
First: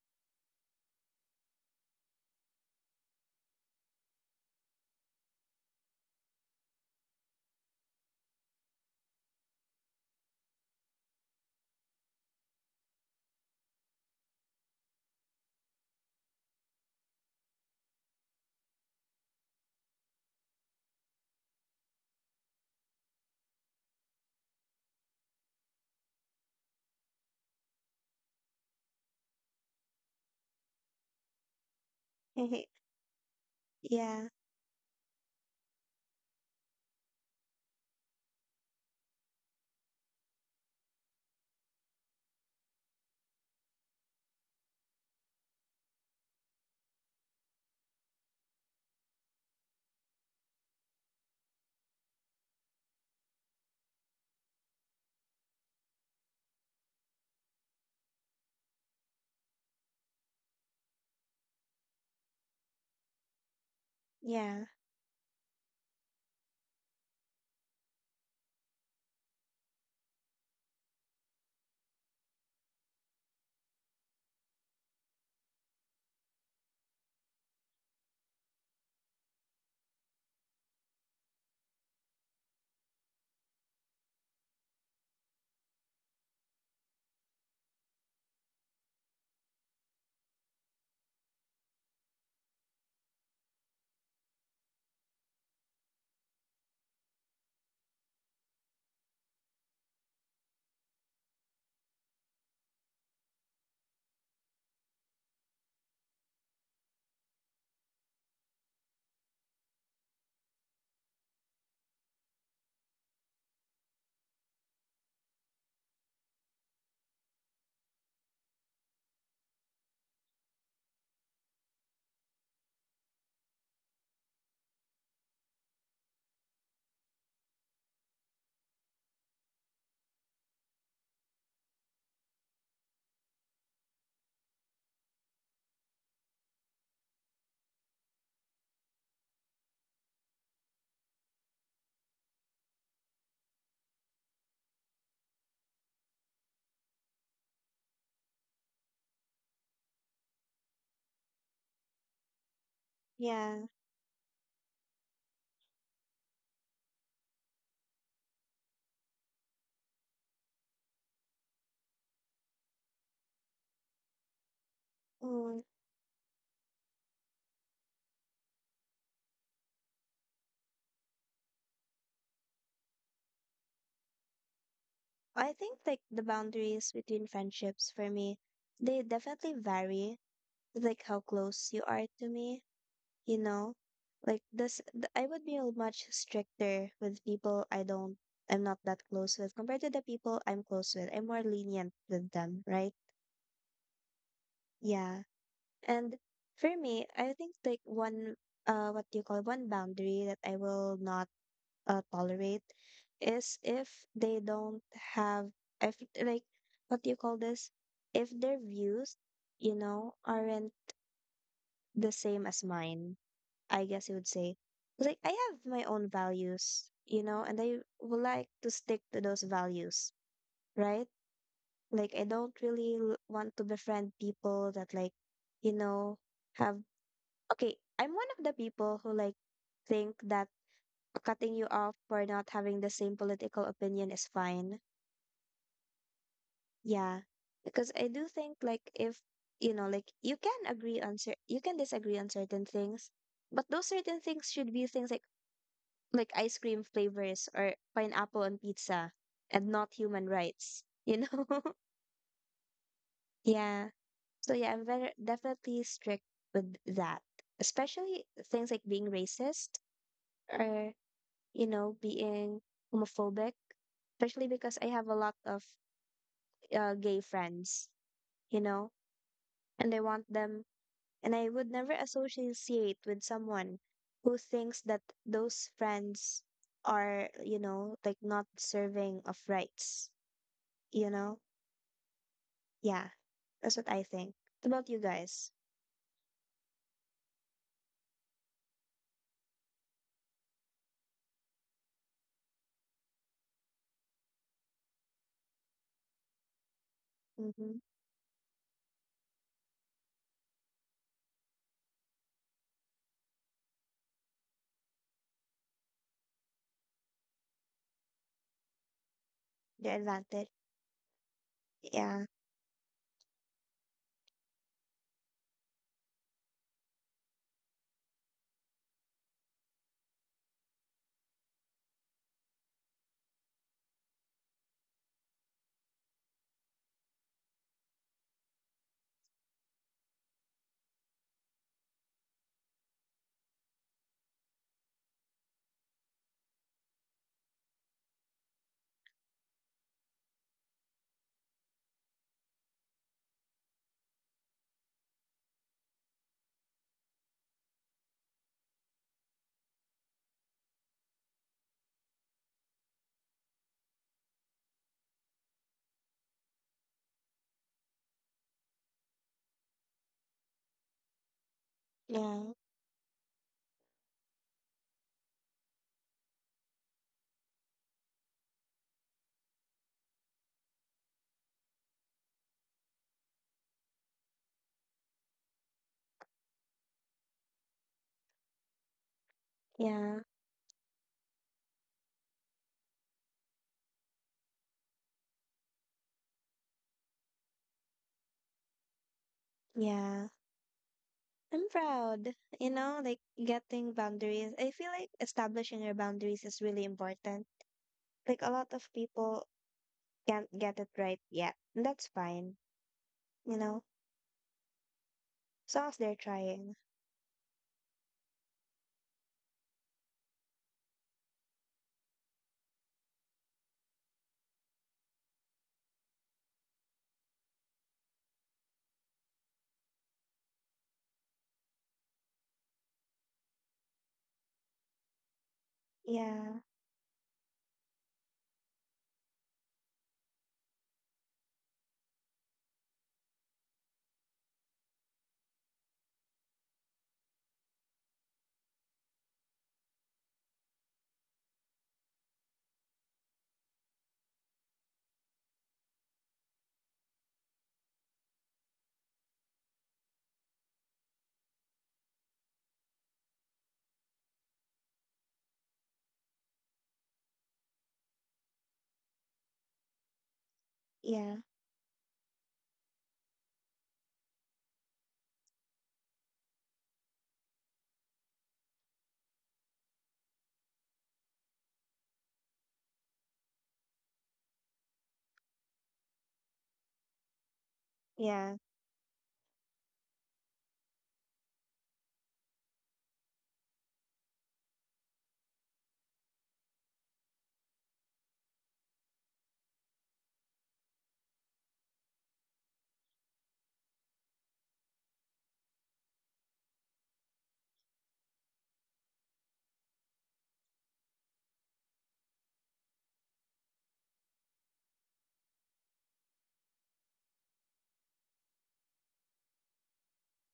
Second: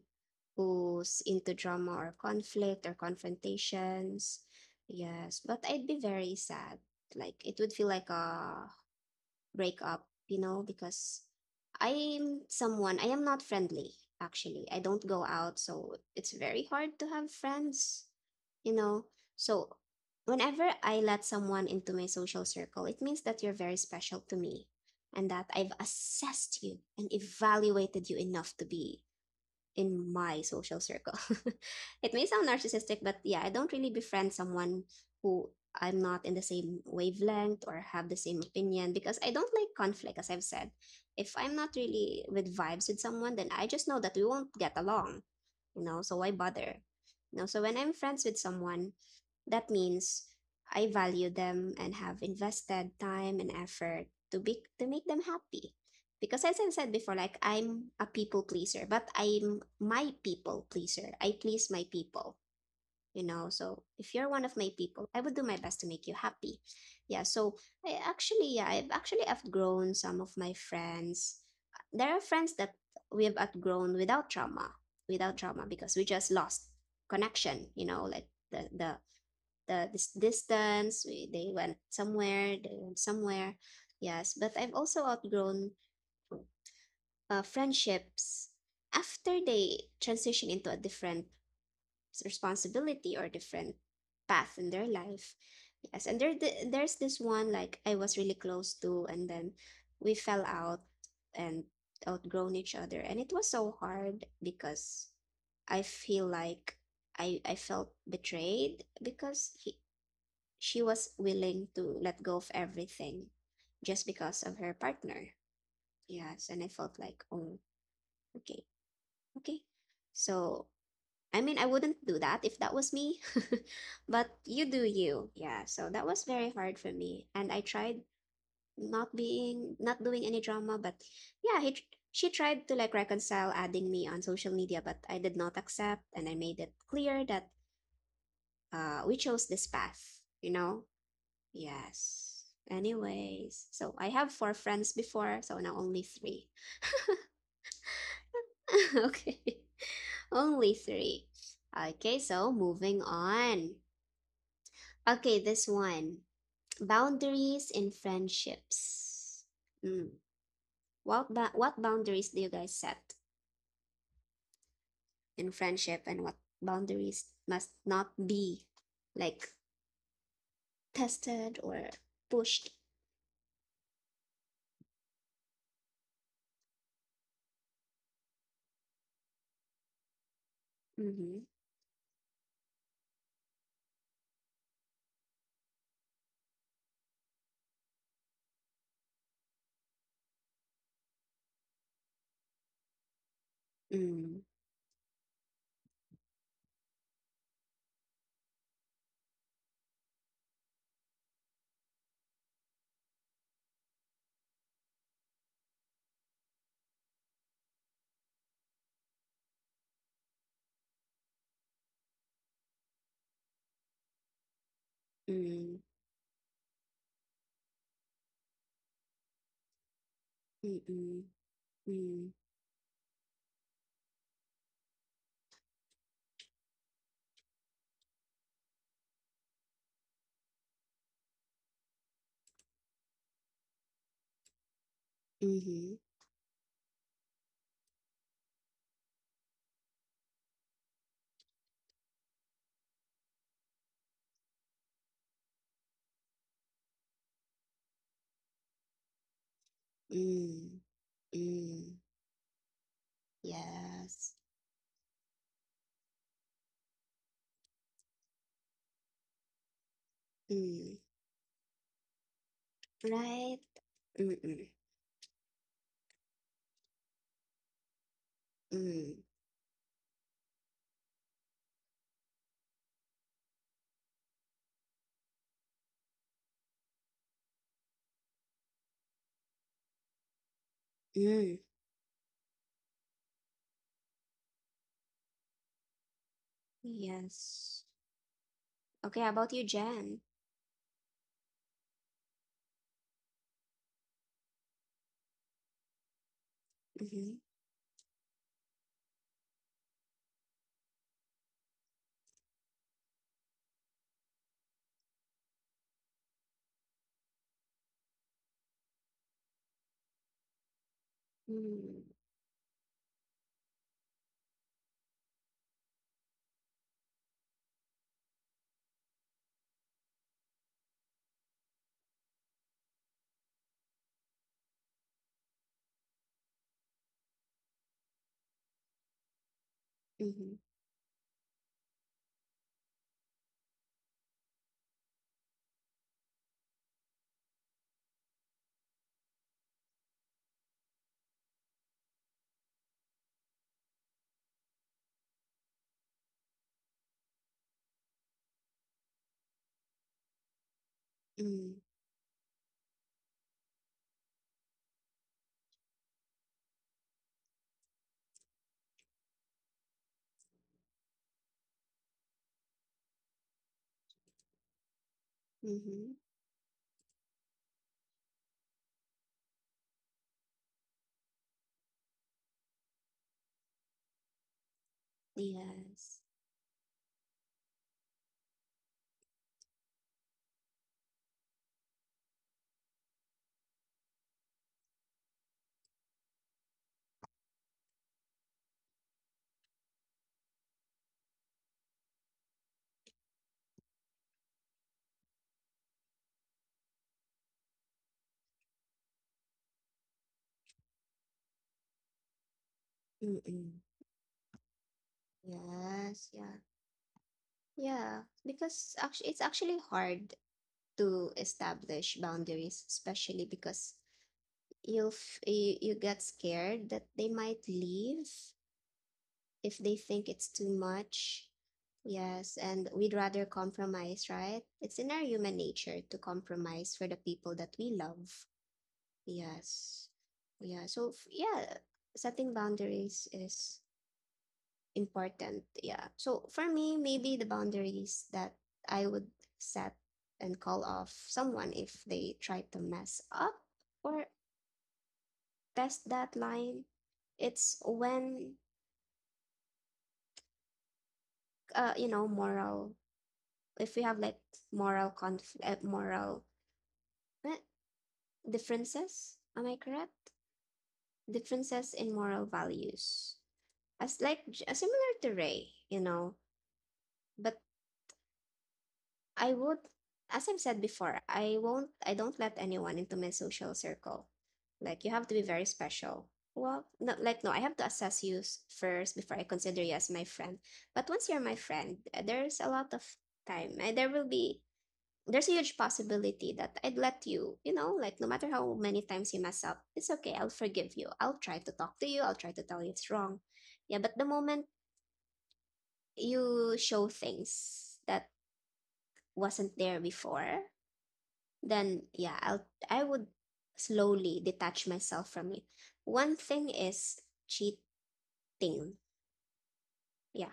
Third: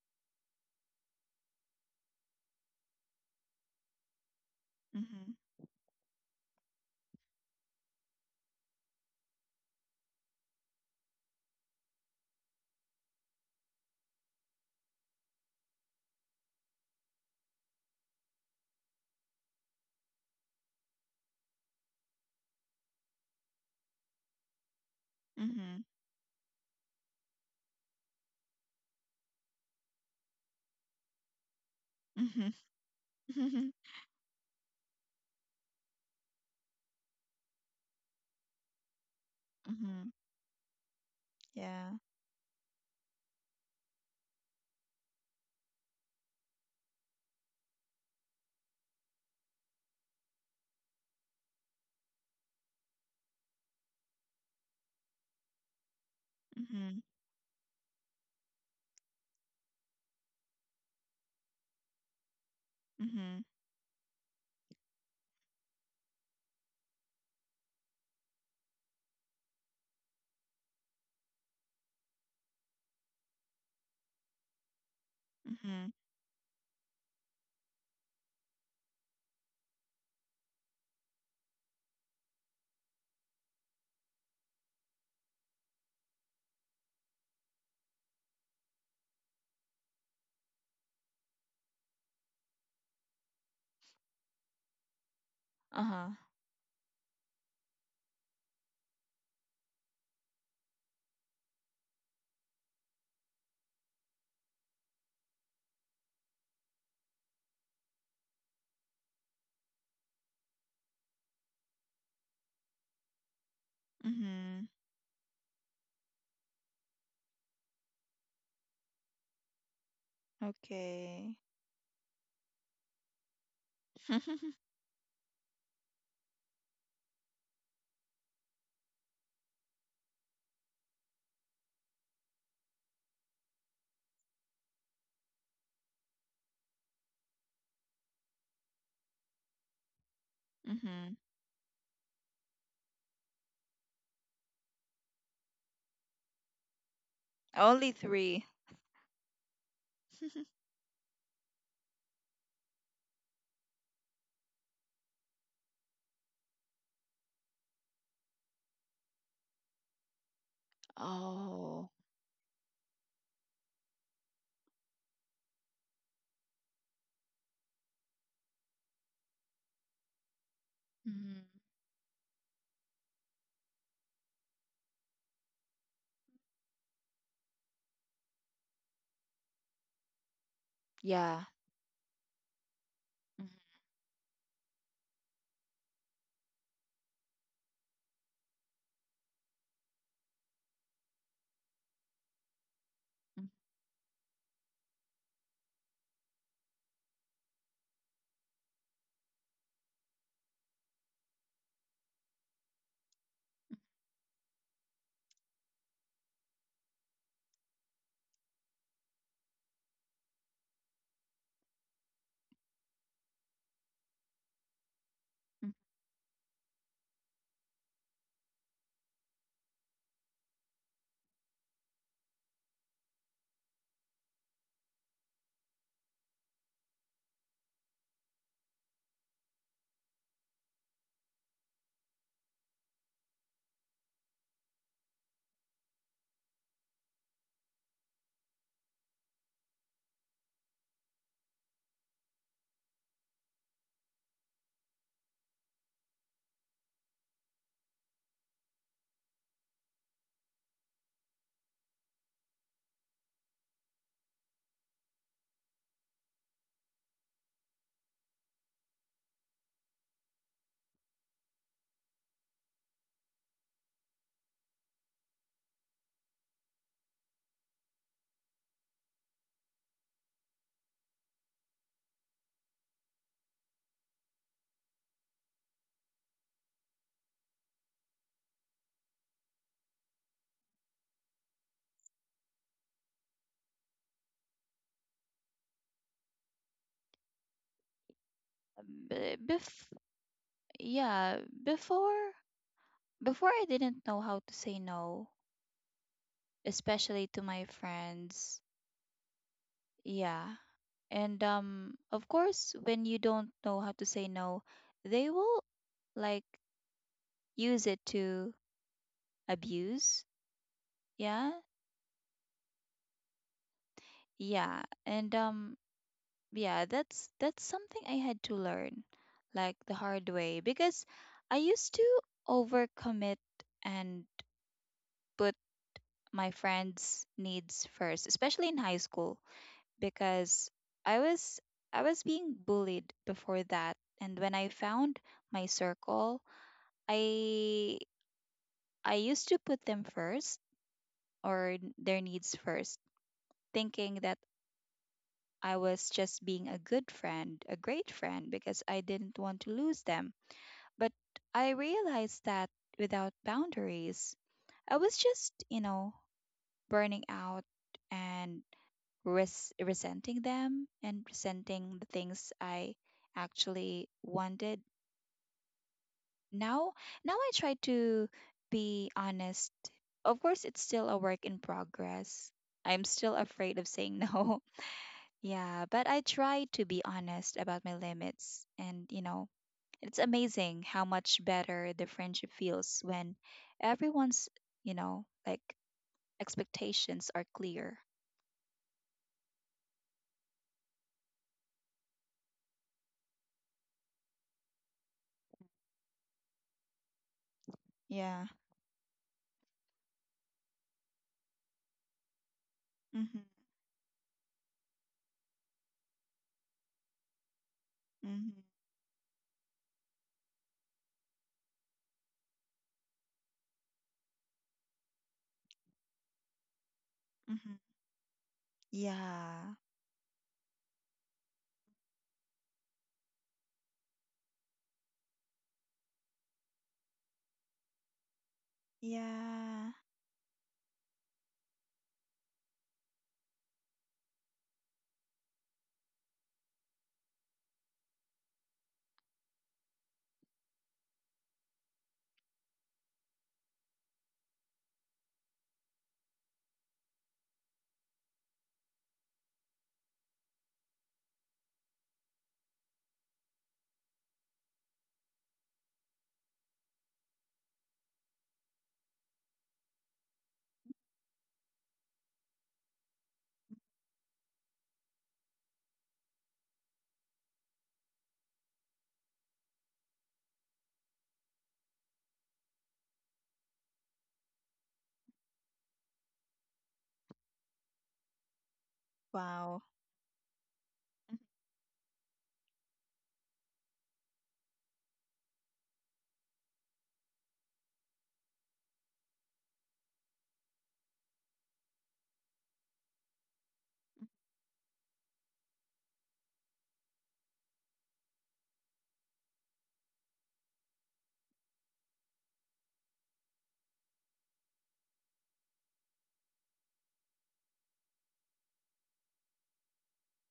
[SPEAKER 1] who's into drama or conflict or confrontations.
[SPEAKER 2] Mhm.
[SPEAKER 1] Yes, but I'd be very sad. Like it would feel like a break up, you know, because I'm someone, I am not friendly, actually. I don't go out, so it's very hard to have friends, you know. So whenever I let someone into my social circle, it means that you're very special to me, and that I've
[SPEAKER 2] Mhm.
[SPEAKER 1] assessed you and evaluated you enough to be in my social circle. It may sound
[SPEAKER 2] Mhm.
[SPEAKER 1] narcissistic, but yeah, I don't
[SPEAKER 2] Mhm.
[SPEAKER 1] really
[SPEAKER 3] Yeah,
[SPEAKER 1] befriend someone who I'm not in the same wavelength or have the same opinion, because I don't like
[SPEAKER 2] Mhm.
[SPEAKER 1] conflict, as I've said. If I'm not
[SPEAKER 2] Yeah.
[SPEAKER 1] really with vibes with someone, then I just know that we won't get along, you know, so why bother? You know, so when I'm friends with someone, that means I value them and have invested time and effort to be to make them happy. Because as I said
[SPEAKER 2] Mhm.
[SPEAKER 1] before, like I'm a people pleaser, but I'm my people pleaser. I please my people, you
[SPEAKER 2] Mhm.
[SPEAKER 1] know. So if you're one of
[SPEAKER 3] yeah,
[SPEAKER 1] my people, I would do my best to make you happy. Yeah. So I actually, yeah, I've actually outgrown some of my friends. There are friends that we have outgrown without trauma, without trauma,
[SPEAKER 2] Mhm.
[SPEAKER 1] because we just lost connection, you know, like the this distance. We, they went somewhere, they went somewhere. Yes, but I've also outgrown friendships after they transition into a different responsibility or different path in their life. Yes,
[SPEAKER 2] Uh-huh.
[SPEAKER 1] and there's this one like I was really close to, and then we fell out and outgrown each other, and it was so hard because I feel like I felt betrayed because she was willing to let go of everything just because of
[SPEAKER 2] Mm-hmm.
[SPEAKER 1] her partner. Yes, and I felt like, oh, okay, okay. So,
[SPEAKER 2] Okay.
[SPEAKER 1] I mean, I wouldn't do that if that was me, but you do you. Yeah, so that was very hard for me. And I tried not being, not doing any drama, but yeah, she tried to like reconcile adding me on social media, but I did not accept. And I made it clear that we chose this path, you know?
[SPEAKER 2] mm-hmm.
[SPEAKER 1] Yes. Anyways, so I have four friends before, so now only three.
[SPEAKER 2] Only three.
[SPEAKER 1] Okay, only three. Okay, so moving
[SPEAKER 3] yeah.
[SPEAKER 1] on. Okay, this one, boundaries in friendships. Mm. What, what
[SPEAKER 2] Oh.
[SPEAKER 1] boundaries do you guys set in
[SPEAKER 3] Mm.
[SPEAKER 1] friendship, and what boundaries must not be like
[SPEAKER 2] Mm-hmm.
[SPEAKER 1] tested or pushed?
[SPEAKER 3] I think like the boundaries between friendships for me, they definitely vary, like how
[SPEAKER 1] Mm-hmm.
[SPEAKER 2] Yeah.
[SPEAKER 3] close you are to me, you know? Like I would be a much stricter with people I'm not that close with compared to the people I'm close with. I'm more lenient with them, right?
[SPEAKER 2] Mm-hmm.
[SPEAKER 1] Mm-hmm.
[SPEAKER 3] Yeah. And for me, I think like one, what do you call it? One boundary that I will not tolerate is if they don't have if like what do you call this if their views you know aren't the same as mine I guess you would say. 'Cause, like I have
[SPEAKER 1] Mm-hmm.
[SPEAKER 3] my own values you know and I would like to stick to those values, right?
[SPEAKER 1] Mm-hmm.
[SPEAKER 3] Like i don't really want to befriend people that like you know have okay I'm one of the people who like think that cutting you off for not having the same political opinion is fine.
[SPEAKER 1] Mm-hmm.
[SPEAKER 3] Yeah. Because I do think like if you know, like you can agree on you can disagree on certain things, but those certain things should be things like ice cream flavors or pineapple on pizza and not human
[SPEAKER 1] Mm-hmm.
[SPEAKER 3] rights, you know?
[SPEAKER 1] Mm,
[SPEAKER 3] yeah.
[SPEAKER 1] yes.
[SPEAKER 3] So yeah, I'm very definitely strict with that. Especially things like being racist or,
[SPEAKER 1] Mm,
[SPEAKER 3] you know, being homophobic,
[SPEAKER 1] right.
[SPEAKER 3] especially
[SPEAKER 1] Mm-mm.
[SPEAKER 3] because I have a lot of gay friends, you know,
[SPEAKER 1] Mm,
[SPEAKER 3] and I want them, and I would never associate with someone who thinks that those friends are, you know, like not serving of rights, you
[SPEAKER 1] mm.
[SPEAKER 3] know?
[SPEAKER 1] Mm.
[SPEAKER 3] Yeah, that's what I think. What about you guys?
[SPEAKER 1] Yes. Okay,
[SPEAKER 2] B-
[SPEAKER 1] about you,
[SPEAKER 2] Bef-
[SPEAKER 1] Jen?
[SPEAKER 2] yeah, before before I didn't know how to say no,
[SPEAKER 1] Mm-hmm.
[SPEAKER 2] especially to my
[SPEAKER 3] Mm-hmm.
[SPEAKER 2] friends. Yeah. And of course when you don't know how to say no, they will like use it to
[SPEAKER 3] The
[SPEAKER 2] abuse.
[SPEAKER 3] advantage.
[SPEAKER 2] Yeah.
[SPEAKER 1] Mm,
[SPEAKER 3] Yeah,
[SPEAKER 2] Yeah. And yeah, that's something I had to learn like the hard way because I used to overcommit and put my friends needs first, especially in high school,
[SPEAKER 1] mm-hmm.
[SPEAKER 2] because I was I was being bullied before that, and when I found my circle, i I used to put them first or their needs first, thinking that I was just being a good friend, a great friend, because I didn't want to lose them. But I
[SPEAKER 1] Mm,
[SPEAKER 2] realized that without boundaries, I was just, you know, burning out and resenting them and resenting the things
[SPEAKER 3] yeah,
[SPEAKER 2] I actually wanted.
[SPEAKER 1] mm-hmm.
[SPEAKER 2] Now, now I try to be honest. Of course, it's still a work in progress. I'm still afraid of saying no. Yeah, but
[SPEAKER 1] Yes.
[SPEAKER 2] I try to be honest about my limits and, you know,
[SPEAKER 3] yeah,
[SPEAKER 2] it's amazing how much better the friendship feels when everyone's, you know, like expectations are clear.
[SPEAKER 3] yeah. I'm proud, you know, like getting boundaries. I feel like establishing your boundaries is really important. Like
[SPEAKER 2] Yeah.
[SPEAKER 3] a lot of people can't get it right yet. That's fine.
[SPEAKER 2] Mhm.
[SPEAKER 3] You
[SPEAKER 1] Mm-mm.
[SPEAKER 3] know, as they're
[SPEAKER 1] Yes, yeah.
[SPEAKER 3] trying.
[SPEAKER 1] Yeah,
[SPEAKER 2] Mhm.
[SPEAKER 1] because actually it's actually hard to establish boundaries, especially because you get scared that they might
[SPEAKER 2] Mhm.
[SPEAKER 1] leave if
[SPEAKER 2] Yeah.
[SPEAKER 1] they think it's too much. Yes, and we'd rather compromise, right? It's in our human nature to
[SPEAKER 3] Yeah,
[SPEAKER 1] compromise for the people that we love.
[SPEAKER 2] Yeah.
[SPEAKER 1] Yes. Yeah. So, f- yeah, Setting boundaries is important. Yeah. So, for me, maybe the boundaries that I would set and call off someone if they try to mess up or test that line, it's when, you know, moral if we have like moral conflict, moral eh, differences. Am I correct?
[SPEAKER 3] yeah,
[SPEAKER 1] Differences in moral values, as like similar to Ray, you know. But I would, as I've said before, I won't. I don't let anyone into my social circle. Like you have to be very special. Well, no, like no, I have to assess
[SPEAKER 3] yeah,
[SPEAKER 1] first before I consider
[SPEAKER 2] Wow.
[SPEAKER 1] you as my friend. But once you're my friend, there's a lot of time. There will be there's a huge possibility that I'd let you, like no matter how many times you mess up, it's okay. I'll forgive you. I'll try to talk to you. I'll try to tell you it's wrong. Yeah, but the moment you show things that wasn't there before, then yeah, I would slowly detach myself from you. One thing is cheating. Yeah,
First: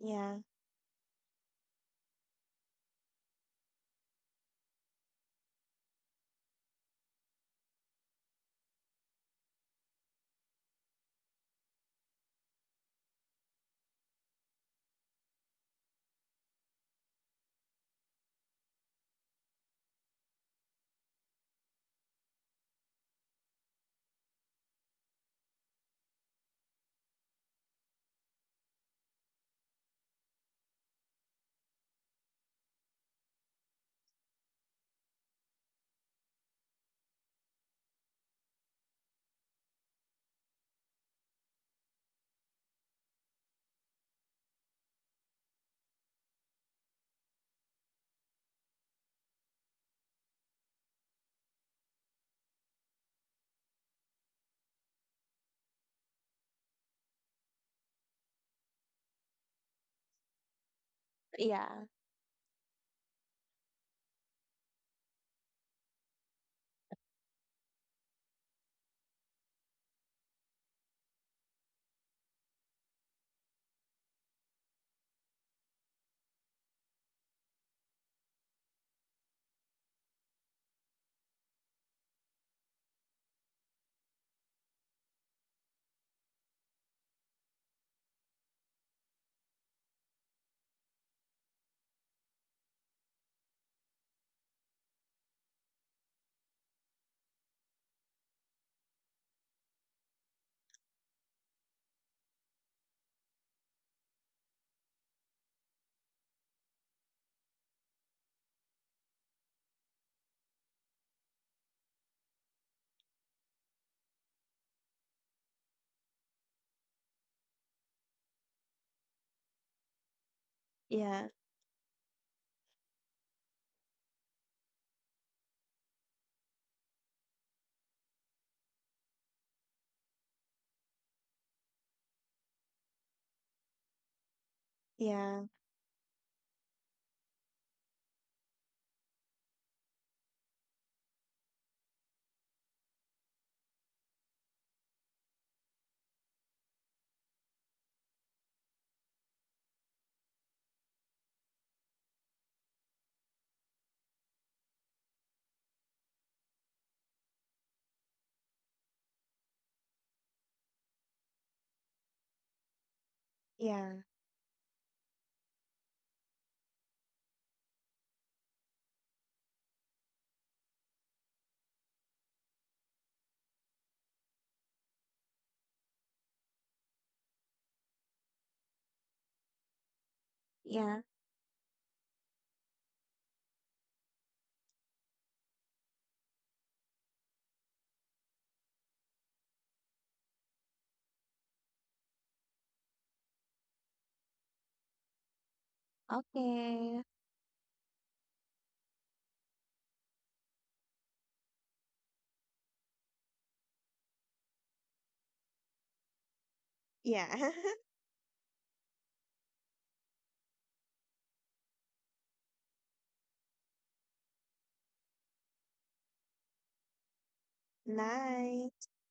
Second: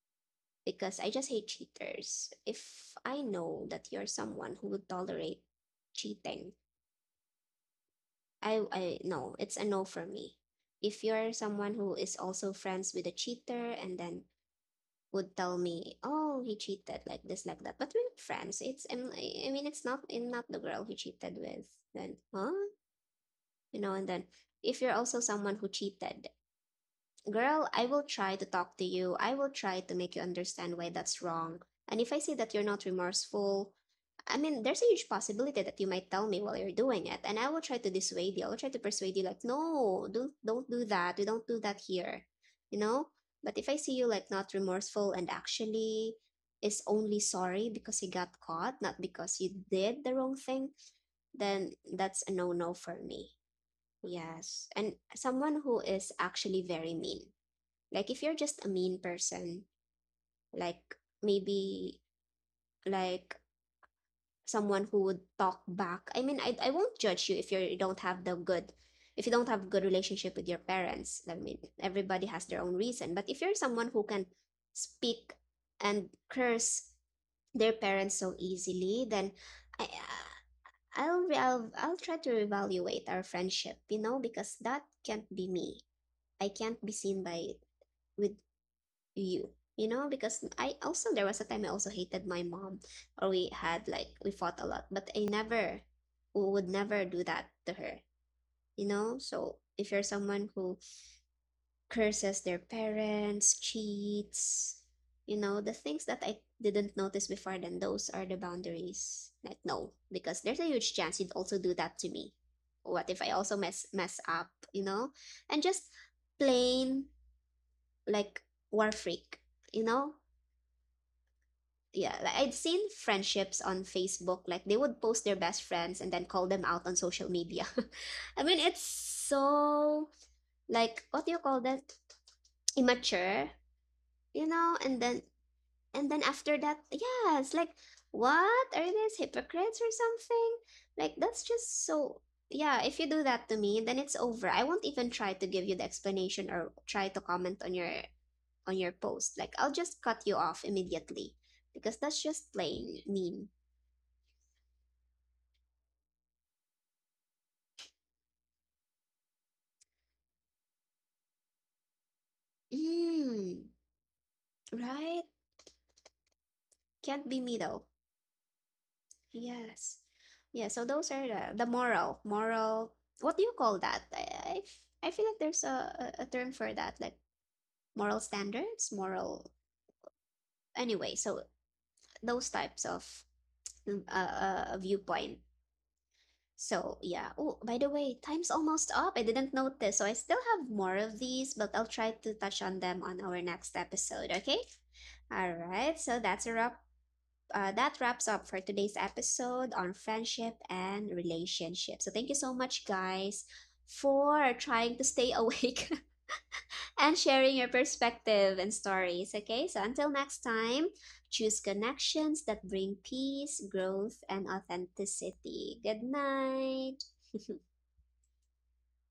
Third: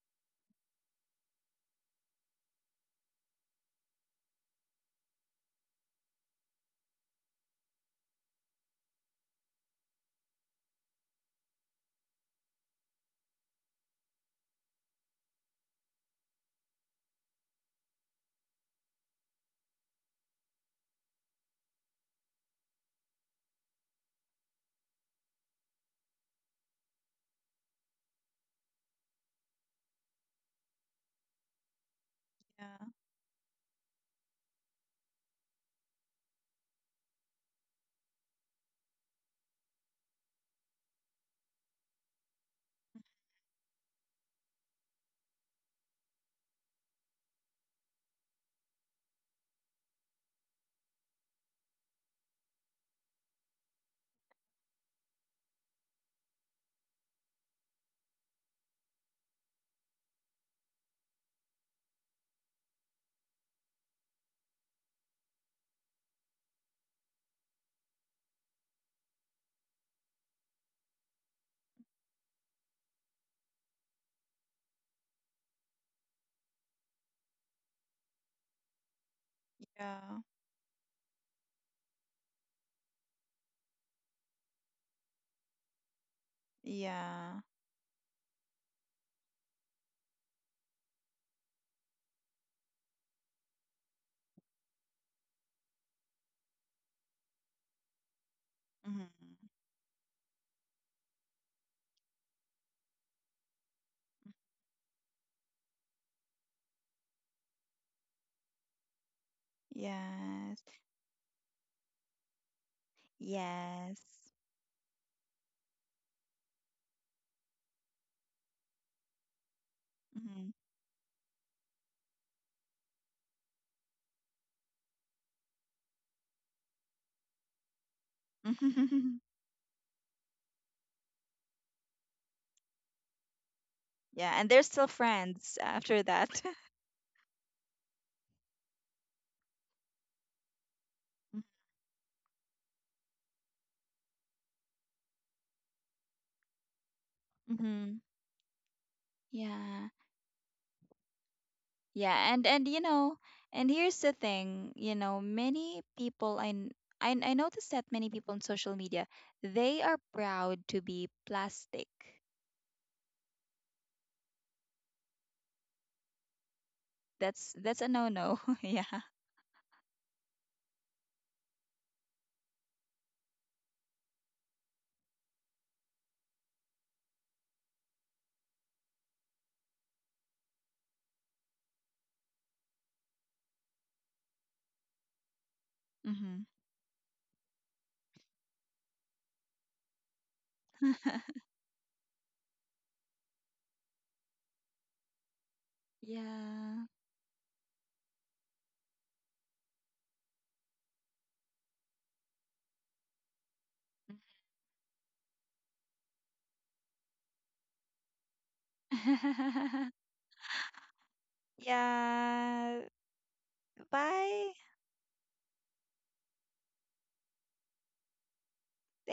[SPEAKER 3] yeah,
[SPEAKER 1] because I just hate cheaters. If I know that you're someone who would tolerate cheating, I no, it's a no for me. If you're someone who is also friends with a cheater and then would tell me, "Oh, he cheated like this, like that," but we're not friends. I mean, it's not the girl he cheated with. Then, huh? And then if you're also someone who cheated, girl, I will try to talk to you. I will try to make you understand why that's wrong. And if I see that you're not
[SPEAKER 2] Yeah.
[SPEAKER 1] remorseful, I mean, there's a huge possibility that you might tell me while you're doing it, and I will try to dissuade you. I will try to persuade you, like, no, don't do that. We don't do that here, you know. But if I see you like not remorseful and actually is only sorry because you got caught, not because you did the wrong thing, then that's a no-no for me. Yes. And someone who is actually very mean. Like if you're just a mean person, like
[SPEAKER 3] yeah,
[SPEAKER 1] maybe like someone who would talk back. I mean, I won't judge you if you don't have the if you don't have good relationship with your parents. I mean, everybody has their own reason. But if you're someone who can speak and curse their parents so easily, then I,
[SPEAKER 2] Yeah.
[SPEAKER 1] I'll try to reevaluate our friendship, you know, because that can't be me. I can't be seen
[SPEAKER 2] Yeah.
[SPEAKER 1] by with you, you know, because I also there was a time I also hated my mom, or we had like we fought a lot, but I never would never do that to her, you know.
[SPEAKER 2] Mhm.
[SPEAKER 1] So if you're someone who curses their parents, cheats, you know, the things that I didn't notice before, then those are the boundaries. Like no, because there's
[SPEAKER 2] Yes.
[SPEAKER 1] a huge chance you'd also do that to me. What if I also mess
[SPEAKER 2] Yes.
[SPEAKER 1] mess up, you know? And just plain like war freak, you know?
[SPEAKER 2] Mhm.
[SPEAKER 3] yeah,
[SPEAKER 1] Yeah, like I'd seen friendships on Facebook, like they would post their best friends and then call them out on social media. I mean, it's so like what do you call that? Immature,
[SPEAKER 2] Yeah, and
[SPEAKER 1] you
[SPEAKER 2] they're
[SPEAKER 1] know?
[SPEAKER 2] still
[SPEAKER 3] yeah,
[SPEAKER 2] friends after
[SPEAKER 1] And then
[SPEAKER 2] that.
[SPEAKER 1] after that, yeah, it's like what are these hypocrites or something? Like that's just so yeah, if you do that to me, then it's over. I won't even try to give you the explanation or try to comment
[SPEAKER 2] Mhm.
[SPEAKER 1] on your post. Like I'll
[SPEAKER 2] Yeah.
[SPEAKER 1] just cut you off immediately because that's
[SPEAKER 2] Yeah,
[SPEAKER 1] just
[SPEAKER 2] and you
[SPEAKER 1] plain
[SPEAKER 2] know,
[SPEAKER 1] mean.
[SPEAKER 2] and here's the thing, you know, many people I noticed that many people on social media, they are proud to be plastic.
[SPEAKER 1] Mm,
[SPEAKER 3] yeah,
[SPEAKER 1] right? Can't be
[SPEAKER 2] That's
[SPEAKER 1] me
[SPEAKER 2] that's
[SPEAKER 1] though.
[SPEAKER 2] a no-no. Yeah.
[SPEAKER 1] Yes. Yeah, so those are the moral, moral, what do you call that? I feel like there's a, a term for that, like moral standards, moral,
[SPEAKER 3] yeah.
[SPEAKER 1] anyway, so those types of viewpoint.
[SPEAKER 2] Mm-hmm.
[SPEAKER 1] So yeah. Oh, by the way, time's almost up. I didn't notice. So I still have more of these, but I'll try to touch on them on our next episode, okay? All right, so that's a wrap.
[SPEAKER 2] yeah.
[SPEAKER 3] Okay.
[SPEAKER 1] That wraps up for today's episode on friendship and relationships. So, thank you so much, guys, for trying to stay awake and
[SPEAKER 3] Yeah.
[SPEAKER 1] sharing your perspective and stories. Okay, so
[SPEAKER 2] yeah.
[SPEAKER 1] until next time, choose connections that
[SPEAKER 2] Yeah.
[SPEAKER 1] bring peace, growth, and
[SPEAKER 2] Bye.
[SPEAKER 1] authenticity. Good night.
[SPEAKER 3] nice.